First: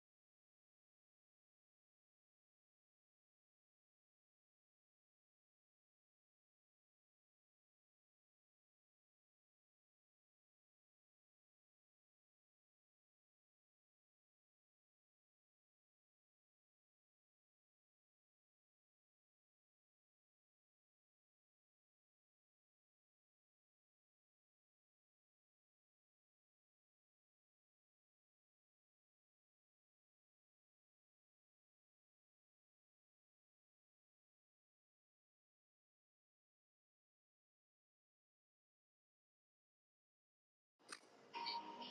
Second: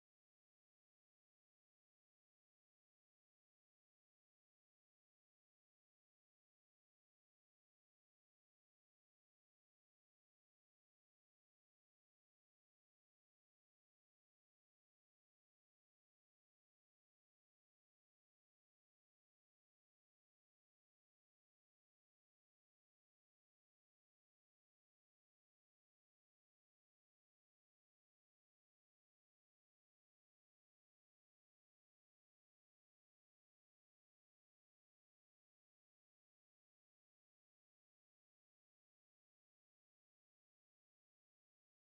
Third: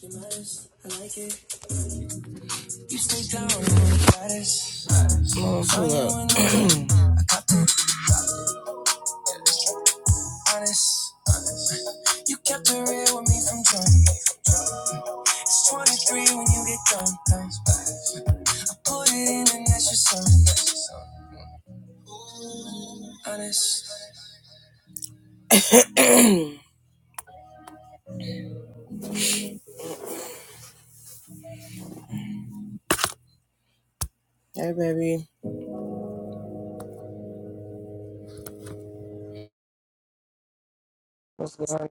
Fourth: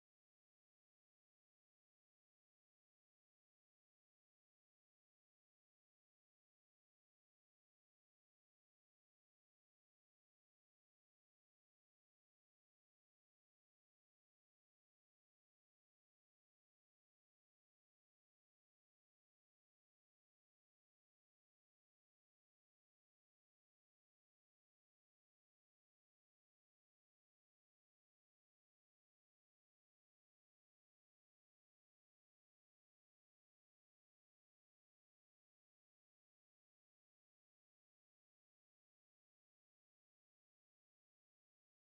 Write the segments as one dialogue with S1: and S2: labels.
S1: You like it. You stay down on Oh, Honest, you kept it real with me from jump. It's 23 when you get done. Put it in and that's your son. Honest. Hey, baby. What's going on?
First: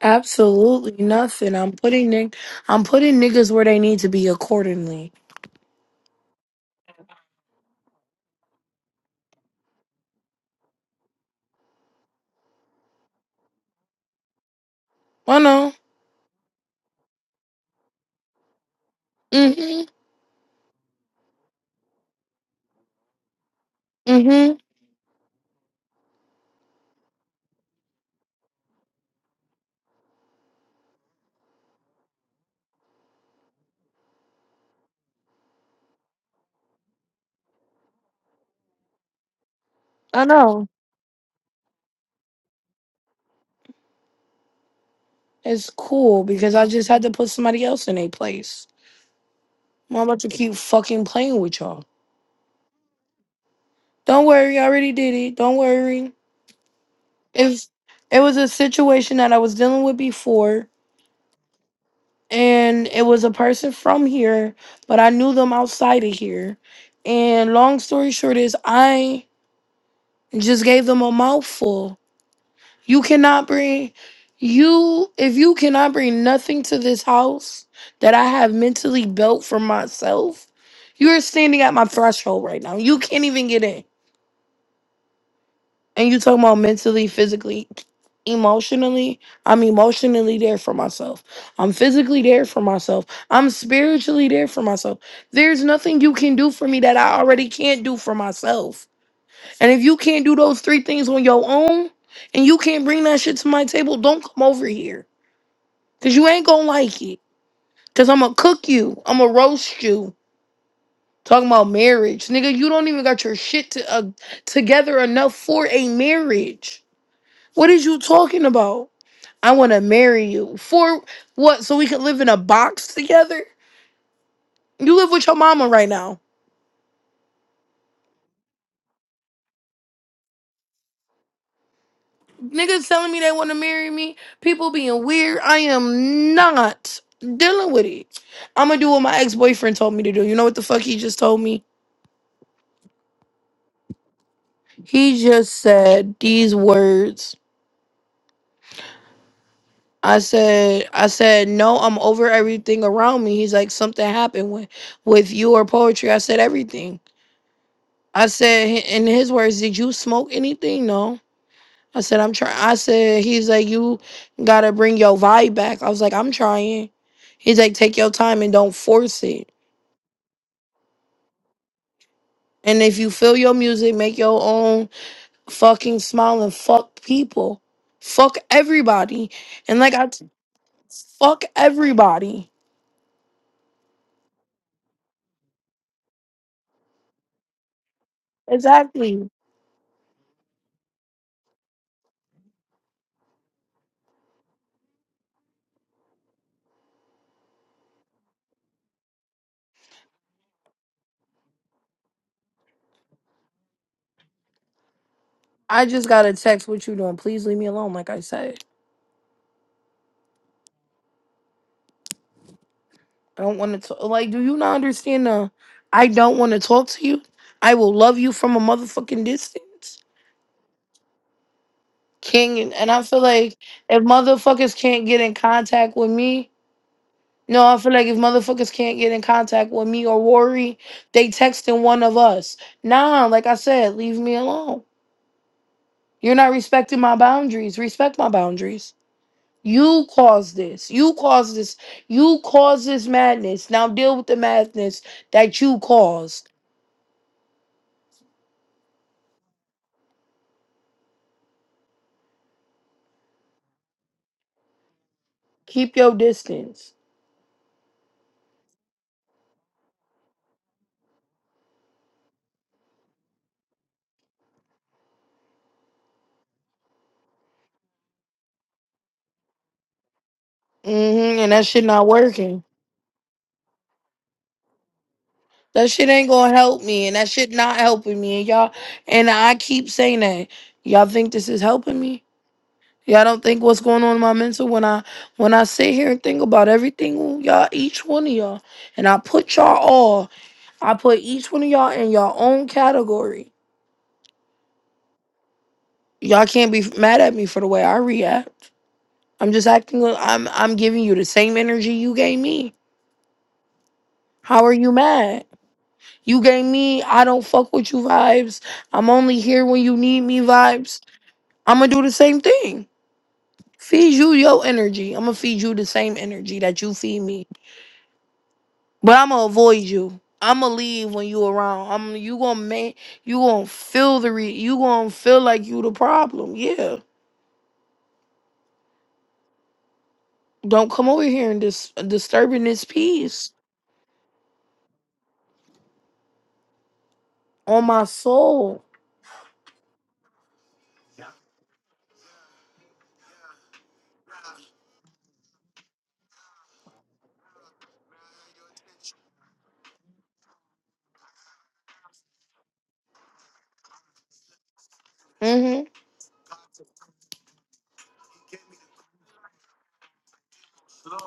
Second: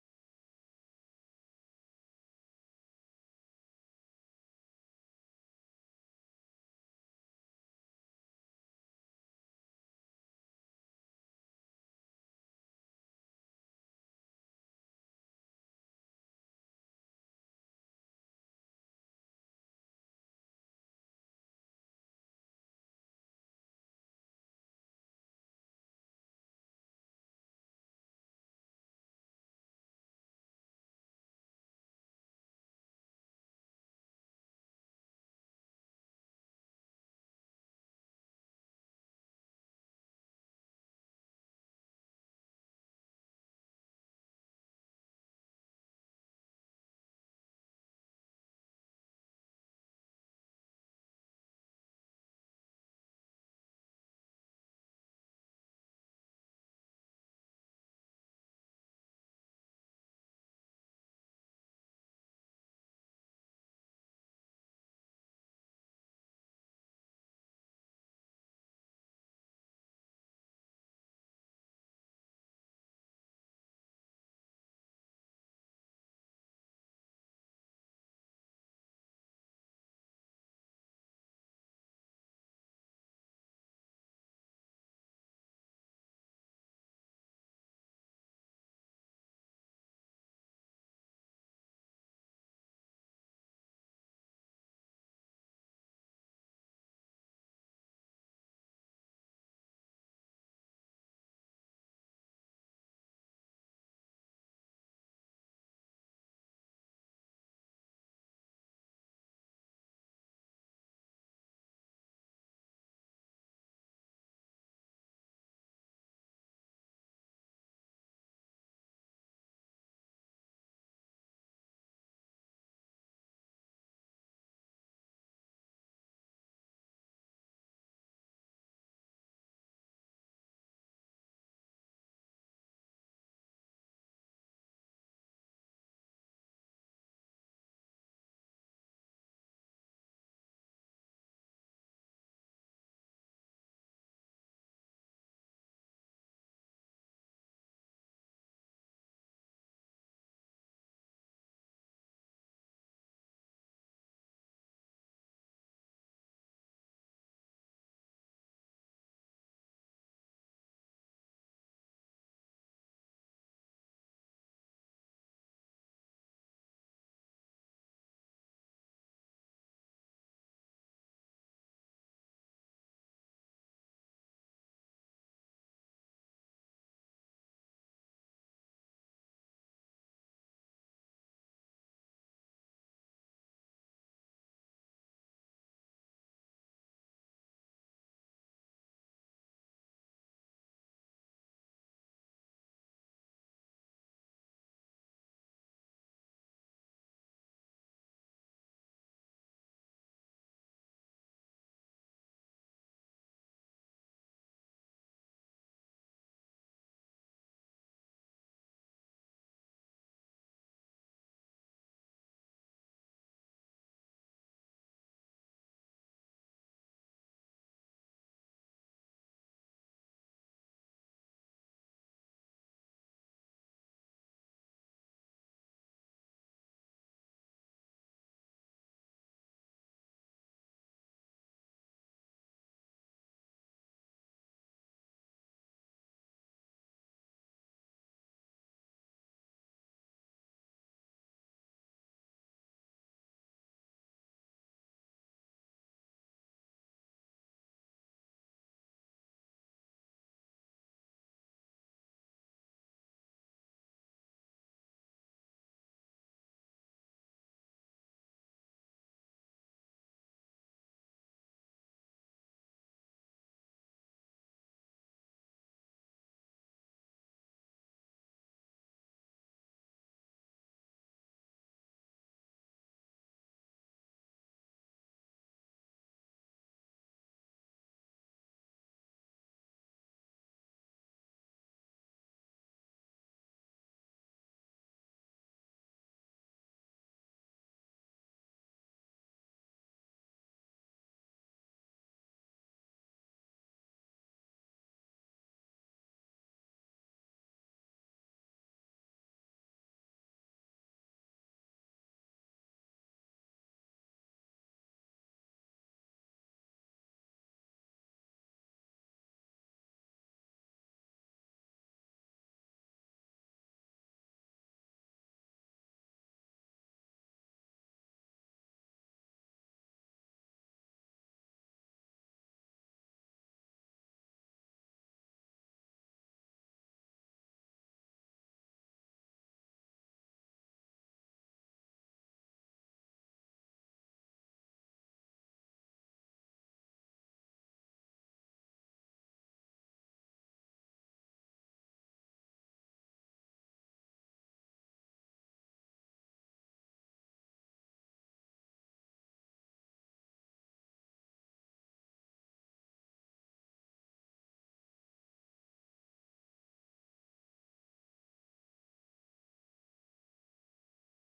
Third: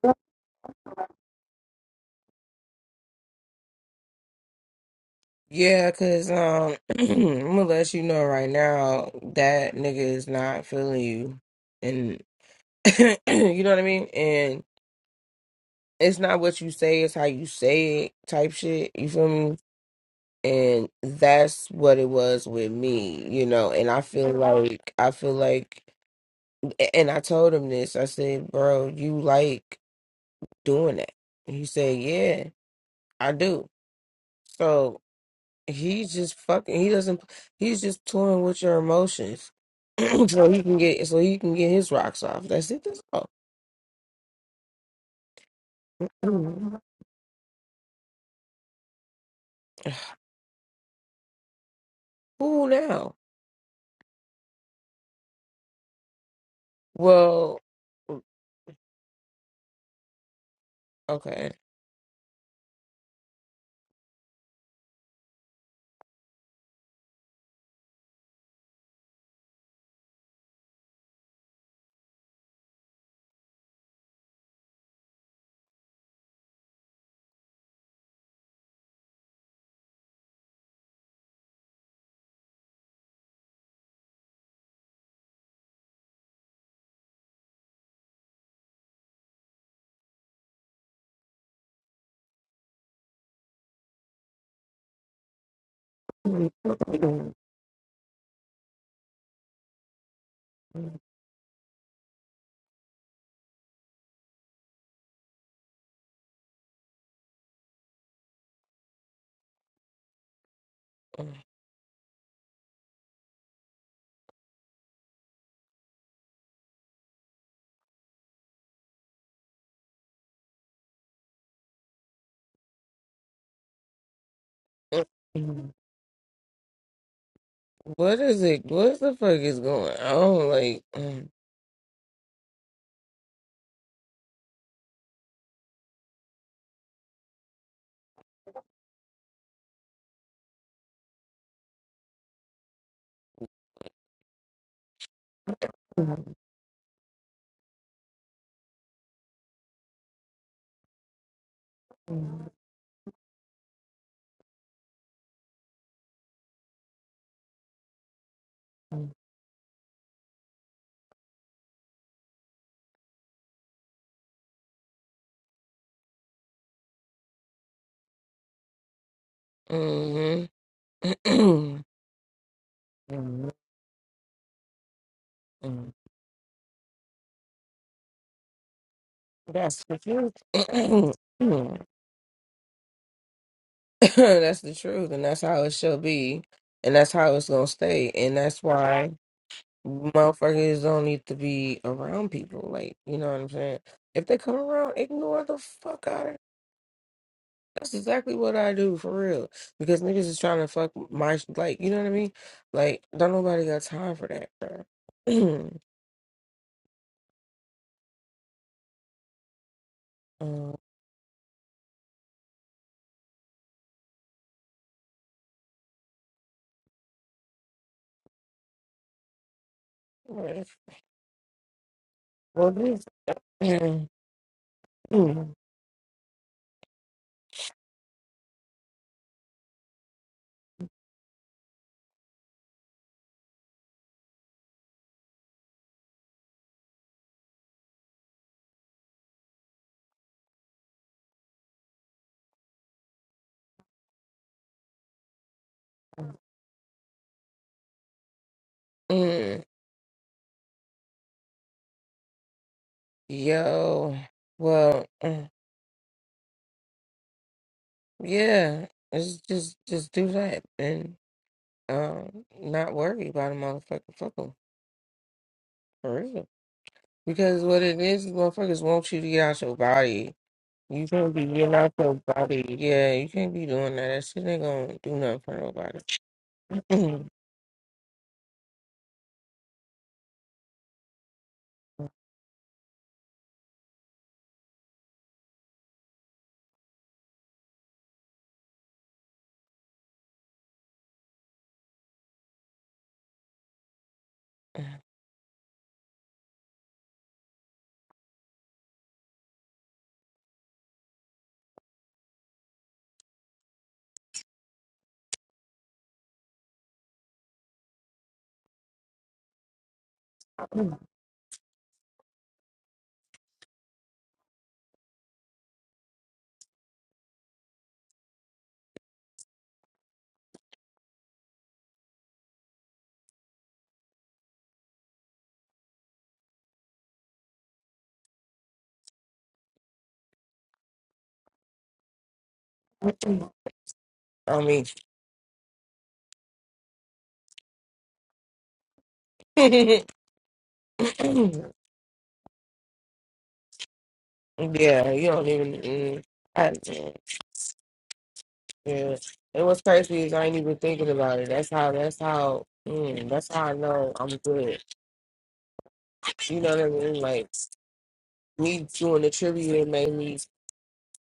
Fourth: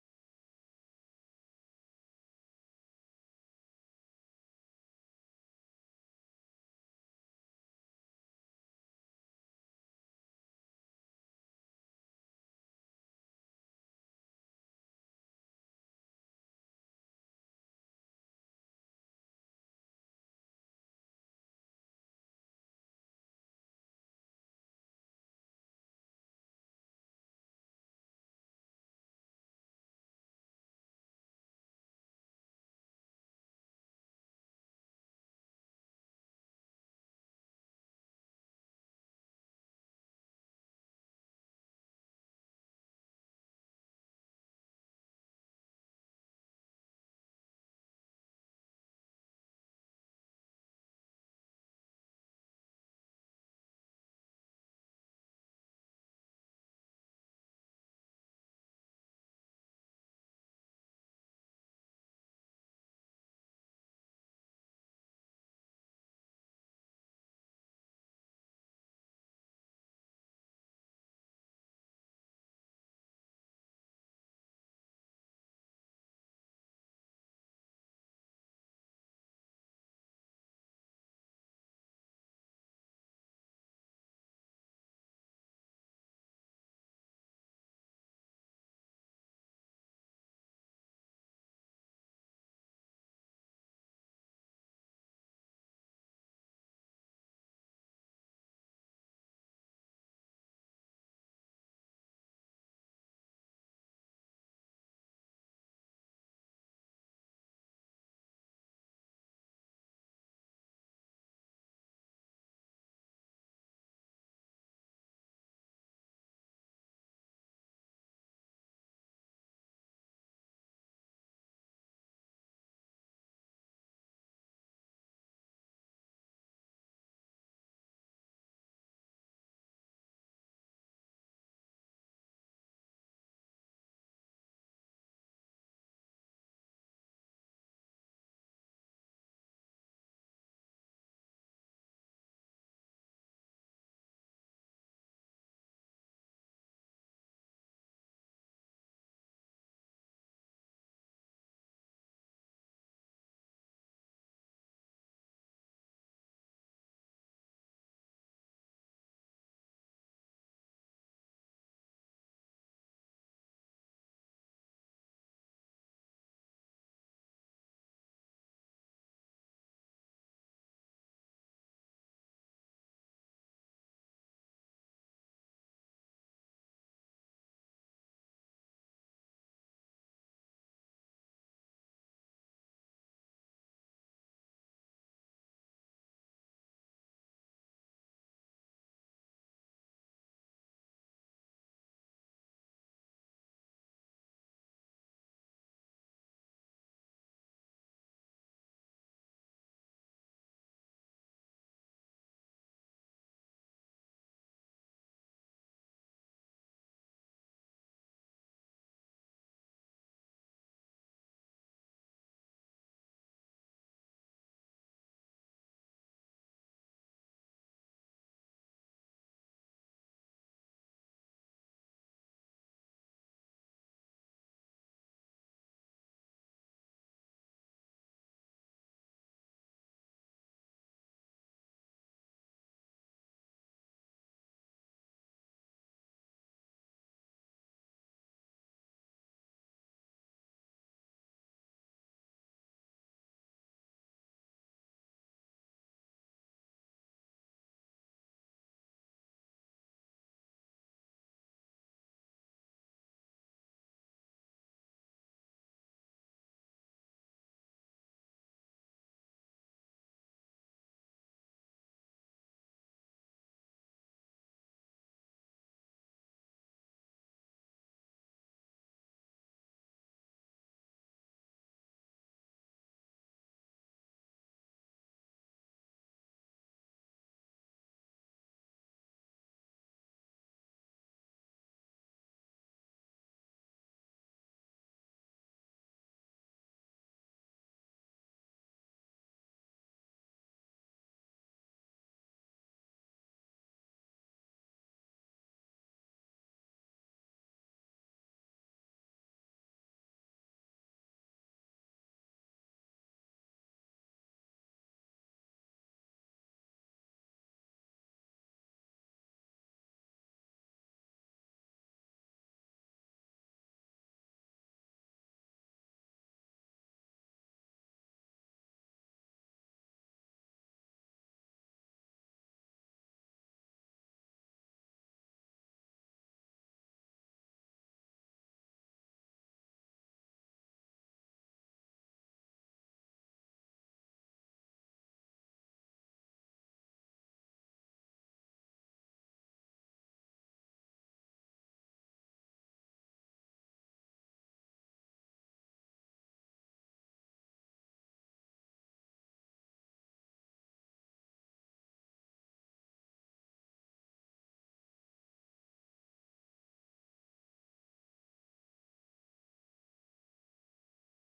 S2: Absolutely nothing. I'm putting nig- I'm putting niggas where they need to be accordingly.
S1: Yeah, cause um, I'm gonna let you know right now that nigga is not feeling you, and you know what I mean.
S2: I know.
S1: it's not what you say, it's how you say it type shit. You feel me?
S2: Mhm.
S1: And that's what it was with me, you know. And I feel
S2: Mhm.
S1: like, I feel like, and I told him this. I said, bro, you like doing that. And he said, yeah, I do. So he's just fucking, he doesn't, he's just toying with your emotions.
S2: I
S1: so he
S2: know.
S1: can get, so he can get his rocks off. That's it. That's all.
S2: It's cool because I
S1: Who
S2: just had to put somebody else in a place. Well, I'm about to keep fucking playing with y'all.
S1: now?
S2: Don't worry, I already did it. Don't worry.
S1: Well,
S2: If it was a situation that I was dealing with before,
S1: okay.
S2: and it was a person from here, but I knew them outside of here. And long story short is I just gave them a mouthful You cannot bring you if you cannot bring nothing to this house that I have mentally built for myself, you are standing at my threshold right now. You can't even get in. And you talking about mentally, physically, emotionally. I'm emotionally there for myself. I'm physically there for myself. I'm spiritually there for myself. There's nothing you can do for me that I already can't do for myself. And if you can't do those three
S1: What
S2: things on your own and you can't bring that shit to my table, don't come over here. Cause you ain't gonna like it. Cause I'ma cook you. I'ma roast you. Talking about marriage. Nigga, you don't even got your shit to, uh, together enough for a marriage. What is you talking about? I wanna marry you. For what? So we can live in a box together? You live with your mama right now.
S1: is it? What the fuck is going on? Like,
S2: Niggas telling me they want to marry me. People being weird. I am not dealing with it. I'm gonna do what my ex boyfriend told me to do. You know what the fuck he just told me? He just said these words. I said, I said, no, I'm over everything around me. He's like, something happened with, with you or poetry. I said everything. I said, in his words, did you smoke anything? No. I said, I'm trying. I said, he's like, you gotta bring your vibe back. I was like, I'm trying. He's like, take your time and don't force it.
S1: mm-hmm.
S2: And if you feel your music, make your own fucking smile and fuck people. Fuck everybody. And
S1: that's
S2: like,
S1: the
S2: I t-
S1: truth.
S2: fuck everybody.
S1: that's the truth, and that's how it shall be, and that's how it's gonna stay, and that's why
S2: Exactly.
S1: motherfuckers don't need to be around people. Like, you know what I'm saying? If they come around, ignore the fuck out That's exactly what I do for real. Because niggas is trying to fuck my sh- like, you know what I mean? Like, don't nobody got time for that, bro.
S2: I just got a text, what you doing? Please leave me alone, like I said.
S1: Uh,
S2: I don't want to, talk. like, do you not understand the, I don't want to talk to you? I will love you from a motherfucking distance.
S1: right. well,
S2: King, and I
S1: this,
S2: feel like if
S1: mm,
S2: motherfuckers can't get in
S1: mm,
S2: contact with me, no, I feel like if motherfuckers can't get in contact with me or worry, they texting one of us. Nah, like I said, leave me alone. You're not respecting my boundaries. Respect my boundaries. You caused this. You caused this. You caused this madness. Now deal with the madness that you caused.
S1: mm, yo, well, mm,
S2: Keep your distance.
S1: yeah, it's just just do that and um, not worry about a motherfucking fucker for real. Because what it is, is motherfuckers want you to get out your body.
S2: hmm
S1: You can't be
S2: and that
S1: getting
S2: shit
S1: out
S2: not
S1: your
S2: working.
S1: body. Yeah, you can't be doing that. That shit ain't gonna do nothing for
S2: That
S1: nobody.
S2: shit ain't gonna help me, and that shit not helping me. And y'all, and I keep saying that. Y'all think this is helping me? Y'all don't think what's going on in my mental when I when I sit here and think about everything y'all, each one of y'all, and I put y'all all, I put each one of y'all in your own category. Y'all can't be mad at me for the way I react. I'm just acting. like- I'm I'm giving you the same energy you gave me. How are you mad? You gave me I don't fuck with you vibes. I'm only here when you need me vibes I'm gonna do the same thing. Feed you your energy. I'm gonna feed you the same energy that you feed me. But I'm gonna avoid you. I'm gonna leave when you around. I'm you gonna make you gonna feel the re you gonna feel like you the problem. Yeah. Don't come over here and dis- disturbing this peace
S1: I mean,
S2: on my soul.
S1: yeah, you don't even. mm, I, yeah, it was crazy. Is I ain't even thinking about it. That's how. That's how. Mm, that's how I know I'm good.
S2: hmm
S1: You know what I mean? Like me doing the tribute it made me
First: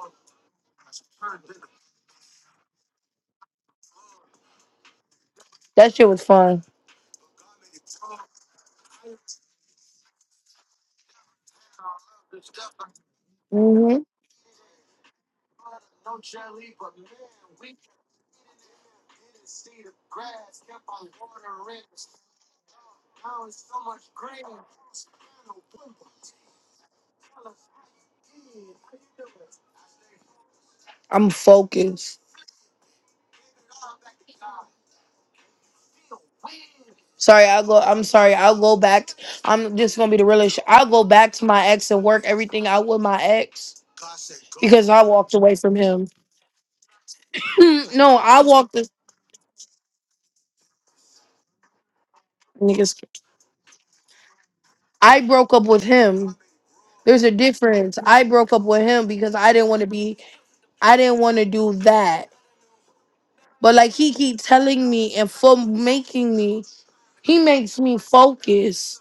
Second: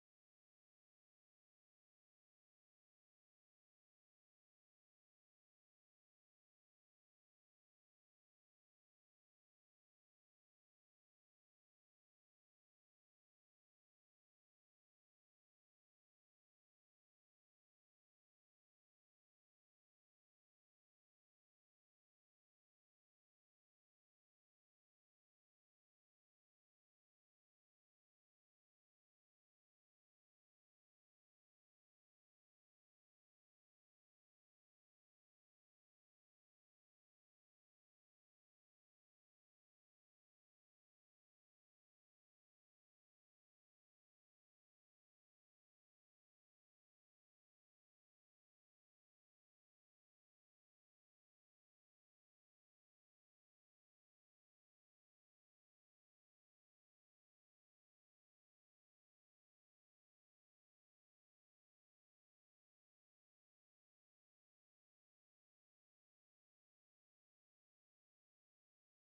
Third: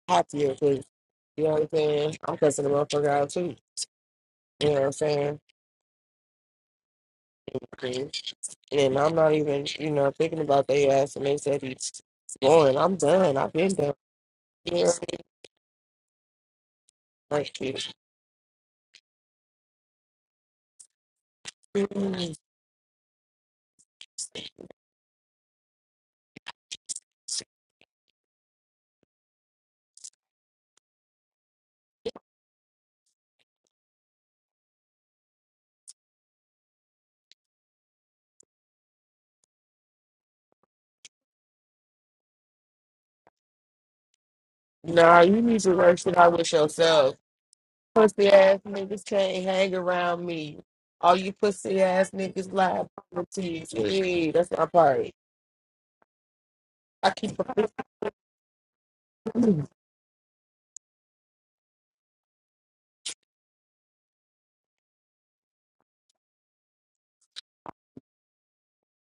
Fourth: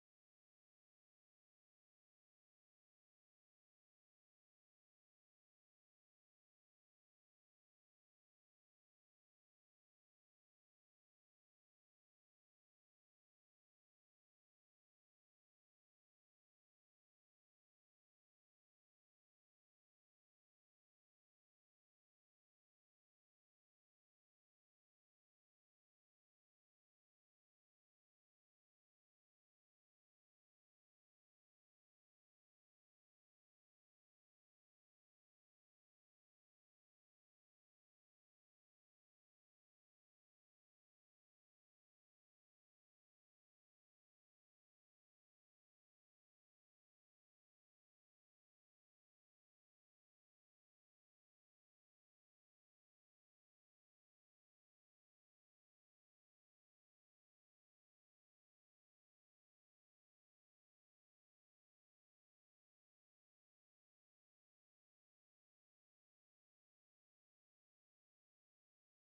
S1: happier because you know what I'm saying. I'm cussing the motherfucker out too. You know what I'm
S2: That shit was fun.
S1: saying? And I'm not even, you know, thinking about their ass and they said he's scoring. I'm done. I've been done.
S2: hmm
S1: You know what I mean? Like, mm,
S2: I'm focused. Sorry, I'll go. I'm sorry. I'll go back. t- I'm just gonna be the realest. I'll go back to my ex and work everything out with my ex because I
S1: nah,
S2: walked
S1: you
S2: away
S1: need to
S2: from
S1: work
S2: him.
S1: it out with yourself.
S2: Mm, no,
S1: Pussy
S2: I
S1: ass
S2: walked this
S1: niggas can't hang around me. All you pussy ass niggas lie
S2: niggas.
S1: policies. Yeah, that's my part.
S2: I broke up with him.
S1: I
S2: There's a
S1: keep
S2: difference. I broke up with him because I didn't want to be. I didn't want to do that. But like he keep telling me and for making me, he makes me focus.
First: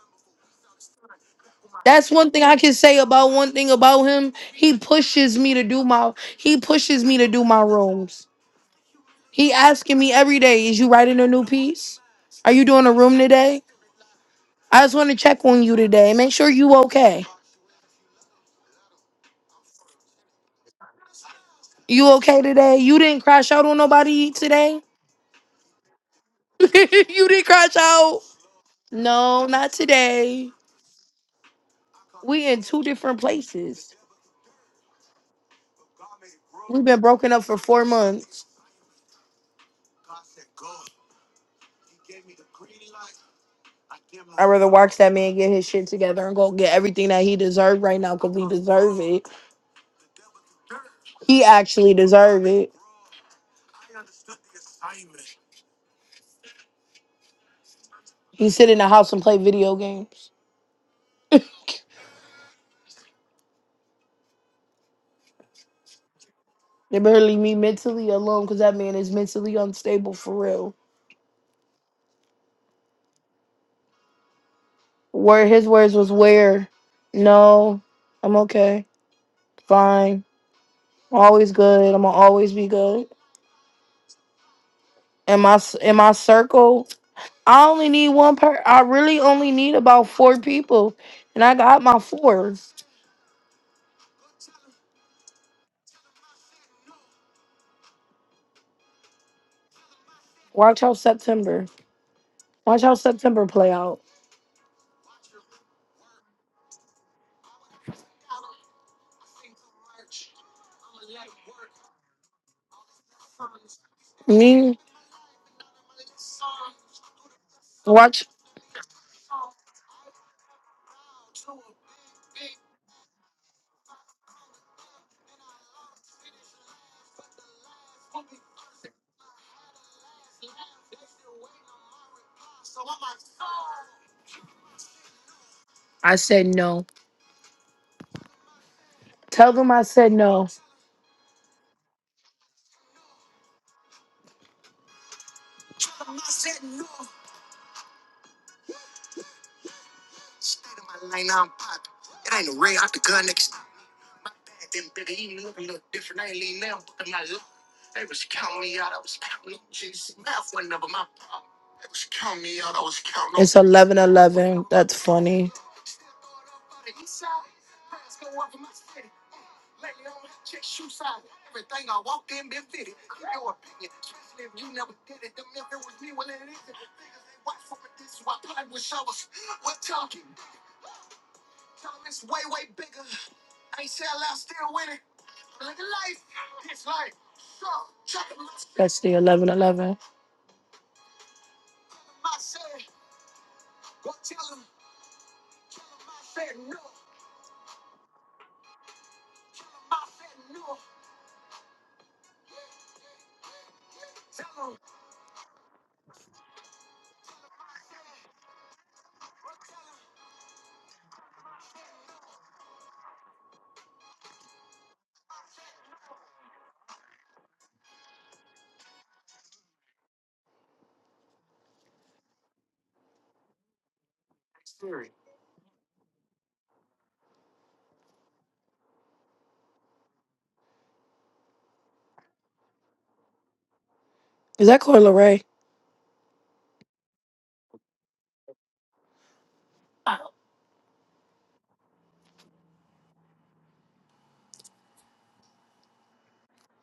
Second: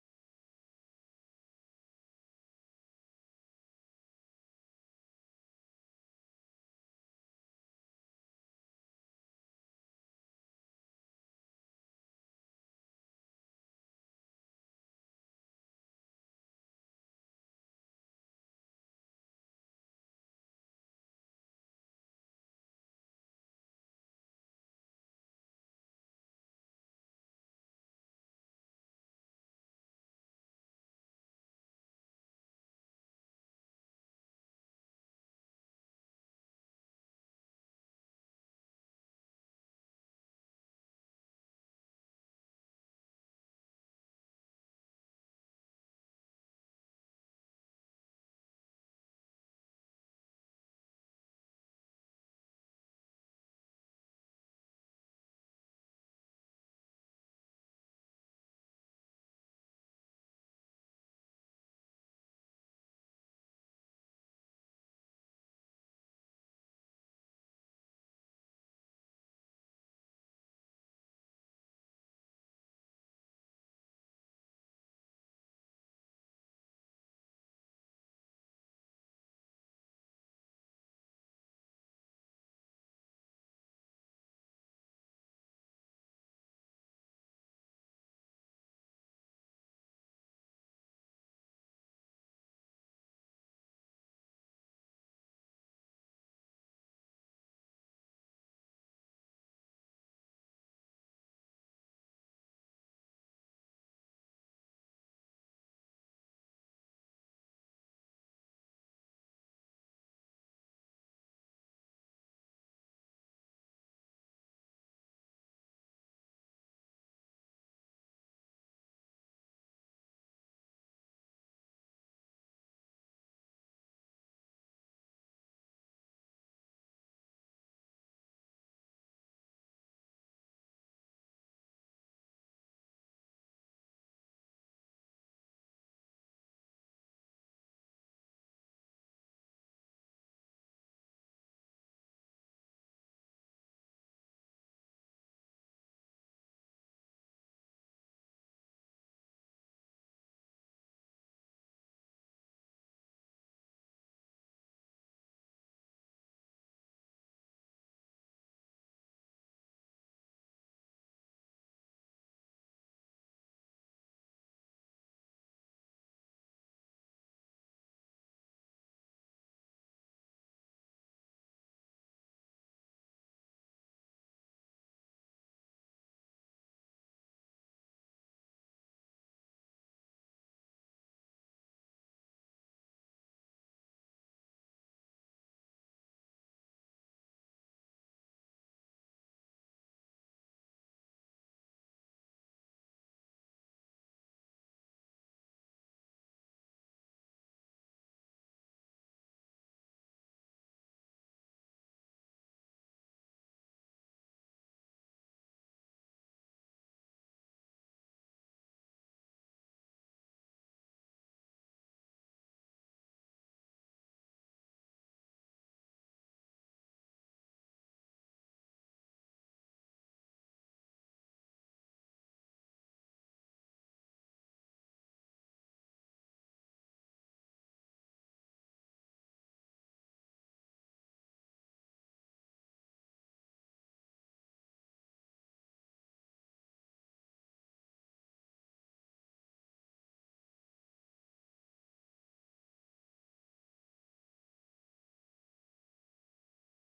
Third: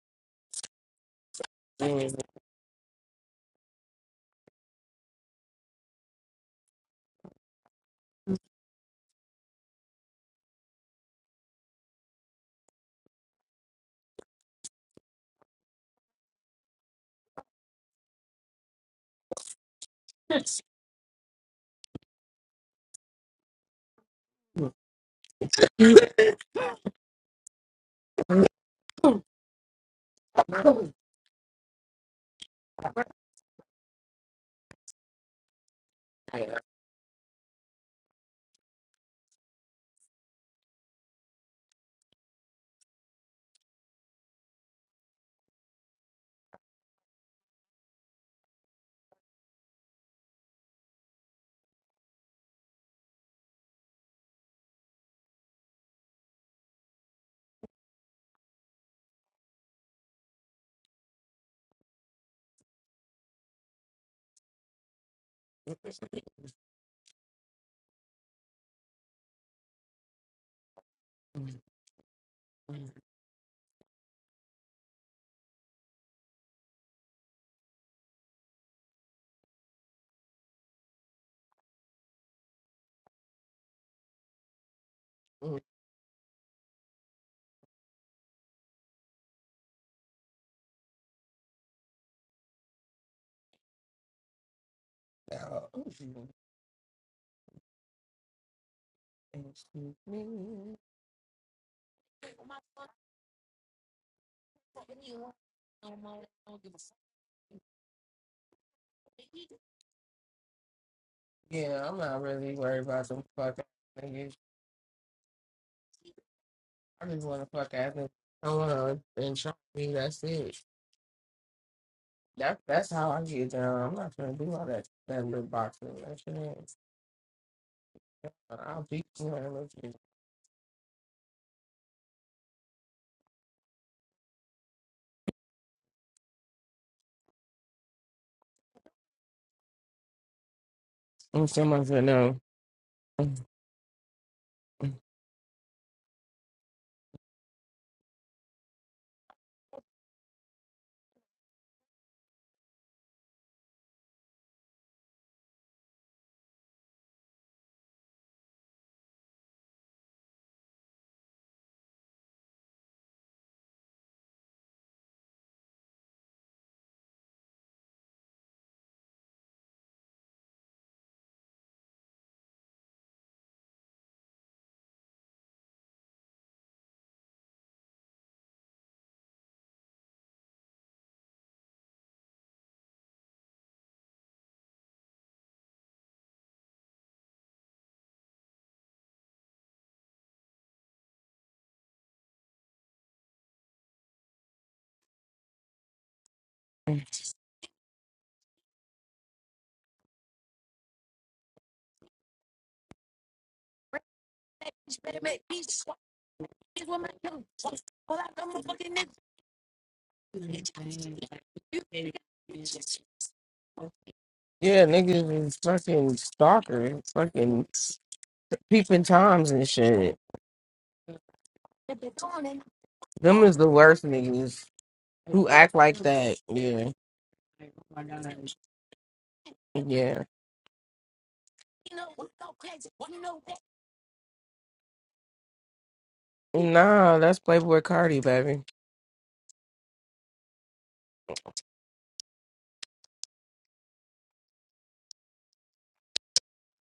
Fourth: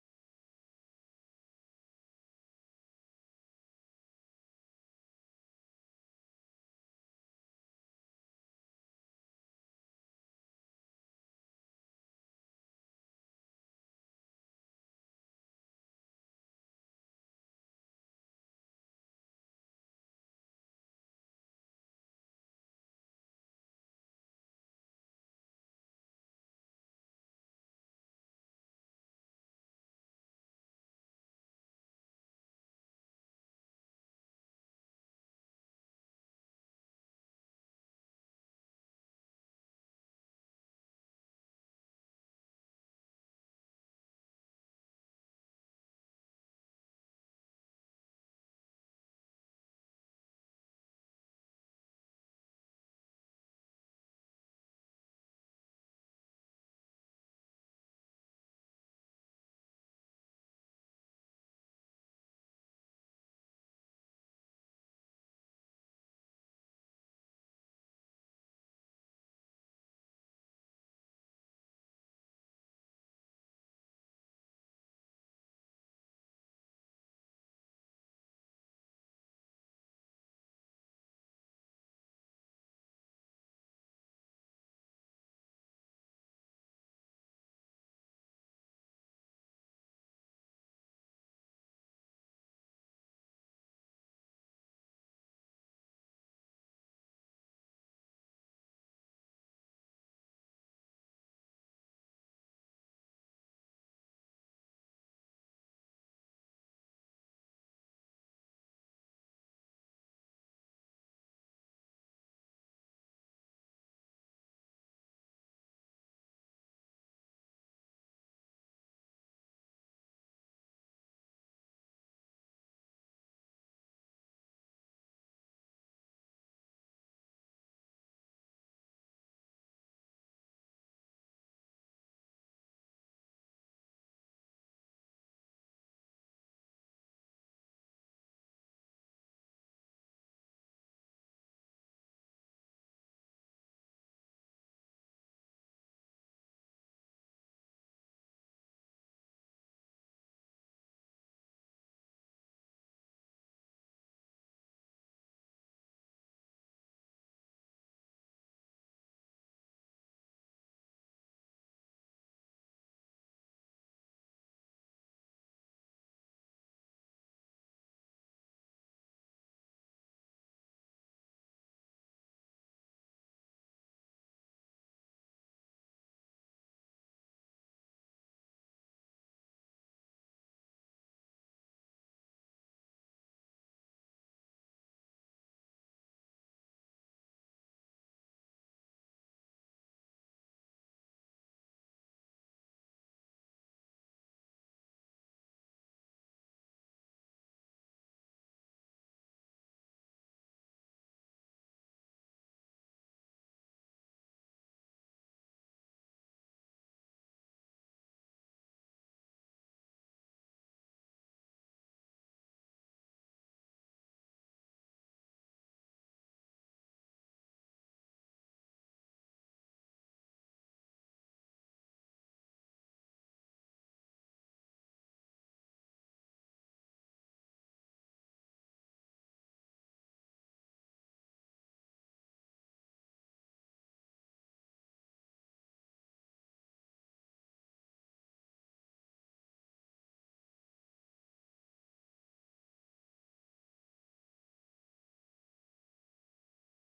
S2: That's one thing I can say about one thing about him. He pushes me to do my he pushes me to do my rooms. He asking me every day, is you writing a new piece? Are you doing a room today? I just want to check on you today. Make sure you okay. You okay today? You didn't crash out on nobody today? you didn't crash out? No, not today.
S1: a
S2: We in two different places. We've been broken up for four months. I'd rather watch that man get his shit together and go get everything that he deserved right now because he deserve it. He actually deserve it. He sit in the house and play video games. They better leave me mentally alone because that man is mentally unstable for real.
S1: Mm, mm,
S2: Where his words was where, no, I'm okay, fine, I'm always good. I'm gonna always be good. In
S1: mm.
S2: my
S1: Oh,
S2: s- in my circle, I only need one per. I really only need about four people, and I got my four.
S1: you Excuse me.
S2: Watch out, September. Watch how September play out.
S1: Yeah, I'm not really worried about them fuck ass niggas.
S2: Me,
S1: I just want to fuck ass niggas.
S2: watch.
S1: I want to insure me. That's it. That that's how I get down. I'm not gonna do all that that lip boxing. That shit. ain't- I'll beat you and look you.
S2: I said no. Tell them I said no.
S1: I'm so much for no. Yeah,
S2: It's 11 11. That's funny. That's the 11 11.
S1: niggas is fucking stalkers, fucking peeping toms and shit. Them is the worst niggas who act like that. Yeah, yeah.
S2: Is that Corey Ray?
S1: Nah, that's Playboy Cardi, baby.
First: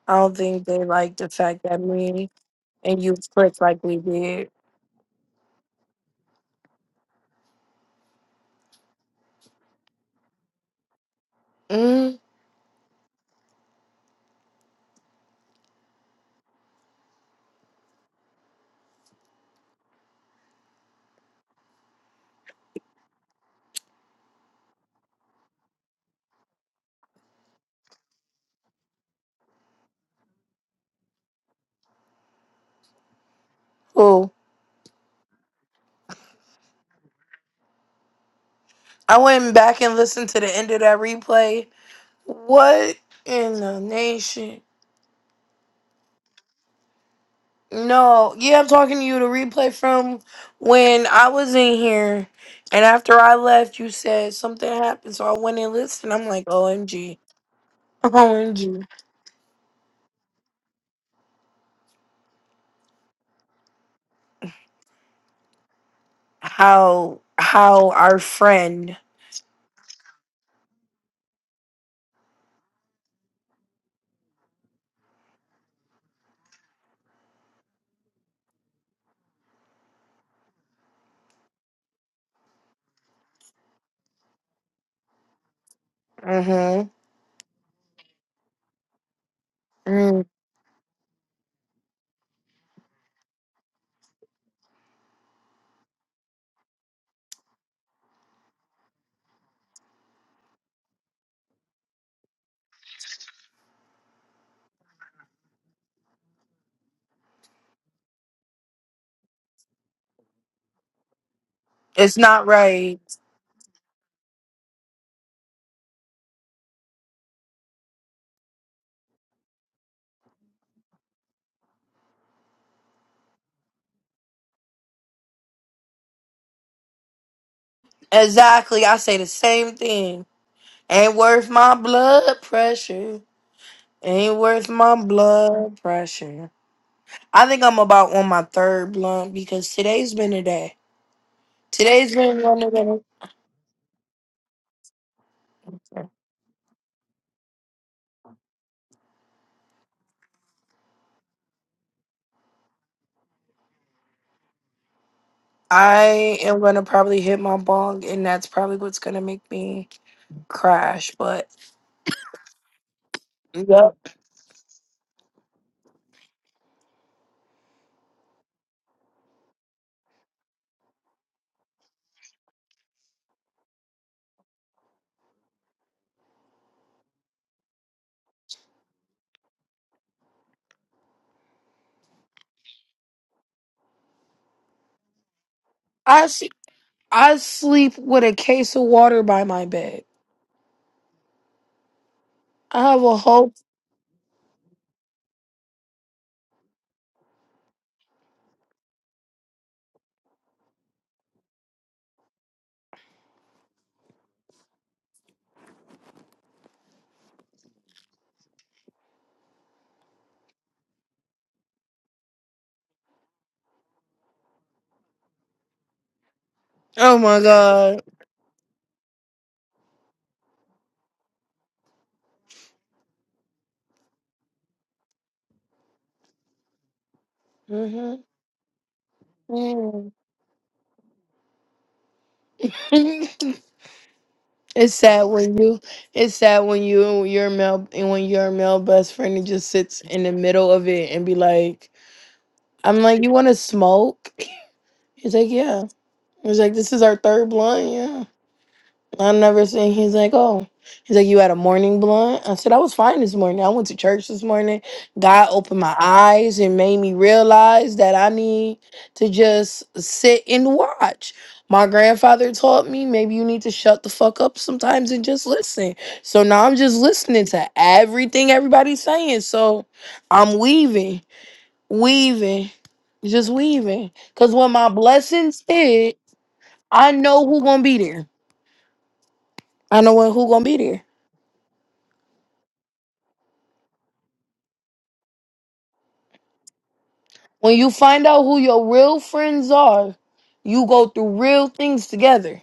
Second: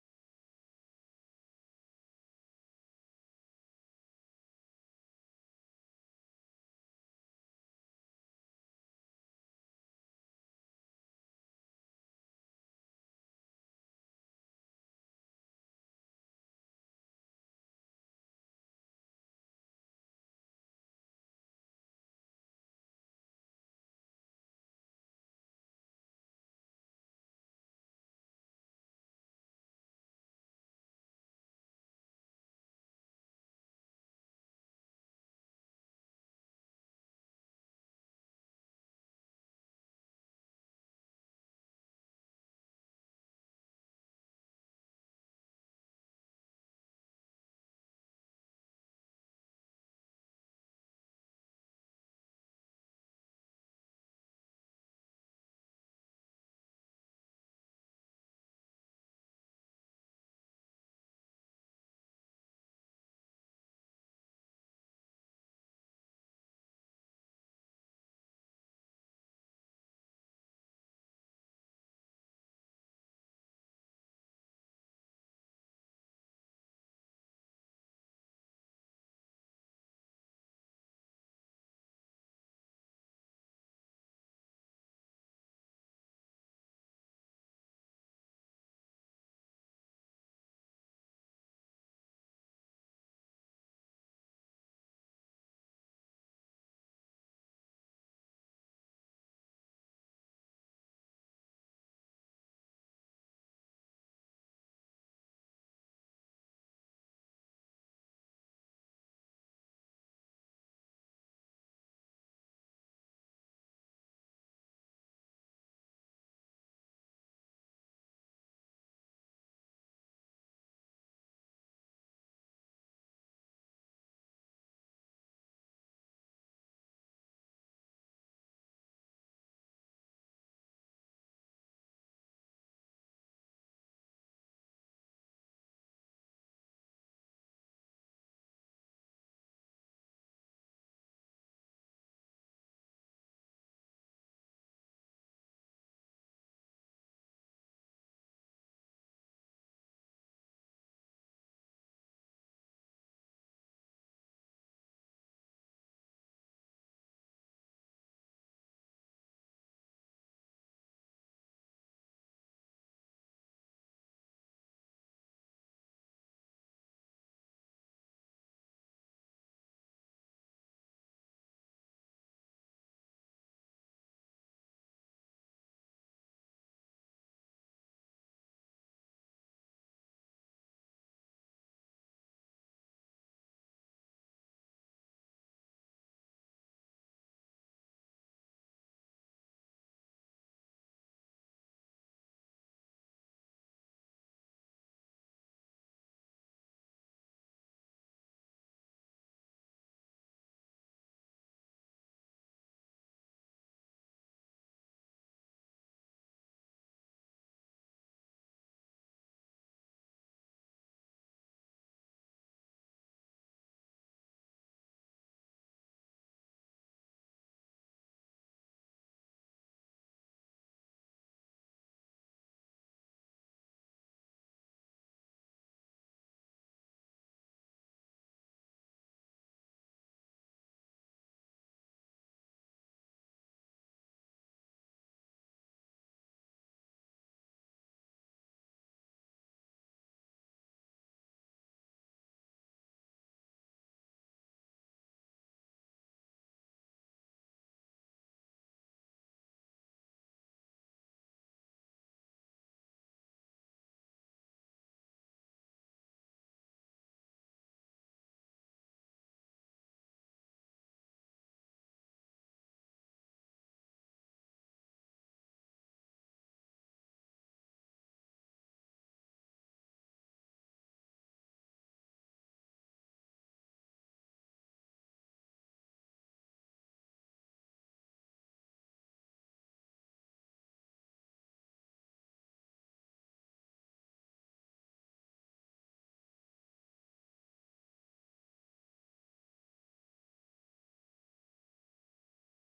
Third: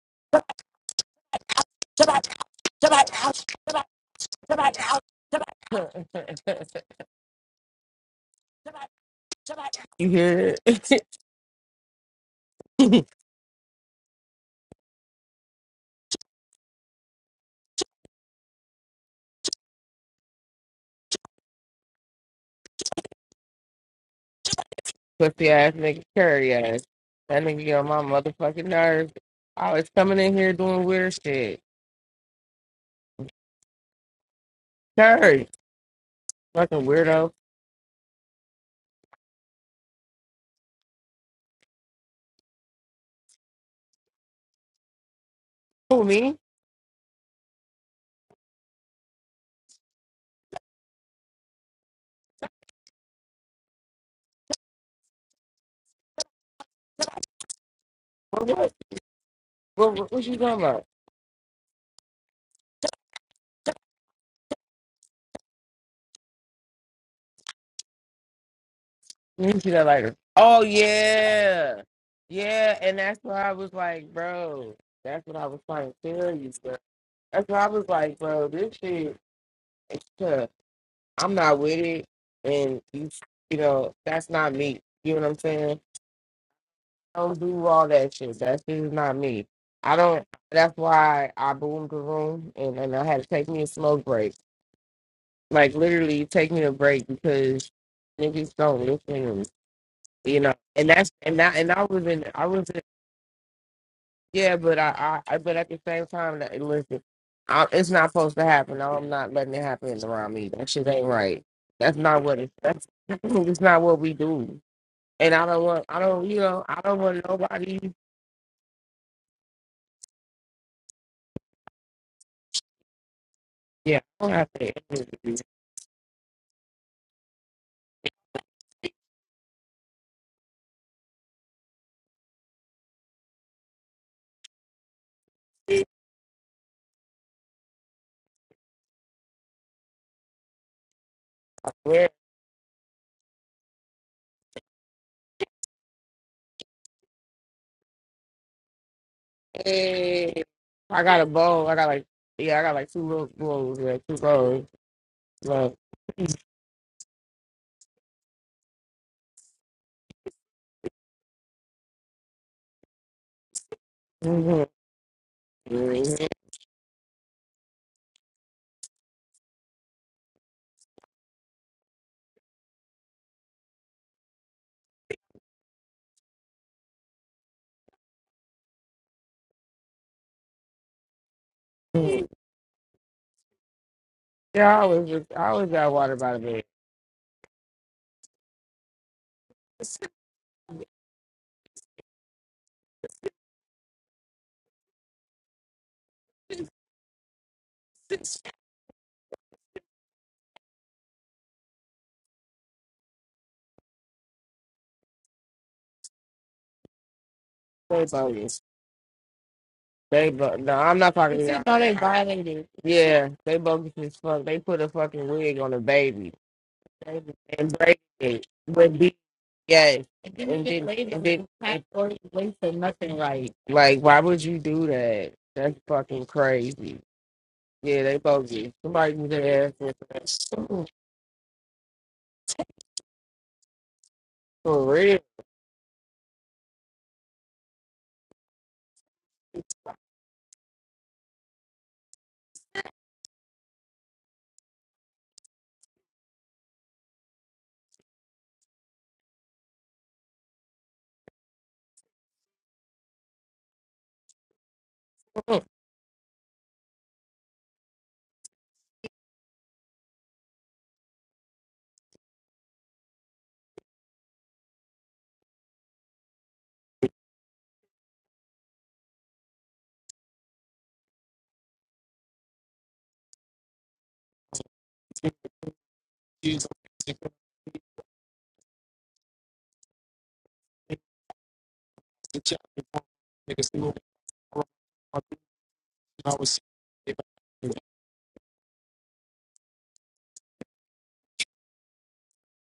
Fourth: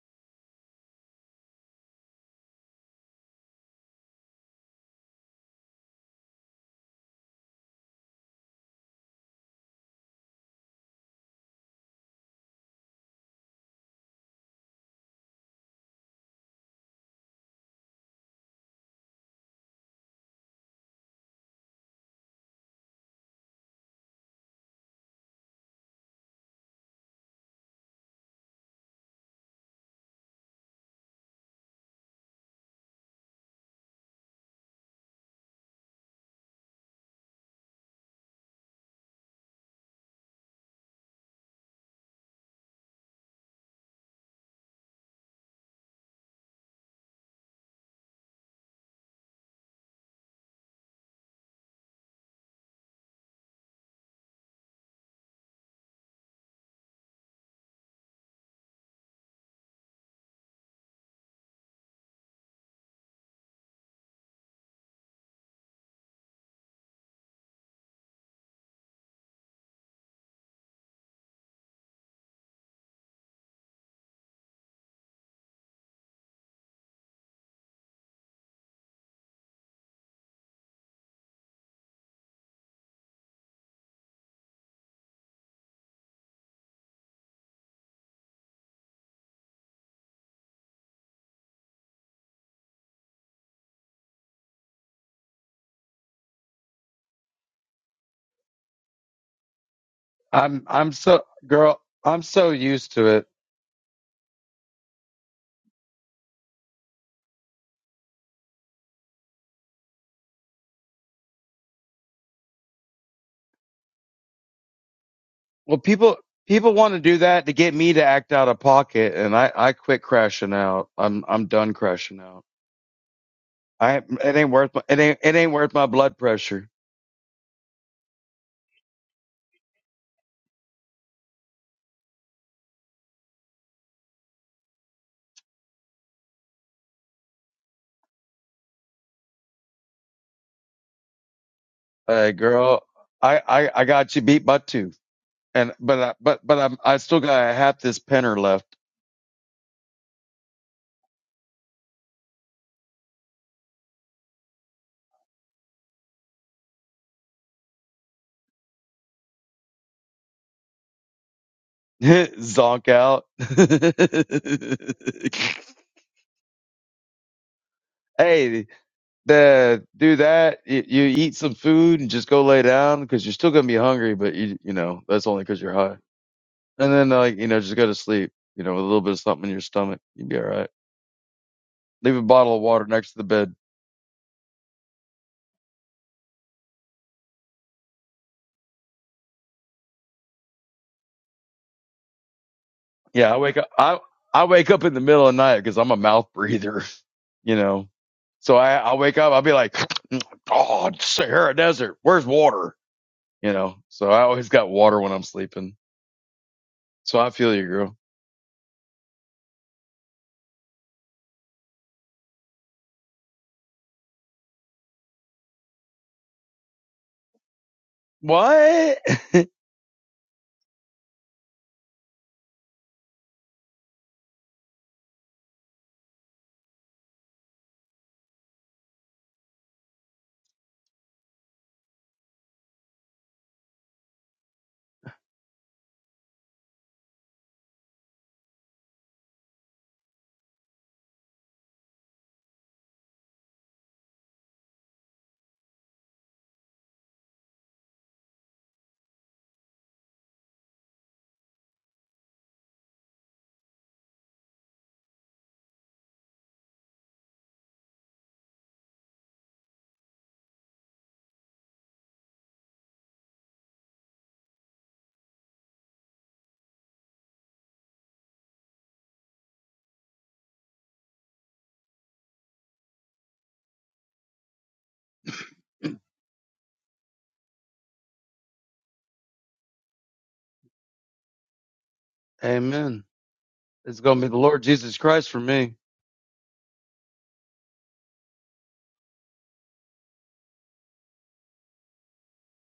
S2: I don't think they like the fact that me and you clicked like we did.
S1: You hear it?
S2: Mm,
S1: Pussy ass nigga, curry ass. That nigga get on my motherfucking nerves. Always coming in here doing weird shit.
S2: oh,
S1: Curry, fucking weirdo.
S2: I went back and listened to the end of that replay. What in the nation?
S1: Who me?
S2: No, yeah, I'm talking to you. The replay from when I was in here, and after I left, you said something happened, so I went and listened. I'm like, OMG,
S1: What? What?
S2: OMG,
S1: What, what, what you talking about?
S2: how how our friend,
S1: Let me see that later. Oh yeah, yeah. And that's what I was like, bro. That's what I was trying to tell you, bro. That's what I was like, bro. This shit, it's tough. I'm not with it, and you, you know, that's not me. You know what I'm saying?
S2: mm-hmm,
S1: don't do all that shit. That shit is not me. I
S2: mm,
S1: don't. That's why I boomed the room and, and I had to take me a smoke break. Like literally, take me a break because niggas don't listen. You know,
S3: I'm
S1: and
S3: I'm
S1: that's
S3: so
S1: and that and
S3: girl,
S1: I was
S3: I'm
S1: in. I
S3: so
S1: was in.
S3: used to it.
S1: Yeah, but I, I I- but at the same time, that- listen, I, it's not supposed to happen. No, I'm not letting it happen around me. That shit ain't right. That's
S2: it's
S1: not what
S2: not
S1: it's. That's
S2: right.
S1: it's not what we do. And I don't
S3: Well,
S1: want. I
S3: people
S1: don't. You know.
S3: people
S1: I
S3: want
S1: don't
S3: to do
S1: want
S3: that to get
S1: nobody.
S3: me to act out of pocket, and I I quit crashing out. I'm I'm done crashing out. I
S1: Yeah, I don't
S3: it
S1: have
S3: ain't worth my, it
S1: to.
S3: ain't it ain't worth my blood pressure.
S2: Exactly, I say the same thing. Ain't worth my blood pressure. Ain't worth my blood pressure. I think I'm about on my third blunt because today's been a day.
S1: Yeah.
S2: Today's
S3: Uh,
S2: been one of
S3: girl,
S2: them.
S3: I I I got you beat by two, and but I, but but I'm I still got a half this penner left.
S1: I got a bowl. I got like yeah, I got like two little bowls, yeah, two bowls. But
S2: I am gonna probably hit my bong, and that's probably what's gonna make me crash. But
S3: Zonk out.
S2: yep,
S1: Mhm.
S3: hey, the do that. You, you eat some food and just go lay down because you're still gonna be hungry, but you you know that's only because you're high. And then like you know just go to sleep. You know with a little bit of something in your stomach, you'd be all right. Leave a bottle of water next to the bed.
S1: yeah, I always just I always got water
S2: I
S1: by the
S2: s-
S1: bed.
S2: I sleep with a case of water by my bed. I have a
S3: Yeah, I
S2: whole.
S3: wake up. I I wake up in the middle of the night because I'm a mouth breather. You know,
S1: They
S3: so I I wake up. I'll be like, oh it's Sahara Desert, where's water? You know, so I always got water when I'm sleeping. So I feel you, girl.
S1: bogus. They bo- no, I'm not talking to y'all. No, they violated. Yeah, they bogus as fuck. They put a fucking wig on a baby
S2: Oh my
S1: and braided
S2: god.
S1: it with
S3: What?
S1: beads. Yes. And didn't and even didn't- lace and it didn't- tight or lace it nothing right. Like, why would you do that? That's fucking crazy. Yeah, they
S2: hmm
S1: bogey. Somebody need to ask me for that. So, For
S2: it's
S1: real.
S2: sad when you. It's sad when you your male and when your male best friend just sits in the middle of it and be like, "I'm like, you want to smoke?" He's like, "Yeah." He's like, "This is our third blunt, yeah." I've never seen. He's like, oh, he's like, you had a morning blunt. I said, I was fine this morning. I went to church this morning. God
S1: Oh,
S2: opened my eyes and made me realize that I need to just sit and watch. My grandfather taught me maybe you need to shut the fuck up sometimes and just listen. So now I'm just listening to everything everybody's saying. So I'm weaving, weaving, just weaving. Cause when my blessings hit,
S1: Jesus.
S2: I
S1: Niggas
S2: know who gonna be there. I know who gonna be there.
S3: Amen.
S1: see what
S3: It's gonna be the Lord
S1: we
S3: Jesus Christ for me.
S1: I was seeing
S2: When
S1: it.
S2: you find out who your real friends are, you go through real things together.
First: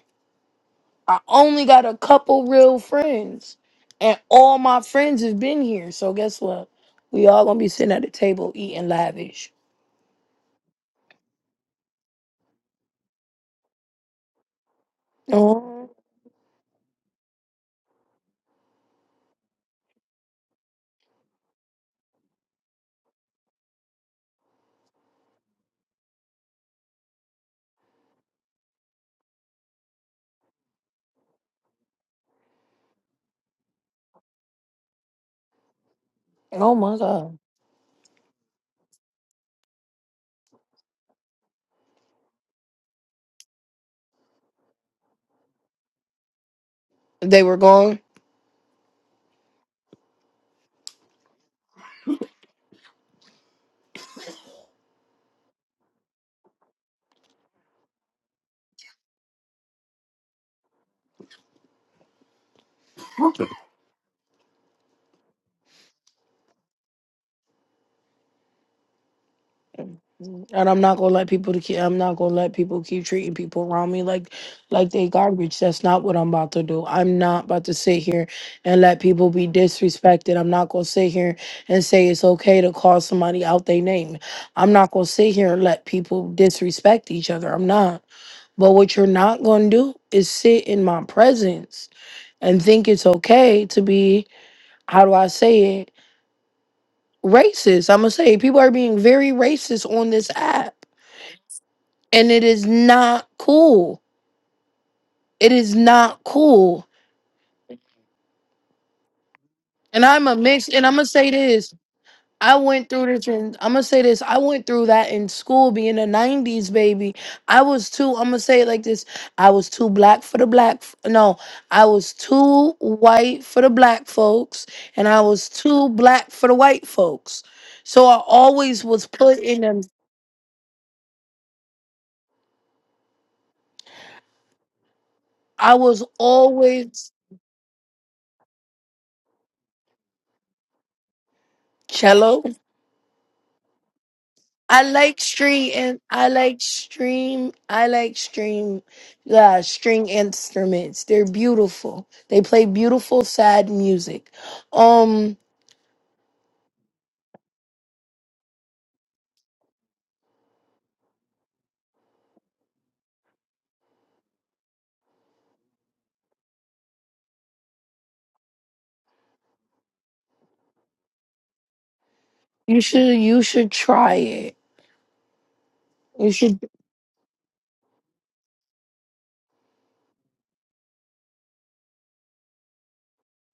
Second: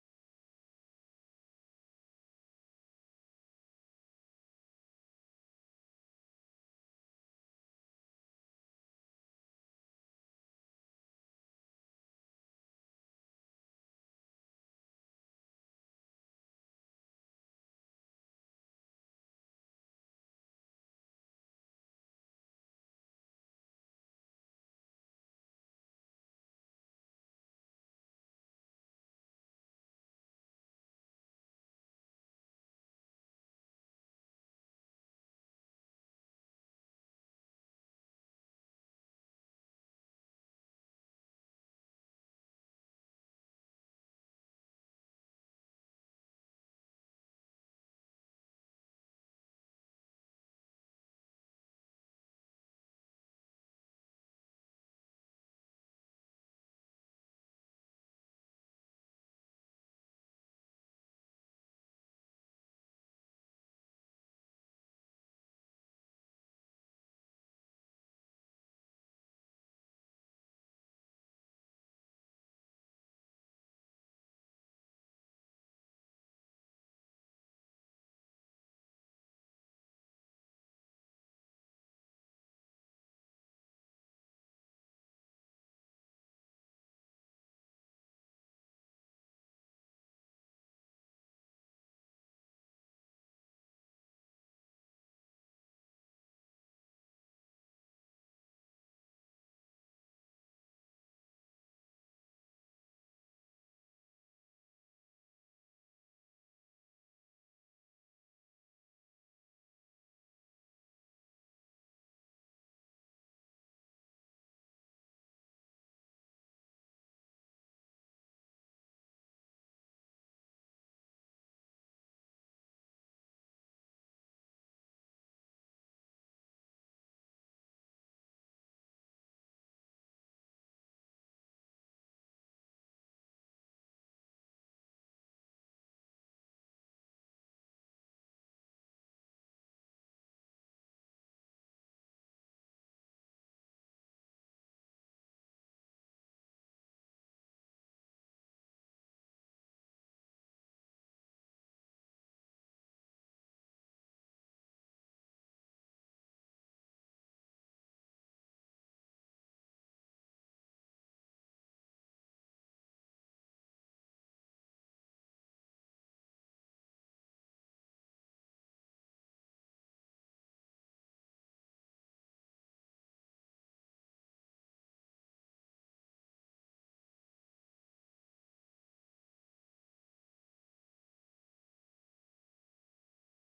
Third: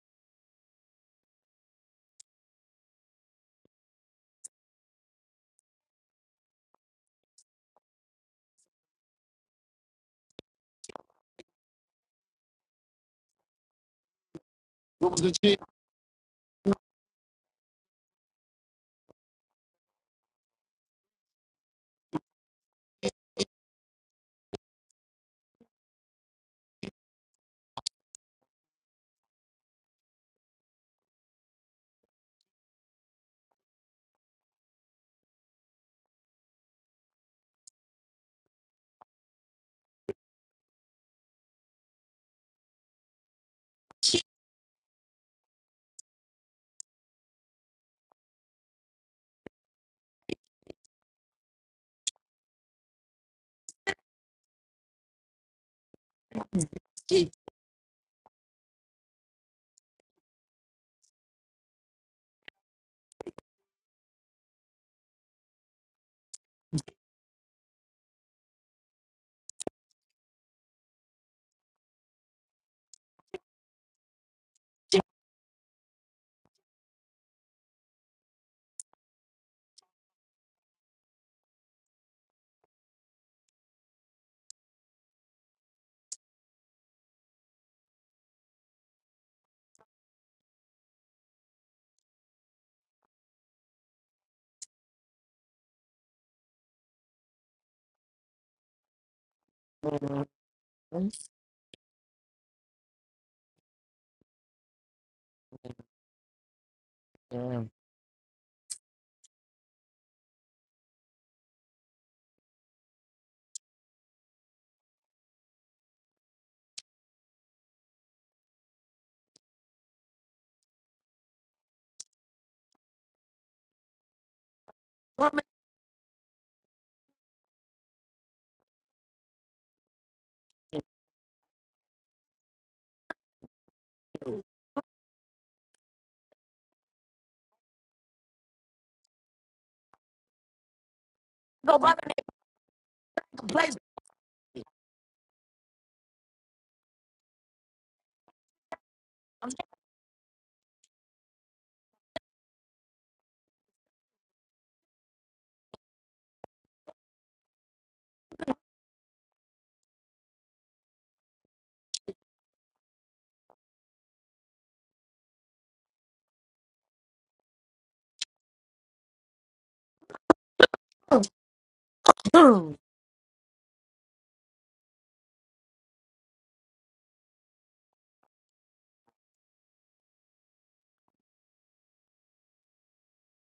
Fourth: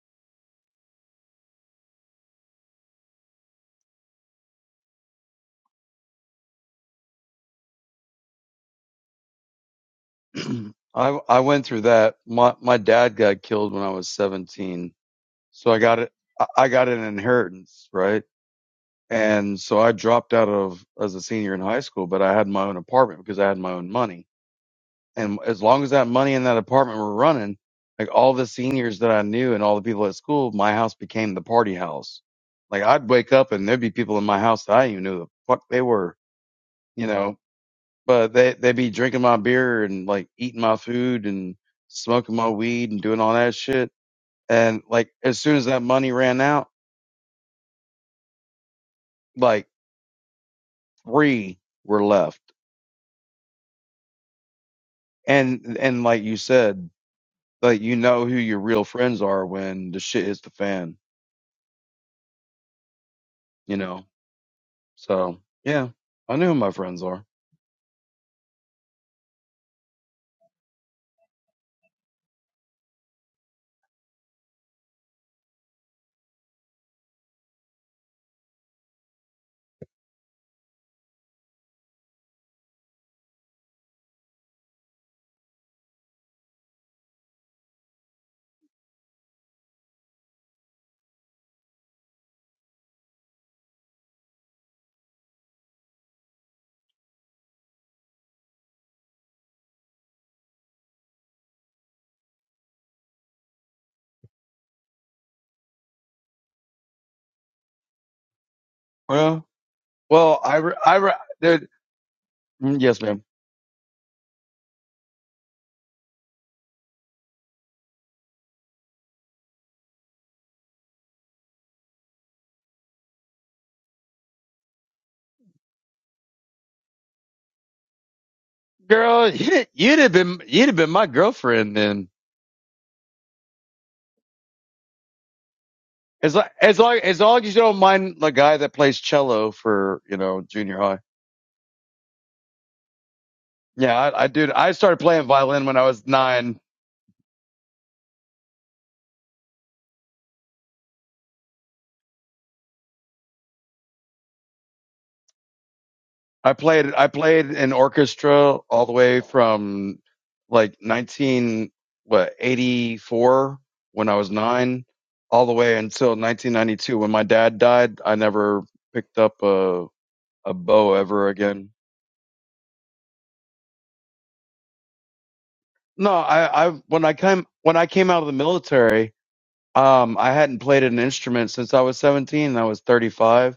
S2: I only got a couple real friends, and all my friends have been here. So guess what? We all gonna be sitting at the table eating lavish.
S3: I I went through that. My my dad got killed when I was seventeen,
S1: What was the shit?
S3: so I
S2: Oh,
S3: got it. I I got an inheritance, right? And so I dropped out of as a senior in high school, but I had my own apartment because I had my own money. And as long as that money and that apartment were running, like all the seniors that I knew and all the people at school, my house became the party house. Like I'd wake up and there'd be people in my house that I didn't even know who the fuck they were,
S2: oh my
S3: you know
S2: god!
S3: but they they be drinking my beer and like eating my food and smoking my weed and doing all that shit. And like as soon as that money ran out,
S2: They were gone.
S3: like three were left. And and like you said,
S1: Shit.
S3: like you know who your real friends are when the shit hits the fan, you know. So yeah, I knew who my friends are.
S2: And I'm not gonna let people to keep. I'm not gonna let people keep treating people around me like, like they garbage. That's not what I'm about to do. I'm not about to sit here and let people be disrespected. I'm not gonna sit here and say it's okay to call somebody out their name. I'm not gonna sit here and let people disrespect each other. I'm not. But what you're not gonna do is sit in my presence and think it's okay to be. How do I say it? Racist. I'm gonna say people are being very racist on
S1: Mhm.
S2: this app and it is not cool. It is not cool.
S1: Yeah.
S3: Well,
S2: And I'm a
S3: well, I
S2: mix,
S3: re-
S2: and I'm
S3: I
S2: gonna
S3: re-
S2: say
S3: dude,
S2: this. I
S3: mm,
S2: went
S3: yes,
S2: through
S3: ma'am.
S2: this, and I'm gonna say this. I went through that in school, being a '90s baby. I was too. I'm gonna say it like this. I was too black for the black. f- No, I was too white for the black folks, and I
S1: Well, man,
S2: was too black for the white folks. So I always was
S3: Girl,
S2: put in them.
S3: you'd have been you'd have been my girlfriend then.
S2: I was
S3: As long as long
S2: always
S3: as long as you don't mind the guy that plays cello for you know junior high.
S1: Go by the
S2: cello.
S1: nigga place.
S3: Yeah, I, I dude, I
S2: I
S3: started
S2: like
S3: playing violin
S2: string
S3: when I
S2: and
S3: was
S2: I
S3: nine.
S2: like stream. I like stream uh, string instruments. They're beautiful. They play beautiful sad music. Um,
S3: I played I played in orchestra all the way from like nineteen what eighty four when I was nine, all the way until nineteen ninety two when my dad died. I never picked up a a bow ever again.
S1: Boom.
S2: you should you should try it.
S3: No,
S2: You should.
S3: I, I when I came when I came out of the military, Um, I hadn't played an instrument since I was 17 and I was 35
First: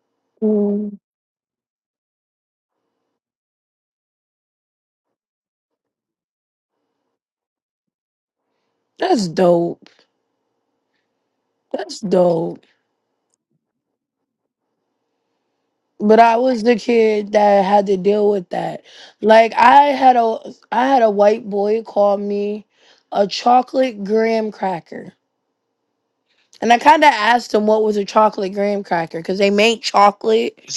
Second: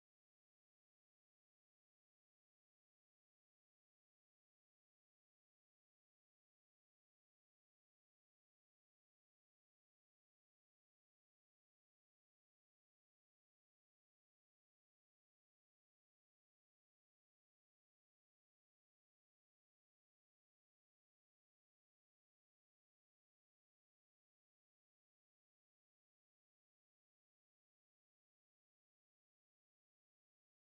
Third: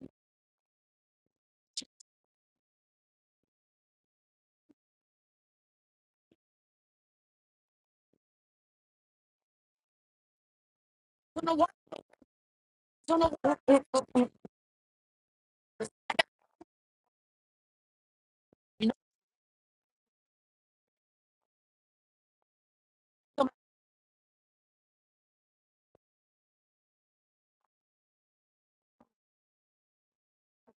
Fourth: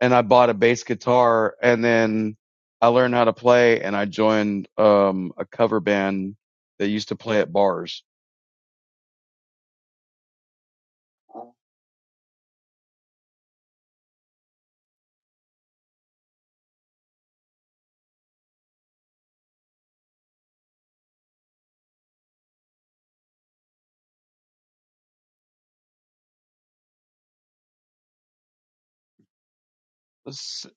S3: and I bought a bass
S2: mm,
S3: guitar and then I learned how to play and I joined, um, a cover band that used to play at bars.
S2: That's dope.
S1: Don't know what.
S2: That's dope.
S1: Don't know what.
S2: But I was the kid that had to deal with that.
S1: You know
S2: Like I had a I had a white boy call me a
S1: come-
S2: chocolate graham cracker And I kind of asked them what was a chocolate graham cracker because they make
S3: S-
S2: chocolate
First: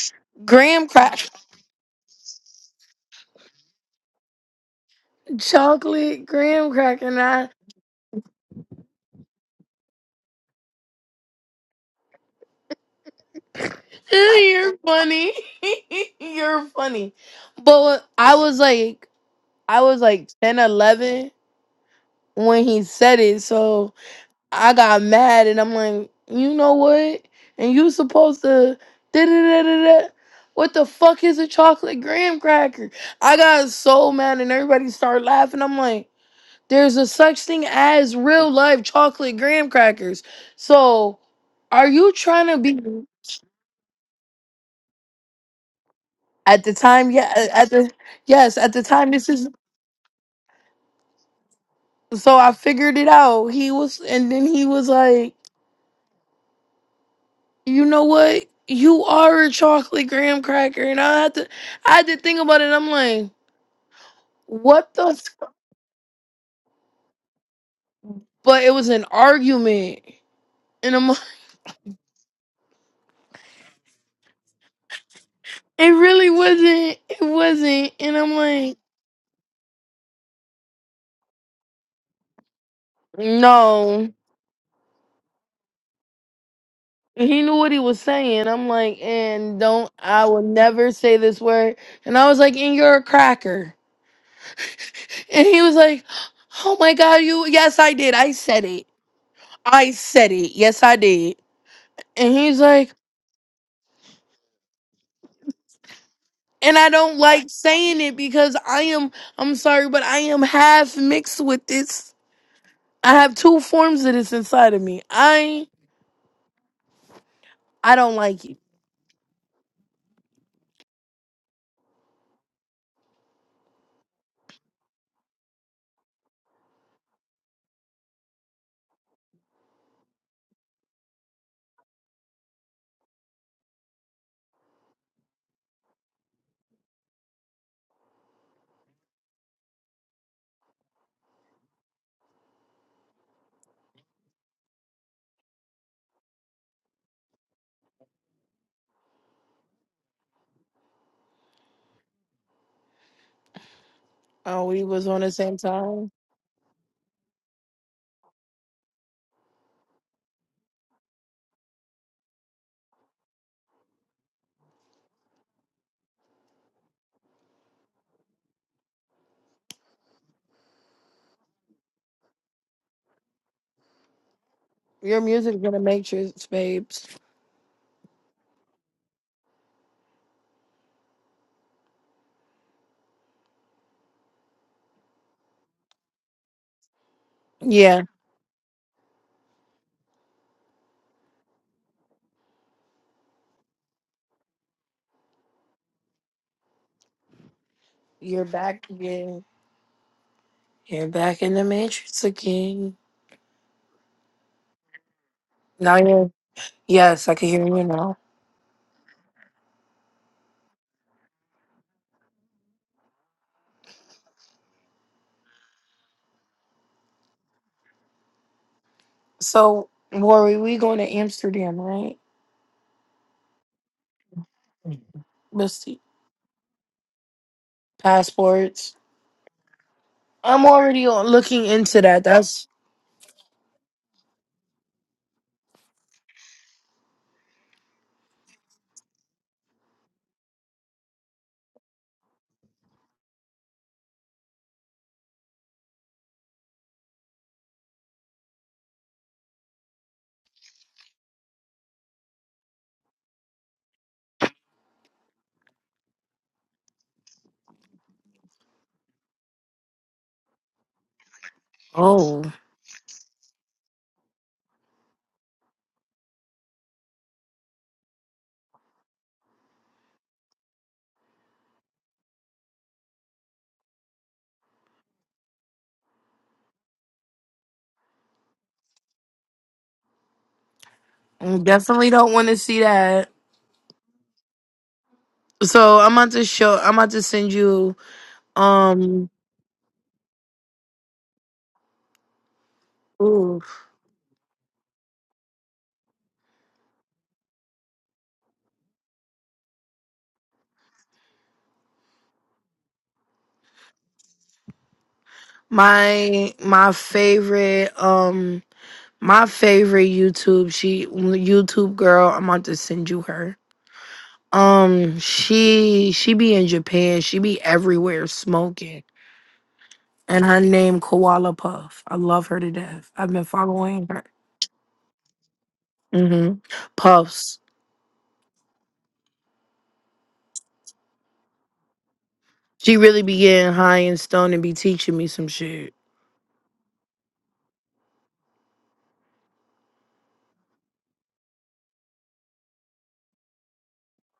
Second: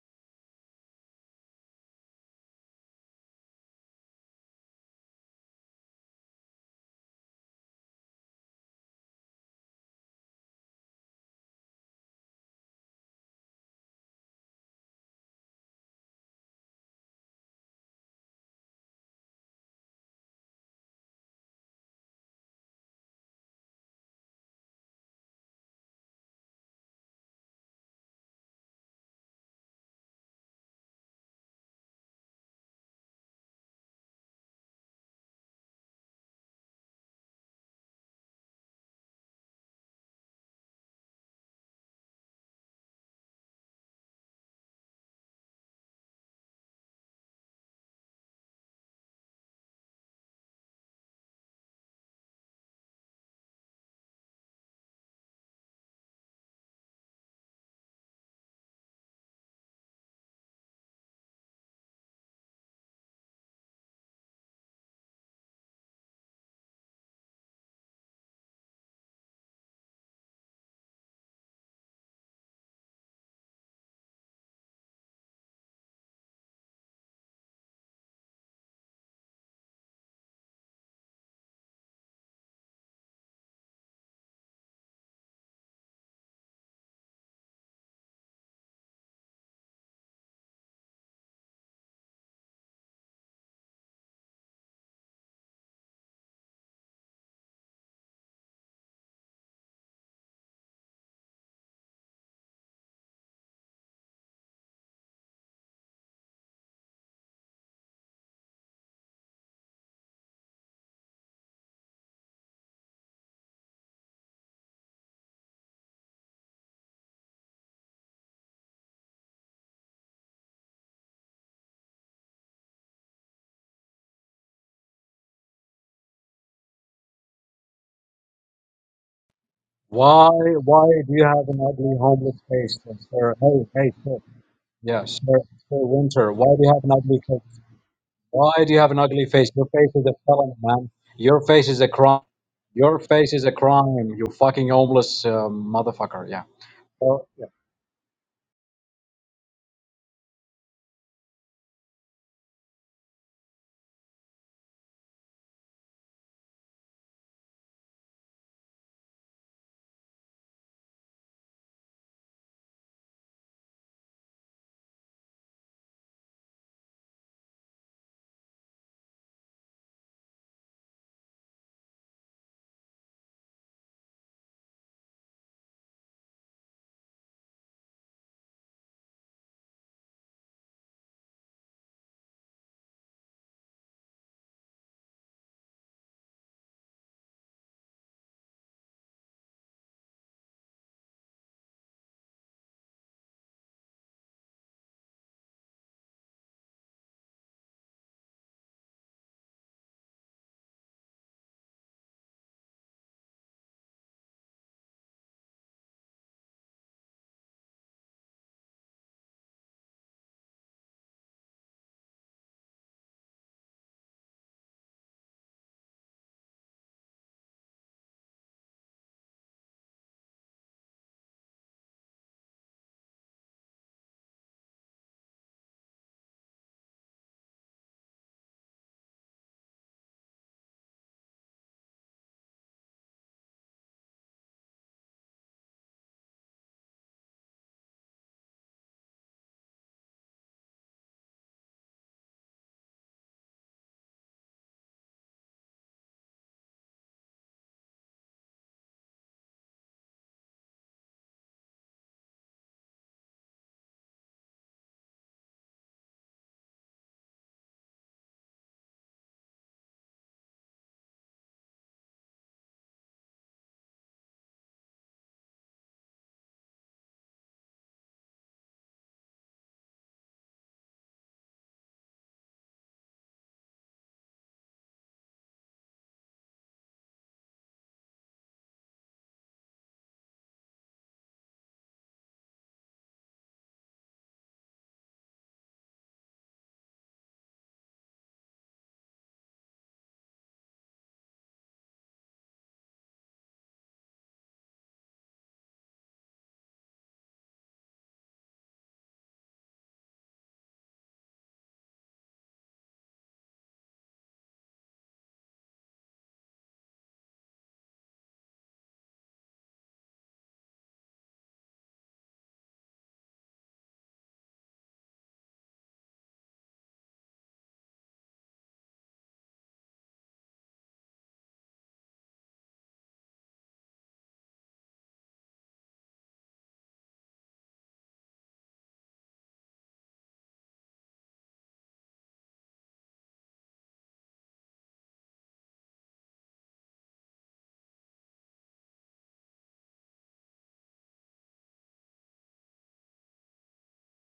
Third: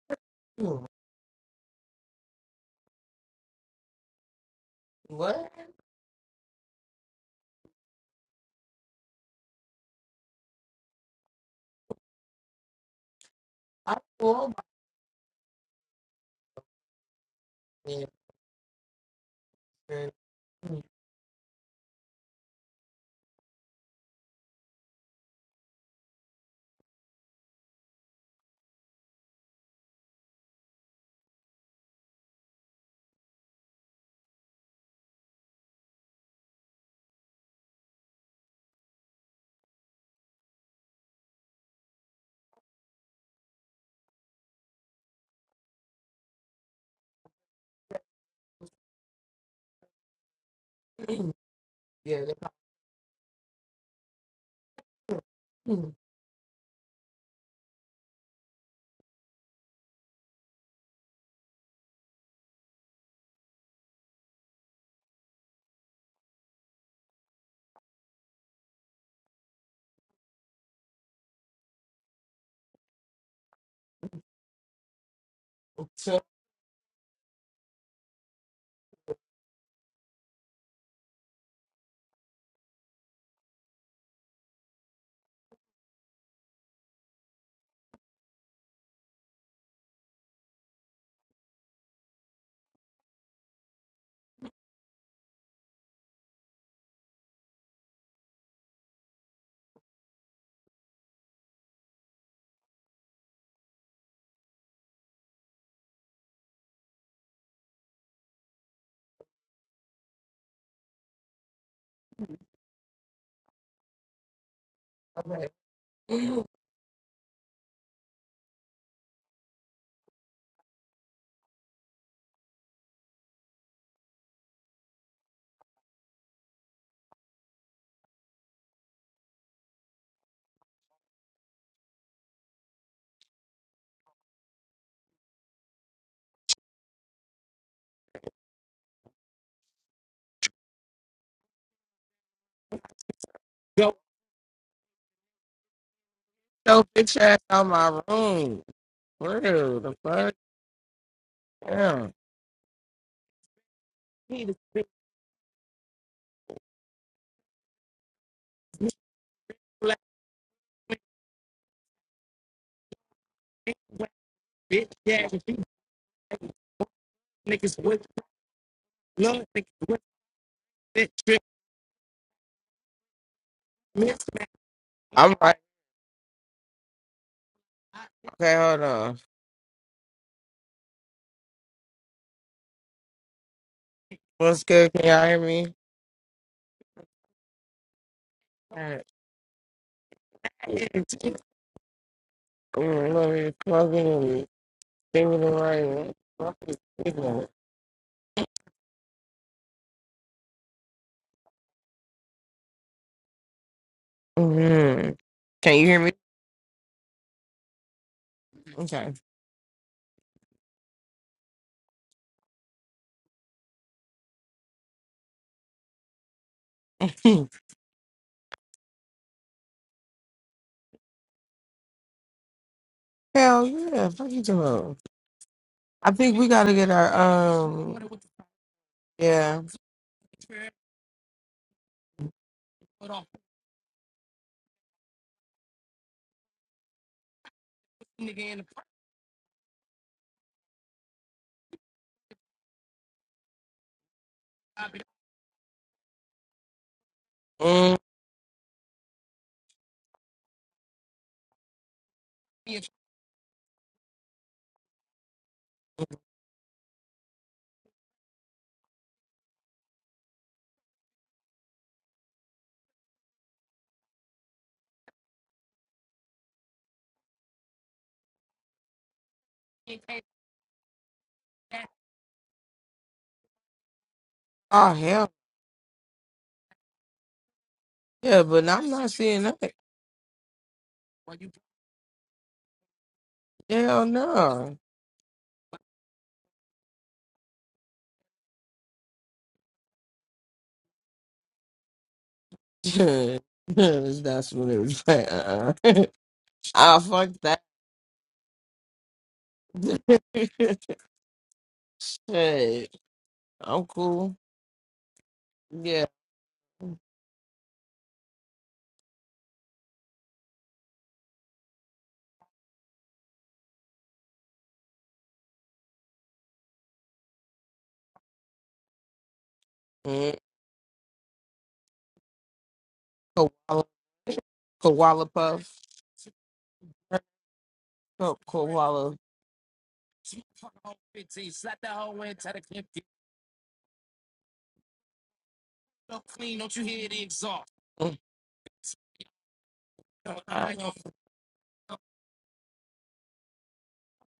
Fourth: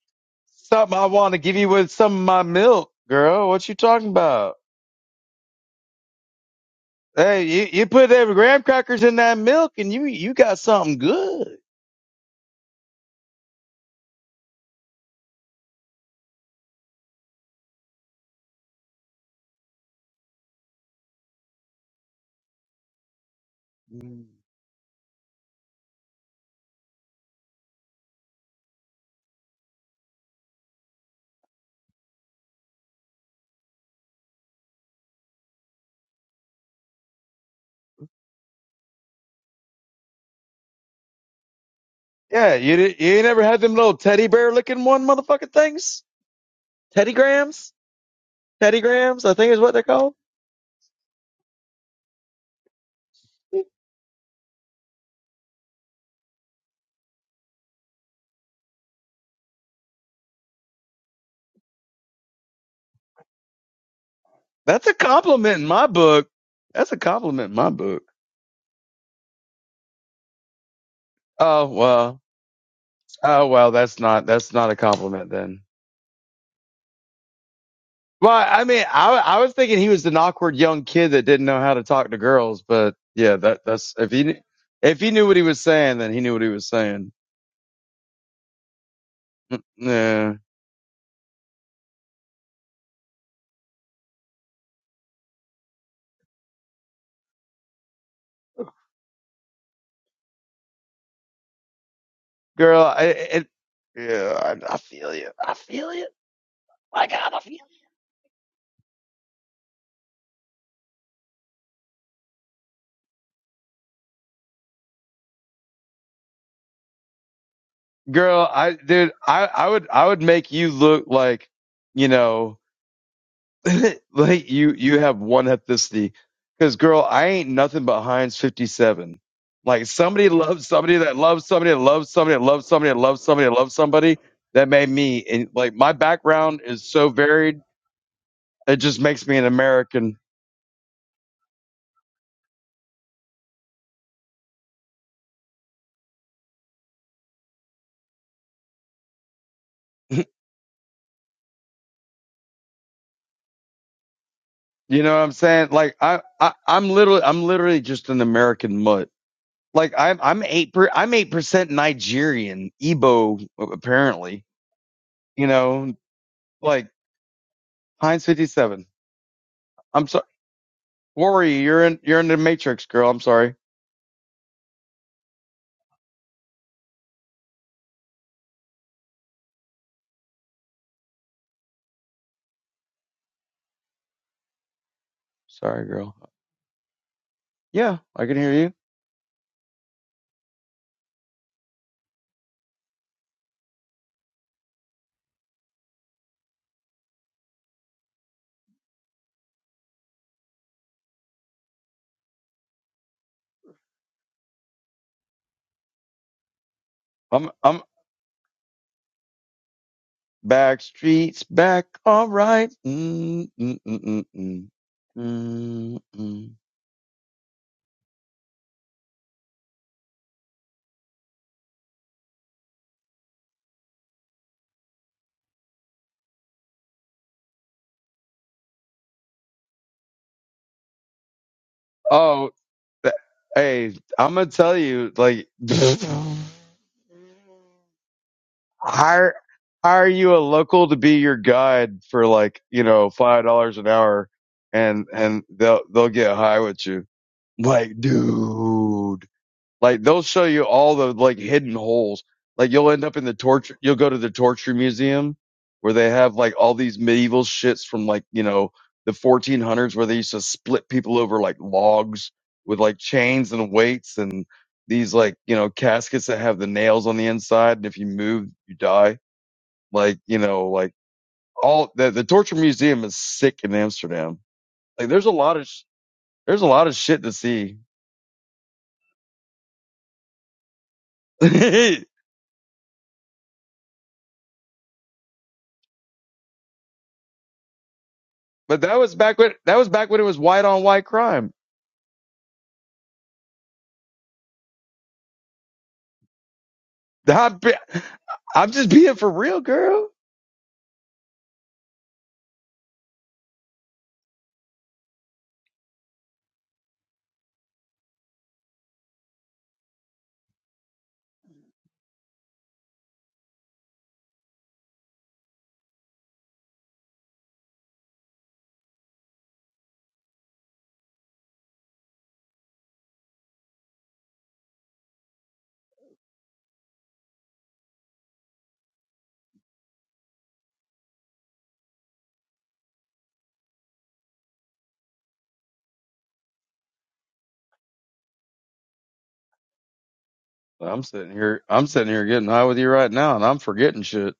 S1: mm,
S2: graham
S3: Something I
S2: crack,
S3: want to give you with some of my milk, girl. What you talking about?
S1: what?
S2: chocolate graham cracker. And
S3: Hey,
S2: I,
S3: you, you put them graham crackers in that milk and you, you got something good.
S1: I don't know.
S2: you're funny, you're funny. But I was like, I was like 10, 11 when he said it, so
S3: Mm.
S2: I got mad and I'm like, you know what? And you supposed to da da da da da. What the fuck is a chocolate graham cracker? I got so mad and everybody started laughing. I'm like. There's a such thing as real life chocolate graham crackers. So, are you trying
S3: Yeah.
S2: to
S3: You, di-
S2: be
S3: you ain't ever had them little teddy bear looking one motherfucking things?
S2: at the time?
S3: Teddy
S2: Yeah, uh, at
S3: grams?
S2: the yes, at
S3: Teddy
S2: the time.
S3: grams,
S2: This
S3: I
S2: is
S3: think is what they're called.
S1: Yeah, they
S2: so I figured it out. He was, and then he was
S1: probably-
S2: like, "You know what? You are a chocolate graham cracker." And I had to, I had to think about it. I'm like,
S3: That's
S2: "What
S3: a
S2: the?" F-?
S3: compliment in my book. That's a compliment in my book.
S2: But it was an argument, and I'm, like,
S3: Oh well. Oh well. That's not. That's not a compliment then.
S2: it
S1: so
S2: really wasn't. It wasn't, and
S3: Well,
S2: I'm
S3: I
S2: like,
S3: mean, I I was thinking he was an awkward young kid that didn't know how to talk to girls, but yeah, that that's
S2: "No."
S3: if he kn- if he knew what he was saying, then he knew what he was saying.
S2: he knew what he was saying. I'm like, and
S3: Mm,
S2: don't I
S3: Yeah,
S2: will never say this word. And I was like, and you're a cracker. And he was like, oh my god, you yes I did. I said it. I said it. Yes I did. And he's
S3: girl,
S2: like,
S3: I it, yeah, I, I feel you. I feel you.
S2: and I
S3: My
S2: don't
S3: God, I
S2: like
S3: feel you.
S2: saying it because I am I'm sorry, but I am half mixed with this. I have two forms of this inside of me.
S1: I'm like,
S2: I I don't like
S3: Girl,
S2: you.
S3: I dude, I I would I would make you look like you know like you you have one ethnicity because girl i ain't nothing but heinz 57 like somebody
S4: Why
S3: loves
S4: why
S3: somebody
S4: do
S3: that
S4: you
S3: loves
S4: have an
S3: somebody that
S4: ugly
S3: loves somebody
S4: homeless
S3: that loves
S4: face,
S3: somebody that loves
S4: sir?
S3: somebody that
S4: Hey,
S3: loves
S4: hey, sir.
S3: somebody that made
S4: Yeah, sir,
S3: me and
S4: sir
S3: like my
S4: Winter. Why do
S3: background
S4: you have
S3: is
S4: an
S3: so
S4: ugly face?
S3: varied
S4: Why do
S3: it
S4: you have
S3: just
S4: an
S3: makes
S4: ugly
S3: me an
S4: face? Your face is a
S3: american
S4: felony, man. Your face is a crime. Your face is a crime.
S1: go.
S4: You fucking homeless uh, motherfucker. Yeah.
S1: Yo, bitch
S4: So,
S1: ass out my room. Real the
S3: you
S1: fuck? Yeah.
S2: Oh, we was
S3: know
S2: on
S3: what
S2: the
S3: i'm
S2: same
S3: saying like
S2: time.
S3: i, I i'm literally i'm literally just an american
S1: black
S3: mutt like
S1: man,
S3: i'm i'm eight per i'm eight percent nigerian igbo
S1: whack,
S3: apparently
S1: bitch, yeah, with
S3: you
S1: these
S3: know like
S1: niggas with
S3: heinz 57
S1: blood, niggas with
S3: I'm sorry.
S1: that trip,
S3: Worry, you're in you're in the matrix, girl. I'm sorry.
S1: miss,
S2: Your
S1: I'm like,
S2: music's gonna make matrix, babes.
S1: okay, hold on. What's good? Can y'all hear me?
S3: Sorry, girl. Yeah,
S2: Yeah.
S3: I can hear you.
S1: man. Mm, let me plug in and think of the right one.
S2: You're back again. You're back in the matrix again.
S1: Mm-hmm. Can you
S2: Now
S1: hear me?
S2: you're yes, I can
S3: I'm
S2: hear
S3: I'm
S2: you now.
S1: Okay.
S3: back streets back. All right. Mm, mm, mm, mm, mm. Mm, mm.
S2: So Worry, we going to Amsterdam, right?
S1: Hell yeah. Fuck you, Jamal.
S2: Let's see.
S1: I think we gotta get our um.
S2: Passports.
S1: Yeah.
S2: I'm
S1: Mm.
S2: already on- looking into that.
S3: Oh,
S2: That's
S3: th- hey, I'm gonna tell you, like, hire hire you a local to be your guide for like you know five dollars an hour, and and they'll they'll get high with you. Like, dude. Like they'll show you all the like hidden holes. Like you'll end up in the torture. You'll go to the torture museum where they have like all these medieval shits from like you know the 1400s where they used to split people over like logs
S2: oh.
S3: with like chains and weights and these like you know caskets that have the nails on the inside and if you move you die. Like you know like all the the torture museum is sick in Amsterdam.
S1: Oh
S3: Like there's
S1: hell.
S3: a lot of sh- there's a lot of shit to see.
S1: Yeah, but I'm not seeing that.
S2: I definitely don't want to see that.
S1: Hell no.
S2: So I'm about to show I'm about to send you
S3: But that was
S2: um
S3: back when that was back when it was white on white crime.
S2: ooh,
S1: That's what it was like. Uh-uh. I fuck
S3: I'd
S1: that.
S3: be- I'm just being for real, girl.
S1: hey, I'm cool. Yeah.
S2: my my favorite um my favorite YouTube she YouTube girl. I'm about to send you her. Um, she she be in Japan. She be everywhere smoking.
S1: Mm.
S2: And her name Koala Puff. I love her to death. I've been
S1: Koala,
S2: following her.
S1: koala puff.
S2: Mm-hmm. Puffs.
S1: Ko- Koala. Mm. I-
S2: She really be getting high and stoned and be teaching me some shit.
S3: I'm sitting here. I'm sitting here getting high with you right now, and I'm forgetting shit.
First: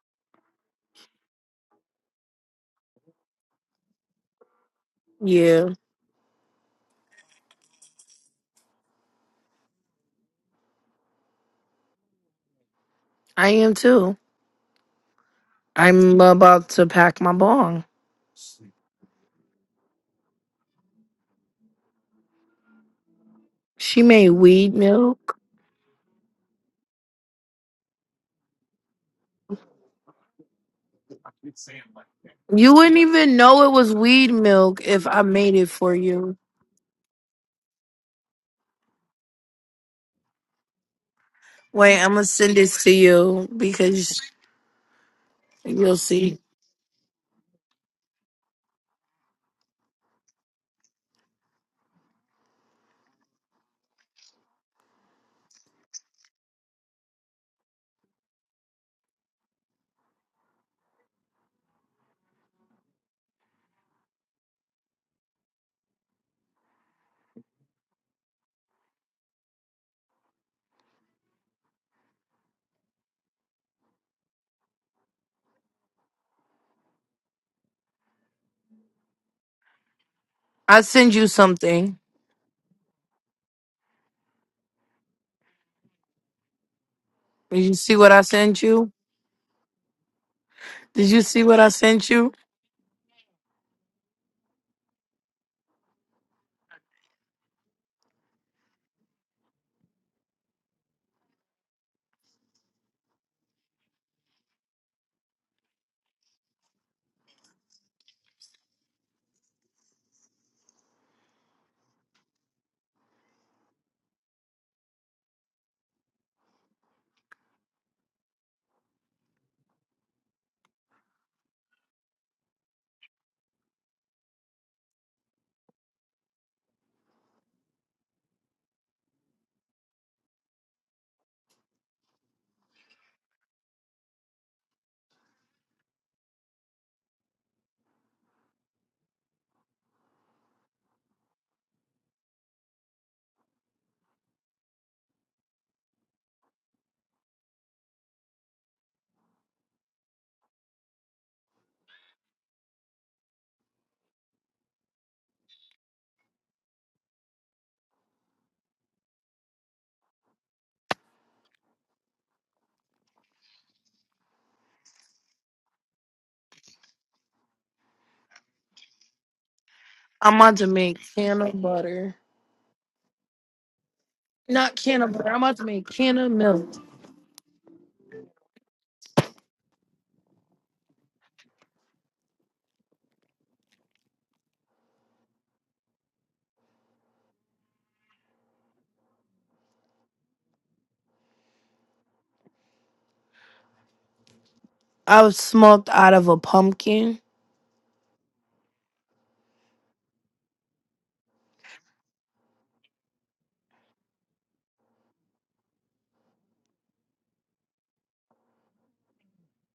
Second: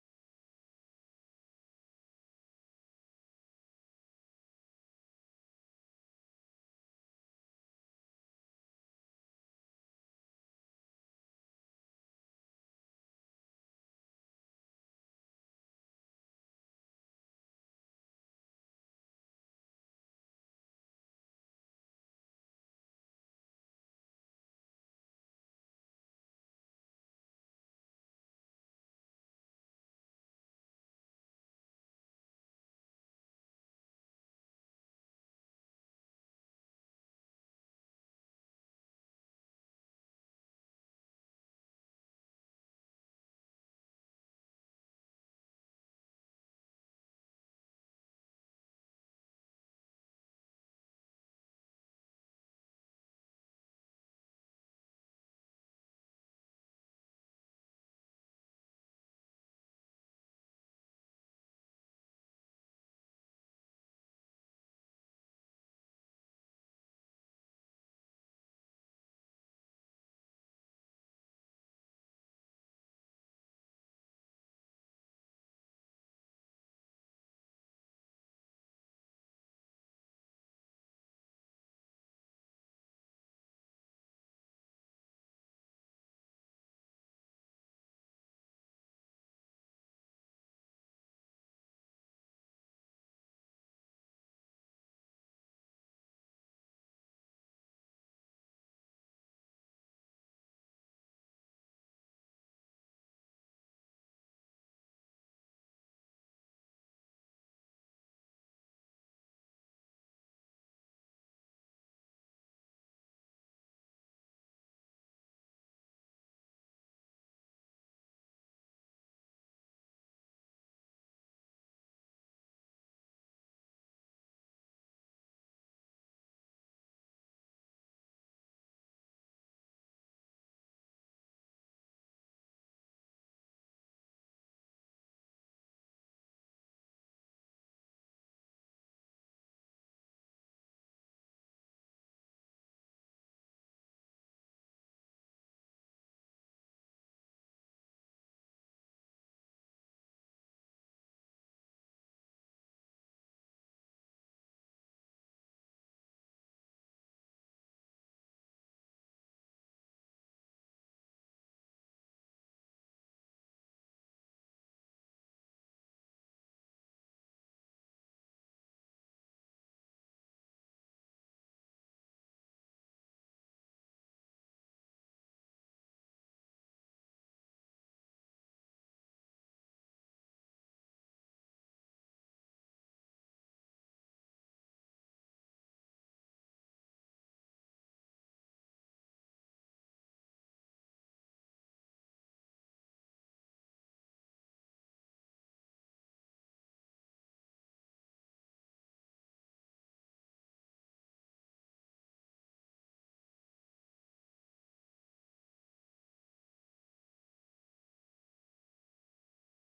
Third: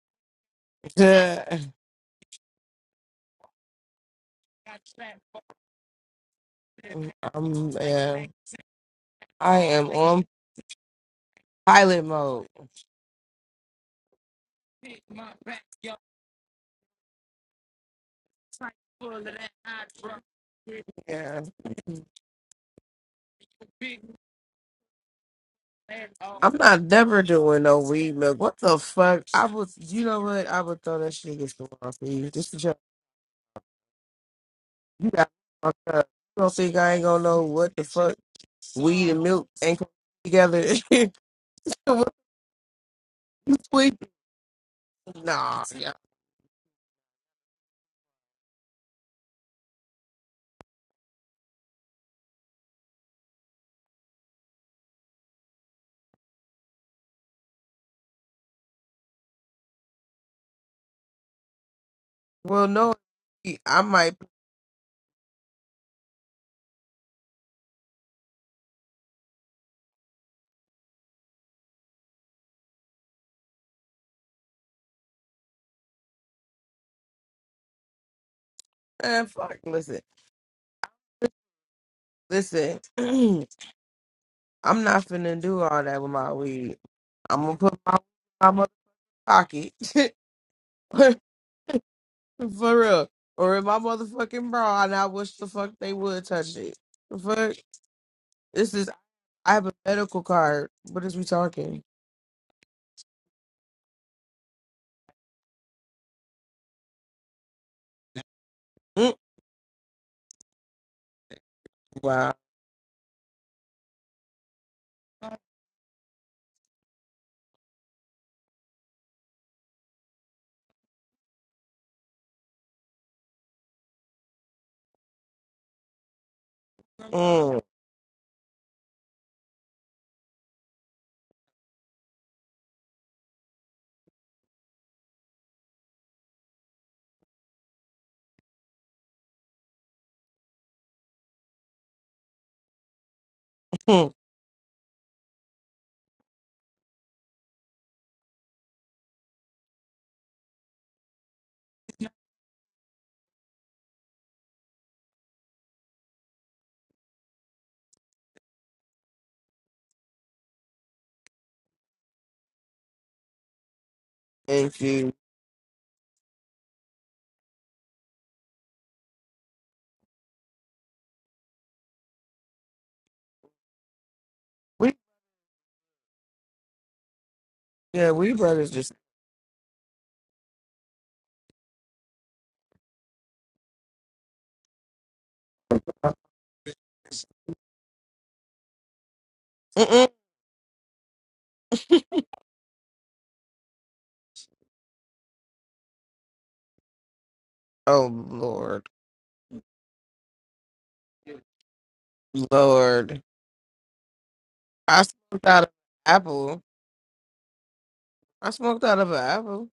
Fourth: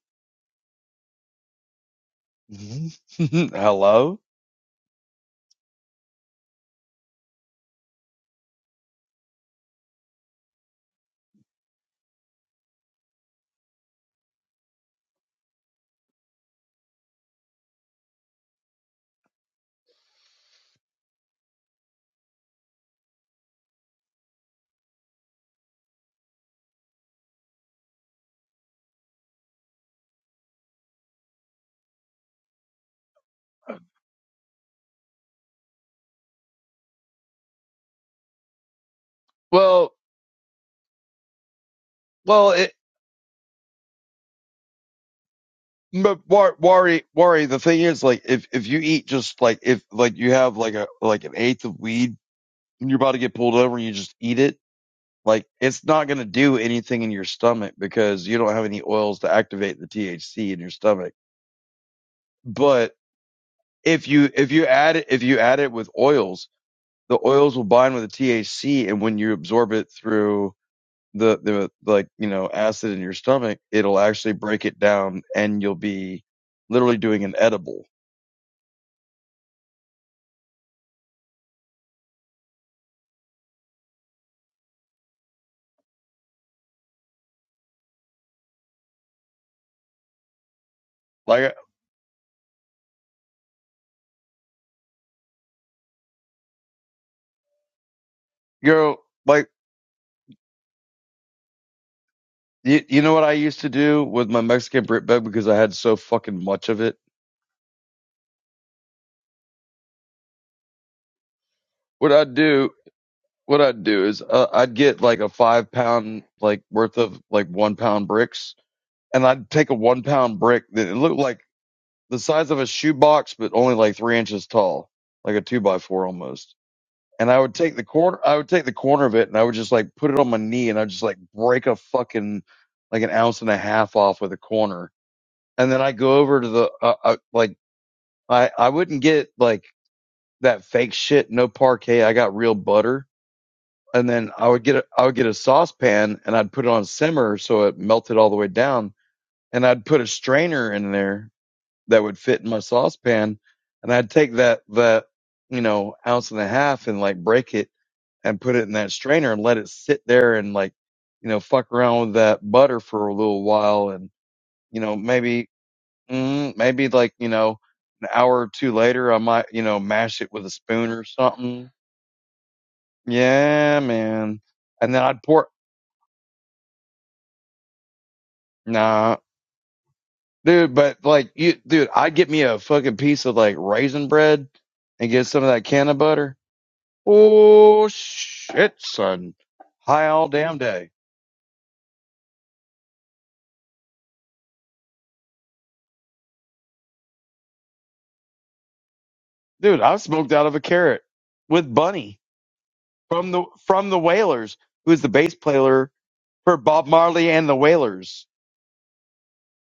S1: Yeah.
S3: Hello.
S2: Yeah,
S1: I'm, yeah. I am on pilot mode.
S2: I am too.
S1: Big my backyard
S2: I'm about to pack my bong.
S1: tank full of that hydro. Yeah. Big
S2: She made weed milk.
S1: and all. I'm not never doing no weed milk. What the fuck? I would, you know what? I would throw that shit against the wall for you. Just to
S2: You
S1: joke.
S2: wouldn't even know it was weed milk if
S1: You
S2: I
S1: got
S2: made it
S1: fucked
S2: for
S1: up.
S2: you.
S1: You don't think I ain't gonna know what the fuck weed and milk ain't gonna
S3: Well,
S1: be together?
S2: Wait,
S1: What
S2: I'm gonna
S3: well,
S2: send
S3: it,
S2: this to you
S1: the
S2: because
S1: fuck? nah. Yeah.
S2: you'll
S3: but
S2: see.
S3: War- worry, worry. The thing is, like, if if you eat just like if like you have like a like an eighth of weed, and you're about to get pulled over, and you just eat it. Like, it's not gonna do anything in your stomach because you don't have any oils to activate the THC in your stomach.
S1: Well,
S3: but.
S1: no. I
S3: if
S1: might.
S3: you if you add it if you add it with oils, the oils will bind with the THC, and when you absorb it through the the like you know acid in your stomach, it'll actually break it down, and you'll be literally doing an edible.
S1: Man, fuck. Listen.
S2: I send you something.
S1: Listen. I'm not finna do all that with my weed. I'm gonna
S2: Did you
S1: put
S2: see what I sent
S1: my
S2: you?
S1: pocket.
S2: Did
S1: For
S2: you see
S3: Like
S2: what I sent you?
S1: real. Or in my motherfucking bra, and I wish the fuck they would touch it. The fuck? This is,
S3: you're like
S1: I have a medical card. What is we talking?
S3: you, you know what I used to do with my Mexican Brit bag because I had so fucking much of it.
S1: Mm,
S3: What I'd
S1: wow.
S3: do. What I'd do is uh, I'd get like a five pound like worth of like one pound bricks, and I'd take a one pound brick that it looked like the size of a shoebox, but only like three inches tall, like a two by four almost. And I would
S1: Mm,
S3: take the corner, I would take the corner of it, and I would just like put it on my knee, and I'd just like break a fucking like an ounce and a half off with a corner. And then I go over to the uh, uh, like I I wouldn't get like that fake shit, no parquet. I got real butter, and
S1: mm,
S3: then I would get a, I would get a saucepan, and I'd put it on simmer so it melted all the way down, and I'd put a strainer in there, that would fit in my saucepan. And I'd take that, that, you know, ounce and a half and like break it and put it in that strainer and let it sit there and like, you know, fuck around with that butter for a little while. And, you
S1: thank
S3: know,
S1: you.
S3: maybe, mm, maybe like, you know, an hour or two later, I might, you know, mash it
S2: I'm
S3: with a
S2: about to
S3: spoon
S2: make
S3: or
S2: canna
S3: something.
S2: butter.
S3: Yeah, man.
S2: Not
S3: And
S1: We,
S3: then
S2: canna
S3: I'd
S2: butter. I'm
S3: pour,
S2: about to make canna milk.
S1: yeah, we brothers just,
S3: nah, dude, but like you, dude, I'd get me a fucking piece of like raisin bread and get some of that can of butter Oh shit, son. High
S1: mm-mm.
S3: all damn day.
S2: I was smoked out of a pumpkin.
S1: oh lord.
S3: Dude, I smoked out of a carrot with Bunny
S1: Lord.
S3: from the from the Whalers, who's
S1: I
S3: the bass
S1: smoked out of an
S3: player for
S1: apple.
S3: Bob Marley and the Whalers.
S1: I smoked out of an apple.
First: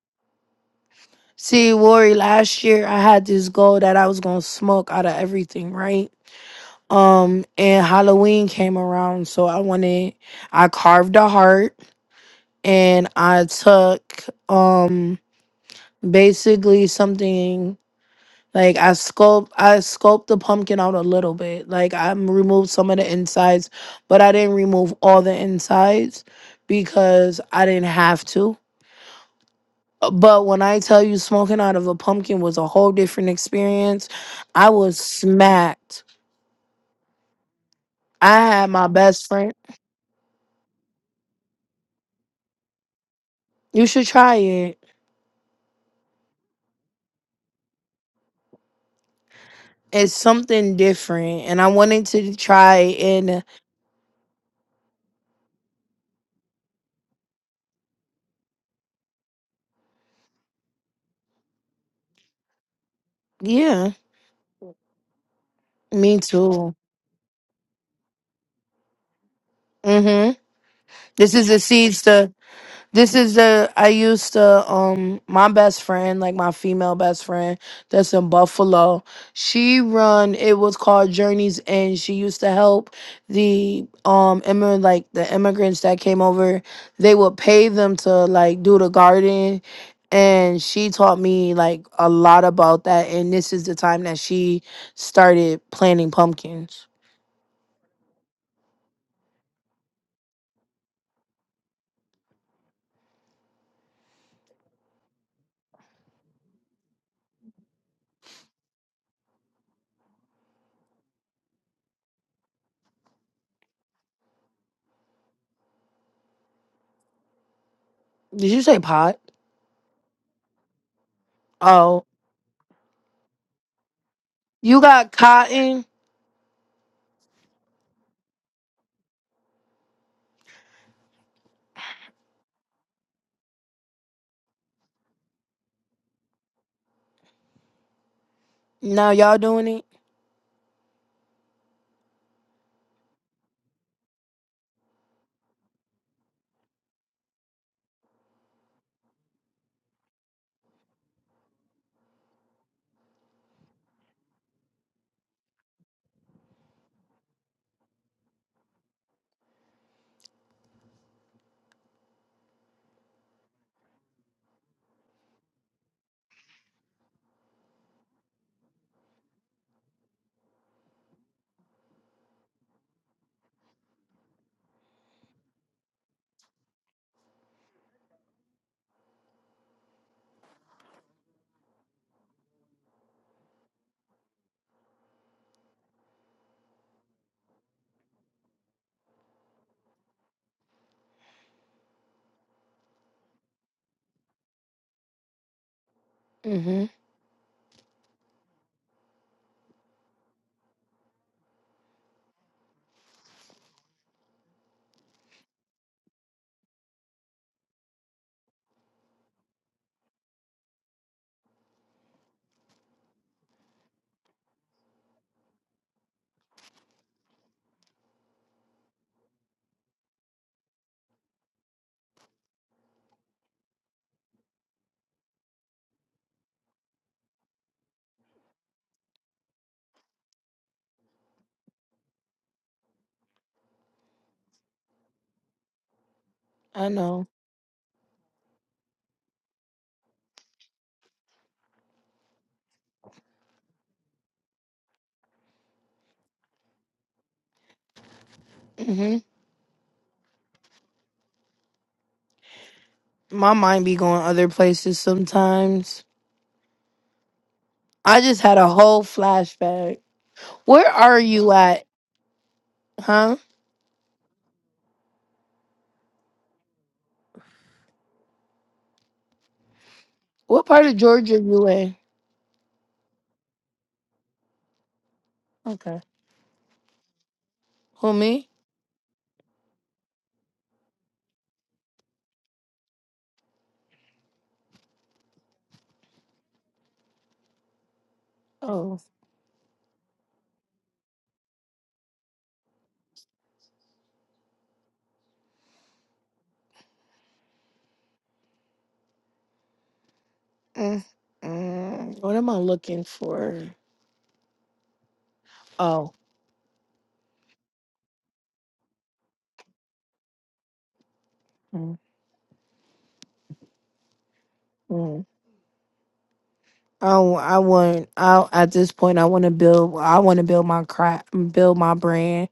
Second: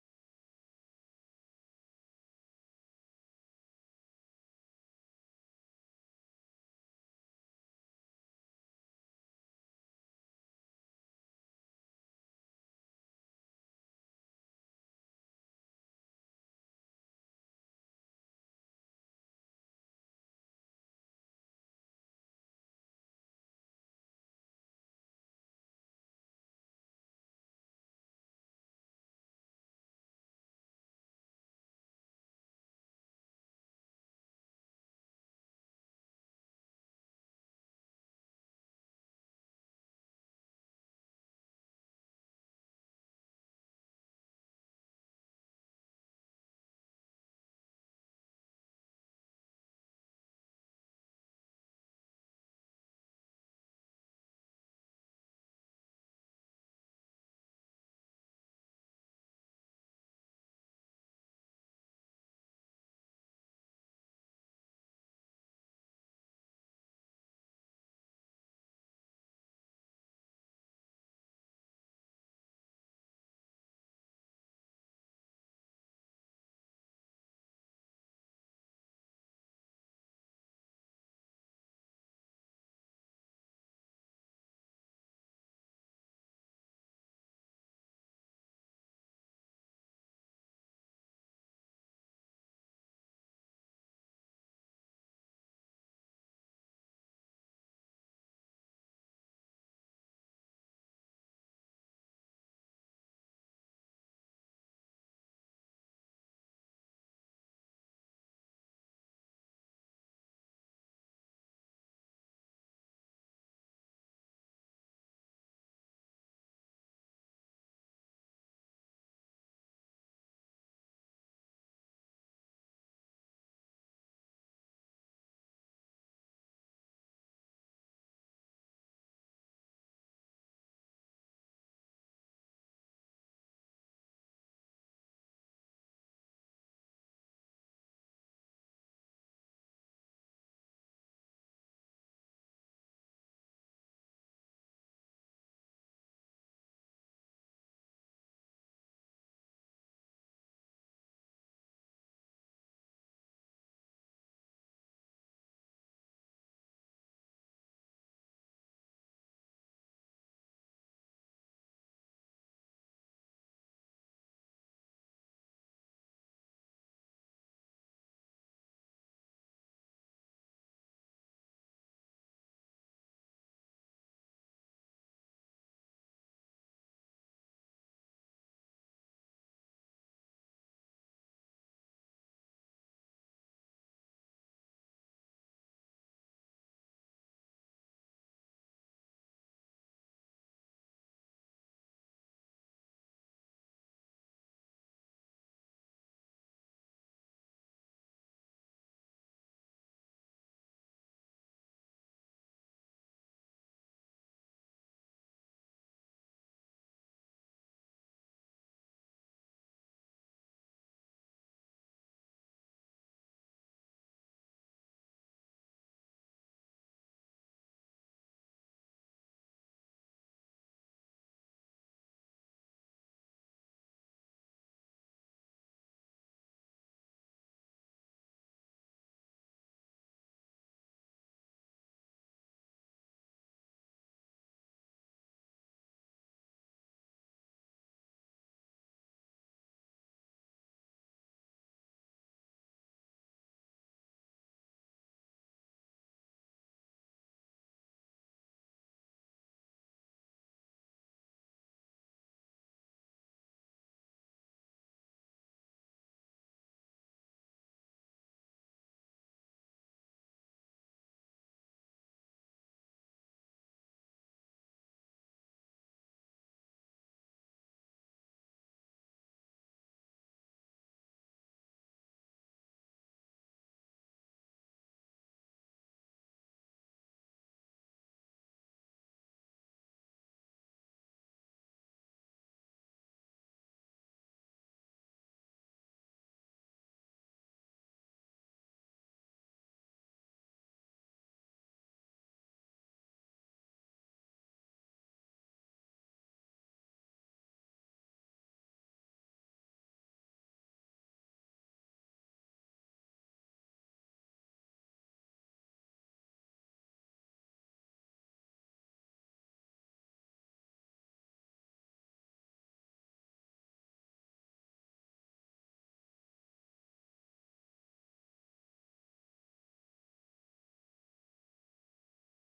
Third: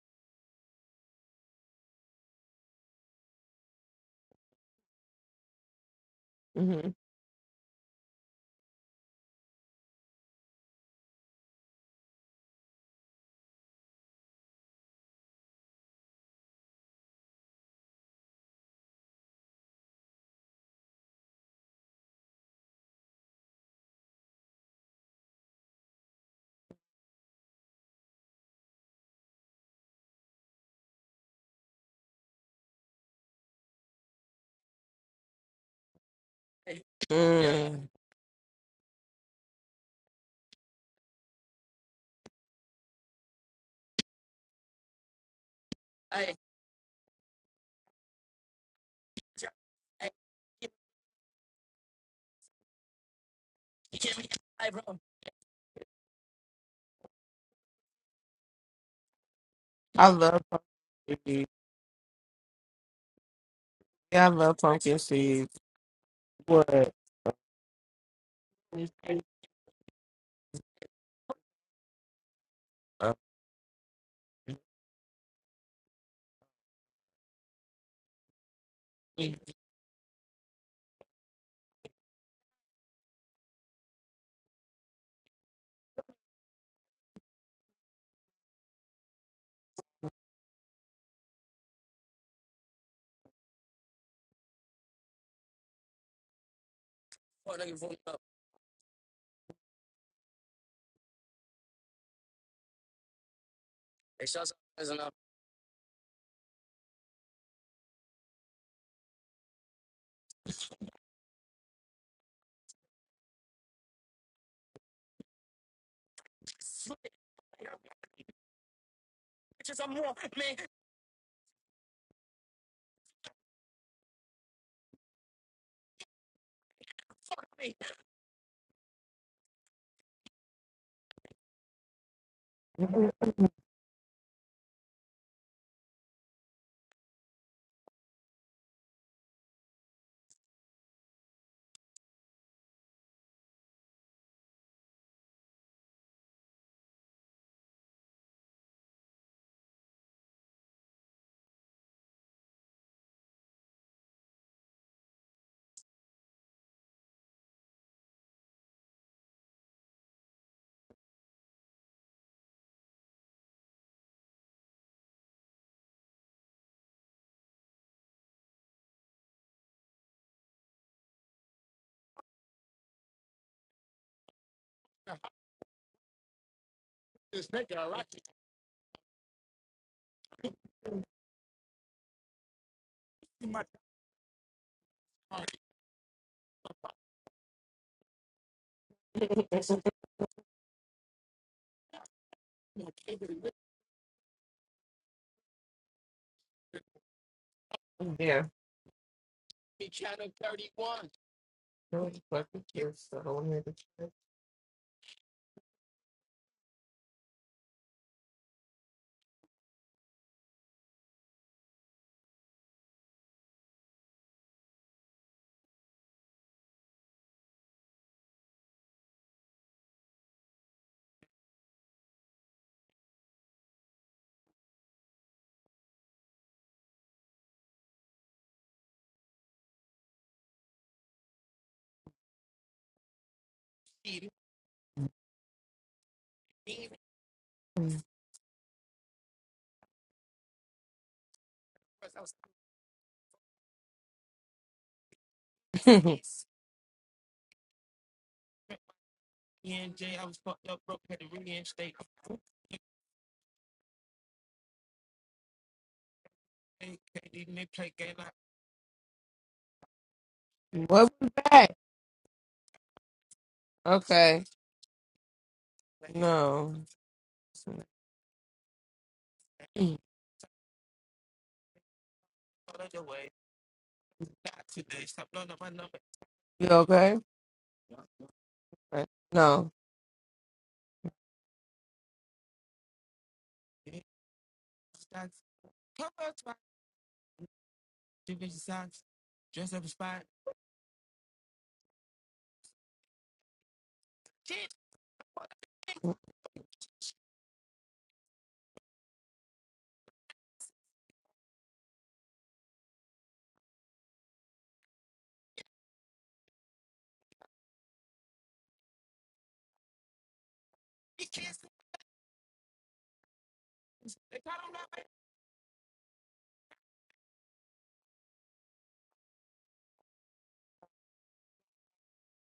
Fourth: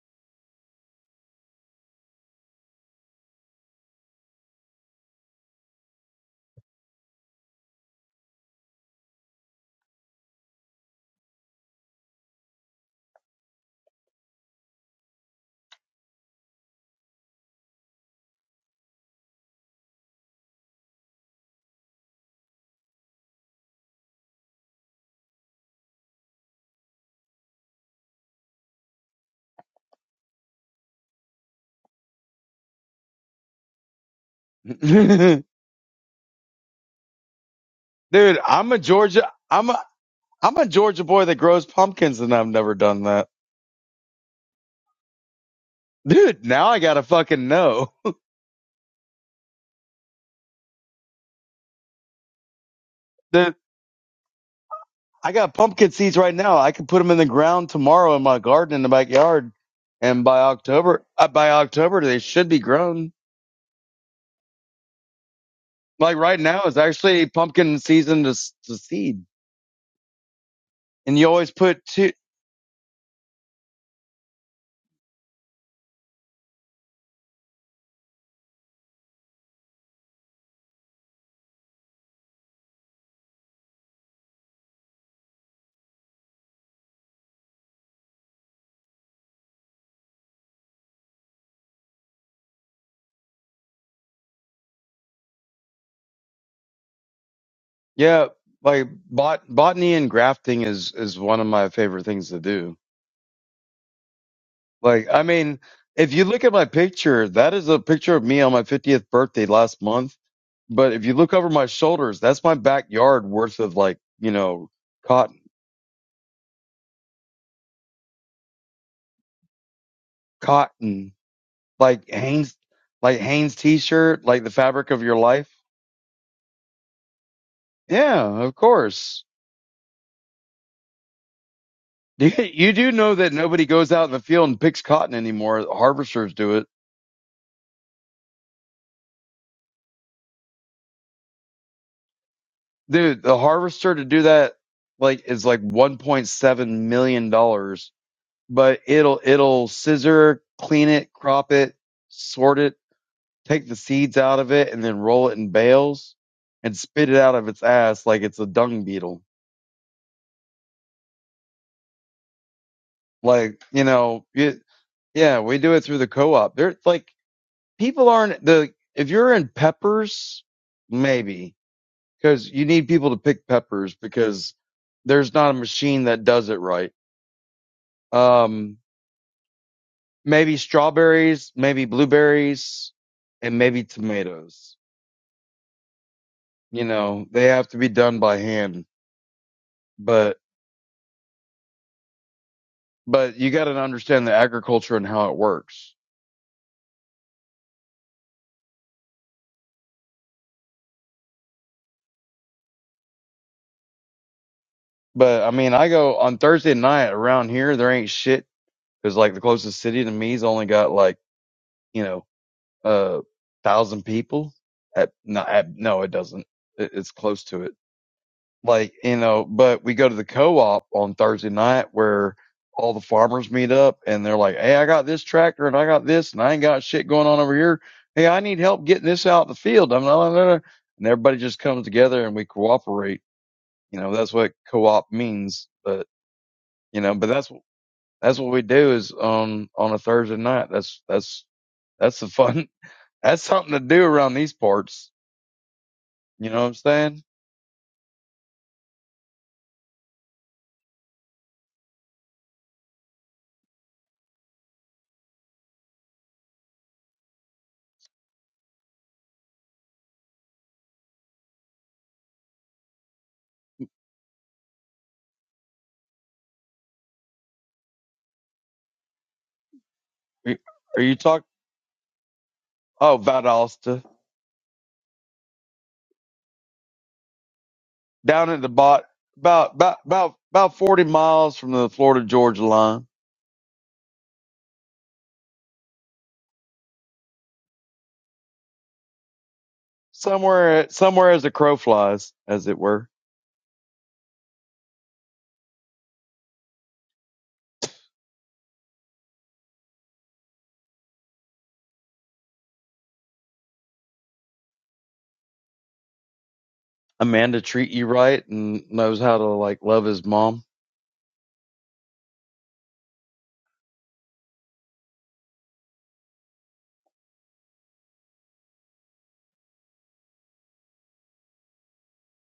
S2: See, Lori, last year I had this goal that I was gonna smoke out of everything, right?
S1: hmm
S2: Um, and Halloween came around, so I wanted I carved a heart and I took um basically something Like I sculpt I sculpt the pumpkin out a little bit. Like I removed some of the insides, but I didn't remove all the insides because I didn't have to. Uh, But when I tell you smoking out of a pumpkin was a whole different experience, I was
S3: Dude,
S2: smacked.
S1: Mm.
S2: I had
S3: I'm a
S2: my best
S3: Georgia
S2: friend.
S3: I'm a I'm a Georgia boy that grows pumpkins and I've never done that.
S2: You should try it.
S3: Dude, now I gotta fucking know.
S2: It's something different and I wanted to try and
S3: Dude,
S1: I
S3: I got pumpkin seeds right now. I could put them in the ground tomorrow in my garden in the backyard. And by
S1: love
S3: October,
S1: pumpkin
S3: uh,
S1: seeds.
S3: by October, they should be grown.
S2: yeah,
S1: Yeah, I love pumpkin seeds.
S3: like
S2: me
S3: right now
S2: too.
S1: What?
S3: is actually pumpkin season to, s- to
S1: Uh,
S3: seed
S2: Mhm.
S3: and you
S2: This is
S3: always
S2: the
S3: put
S2: seeds
S3: two
S2: to. This is the I used to um my best friend, like my female best friend that's in Buffalo.
S1: yeah.
S2: She run it was called Journeys and she used to help the um immigrant like the immigrants that came over. They would pay them to like do the garden and she taught me like a lot about that and this is the time that she started planting pumpkins.
S3: yeah like bot botany and grafting is is one of my favorite things to do like i mean if you look at my picture that is a picture of me on my 50th birthday last month but if you look over my shoulders that's my backyard worth of like you know cotton
S2: Did you say pot?
S3: cotton
S2: Oh.
S3: like hanes like hanes t-shirt like the
S2: You
S3: fabric of
S2: got
S3: your life
S2: cotton?
S3: yeah of course You you do know that nobody goes out in the field and picks cotton anymore. harvesters do it.
S2: Now y'all doing it?
S3: Dude, the harvester to do that like is like 1.7 million dollars, but it'll it'll scissor, clean it, crop it, sort it, take the seeds out of it and then roll it in bales and spit it out of its ass like it's a dung beetle. Like, you know, it, yeah, we do it through the co-op. There like people aren't the if you're in peppers, maybe. because you need people to pick peppers because there's not a machine that does it right. Um, maybe strawberries, maybe blueberries, and maybe tomatoes. You know, they have to be done by hand, but, but you got to understand the agriculture and how it works.
S2: Mm-hmm.
S1: Really fucking cute, so don't to check.
S3: But I mean, I go on Thursday night around here, there ain't shit because like the closest city to me's only got like, you know, a thousand people at, no, at, no, it doesn't. It, it's close to it like you know but we go to the co-op on thursday night where all the farmers meet up and they're like hey i got this tractor and i got this and i ain't got shit going on over here hey i need help getting this out in the field i'm not and everybody just comes together and we cooperate you know
S1: Mm.
S3: that's what co-op means but
S2: I
S3: you know but
S2: know.
S3: that's that's what we do is on on a thursday night that's that's that's the fun that's something to do around these parts you know what i'm saying
S2: hmm My mind be going other places sometimes. I just had a whole flashback. Where
S1: What was
S2: are you
S1: that?
S2: at? Huh?
S1: Okay. No.
S2: What part of
S3: are you
S2: Georgia
S3: talking
S2: you in?
S3: oh
S1: Mm.
S3: valdosta
S2: Okay.
S1: You okay?
S2: Who me?
S3: down at the bot,
S1: Right. No. Oh,
S3: about about about about forty miles from the Florida Georgia line,
S1: me. Hey. Oh, oh,
S2: Oh.
S3: somewhere somewhere as a crow flies, as it were.
S2: Mm, mm. What am I looking for? Oh.
S3: A man to treat you right and knows how to like love his mom.
S2: Mm. mm. Oh, I want. I at this point, I want to build. I want to build my crap, build my brand,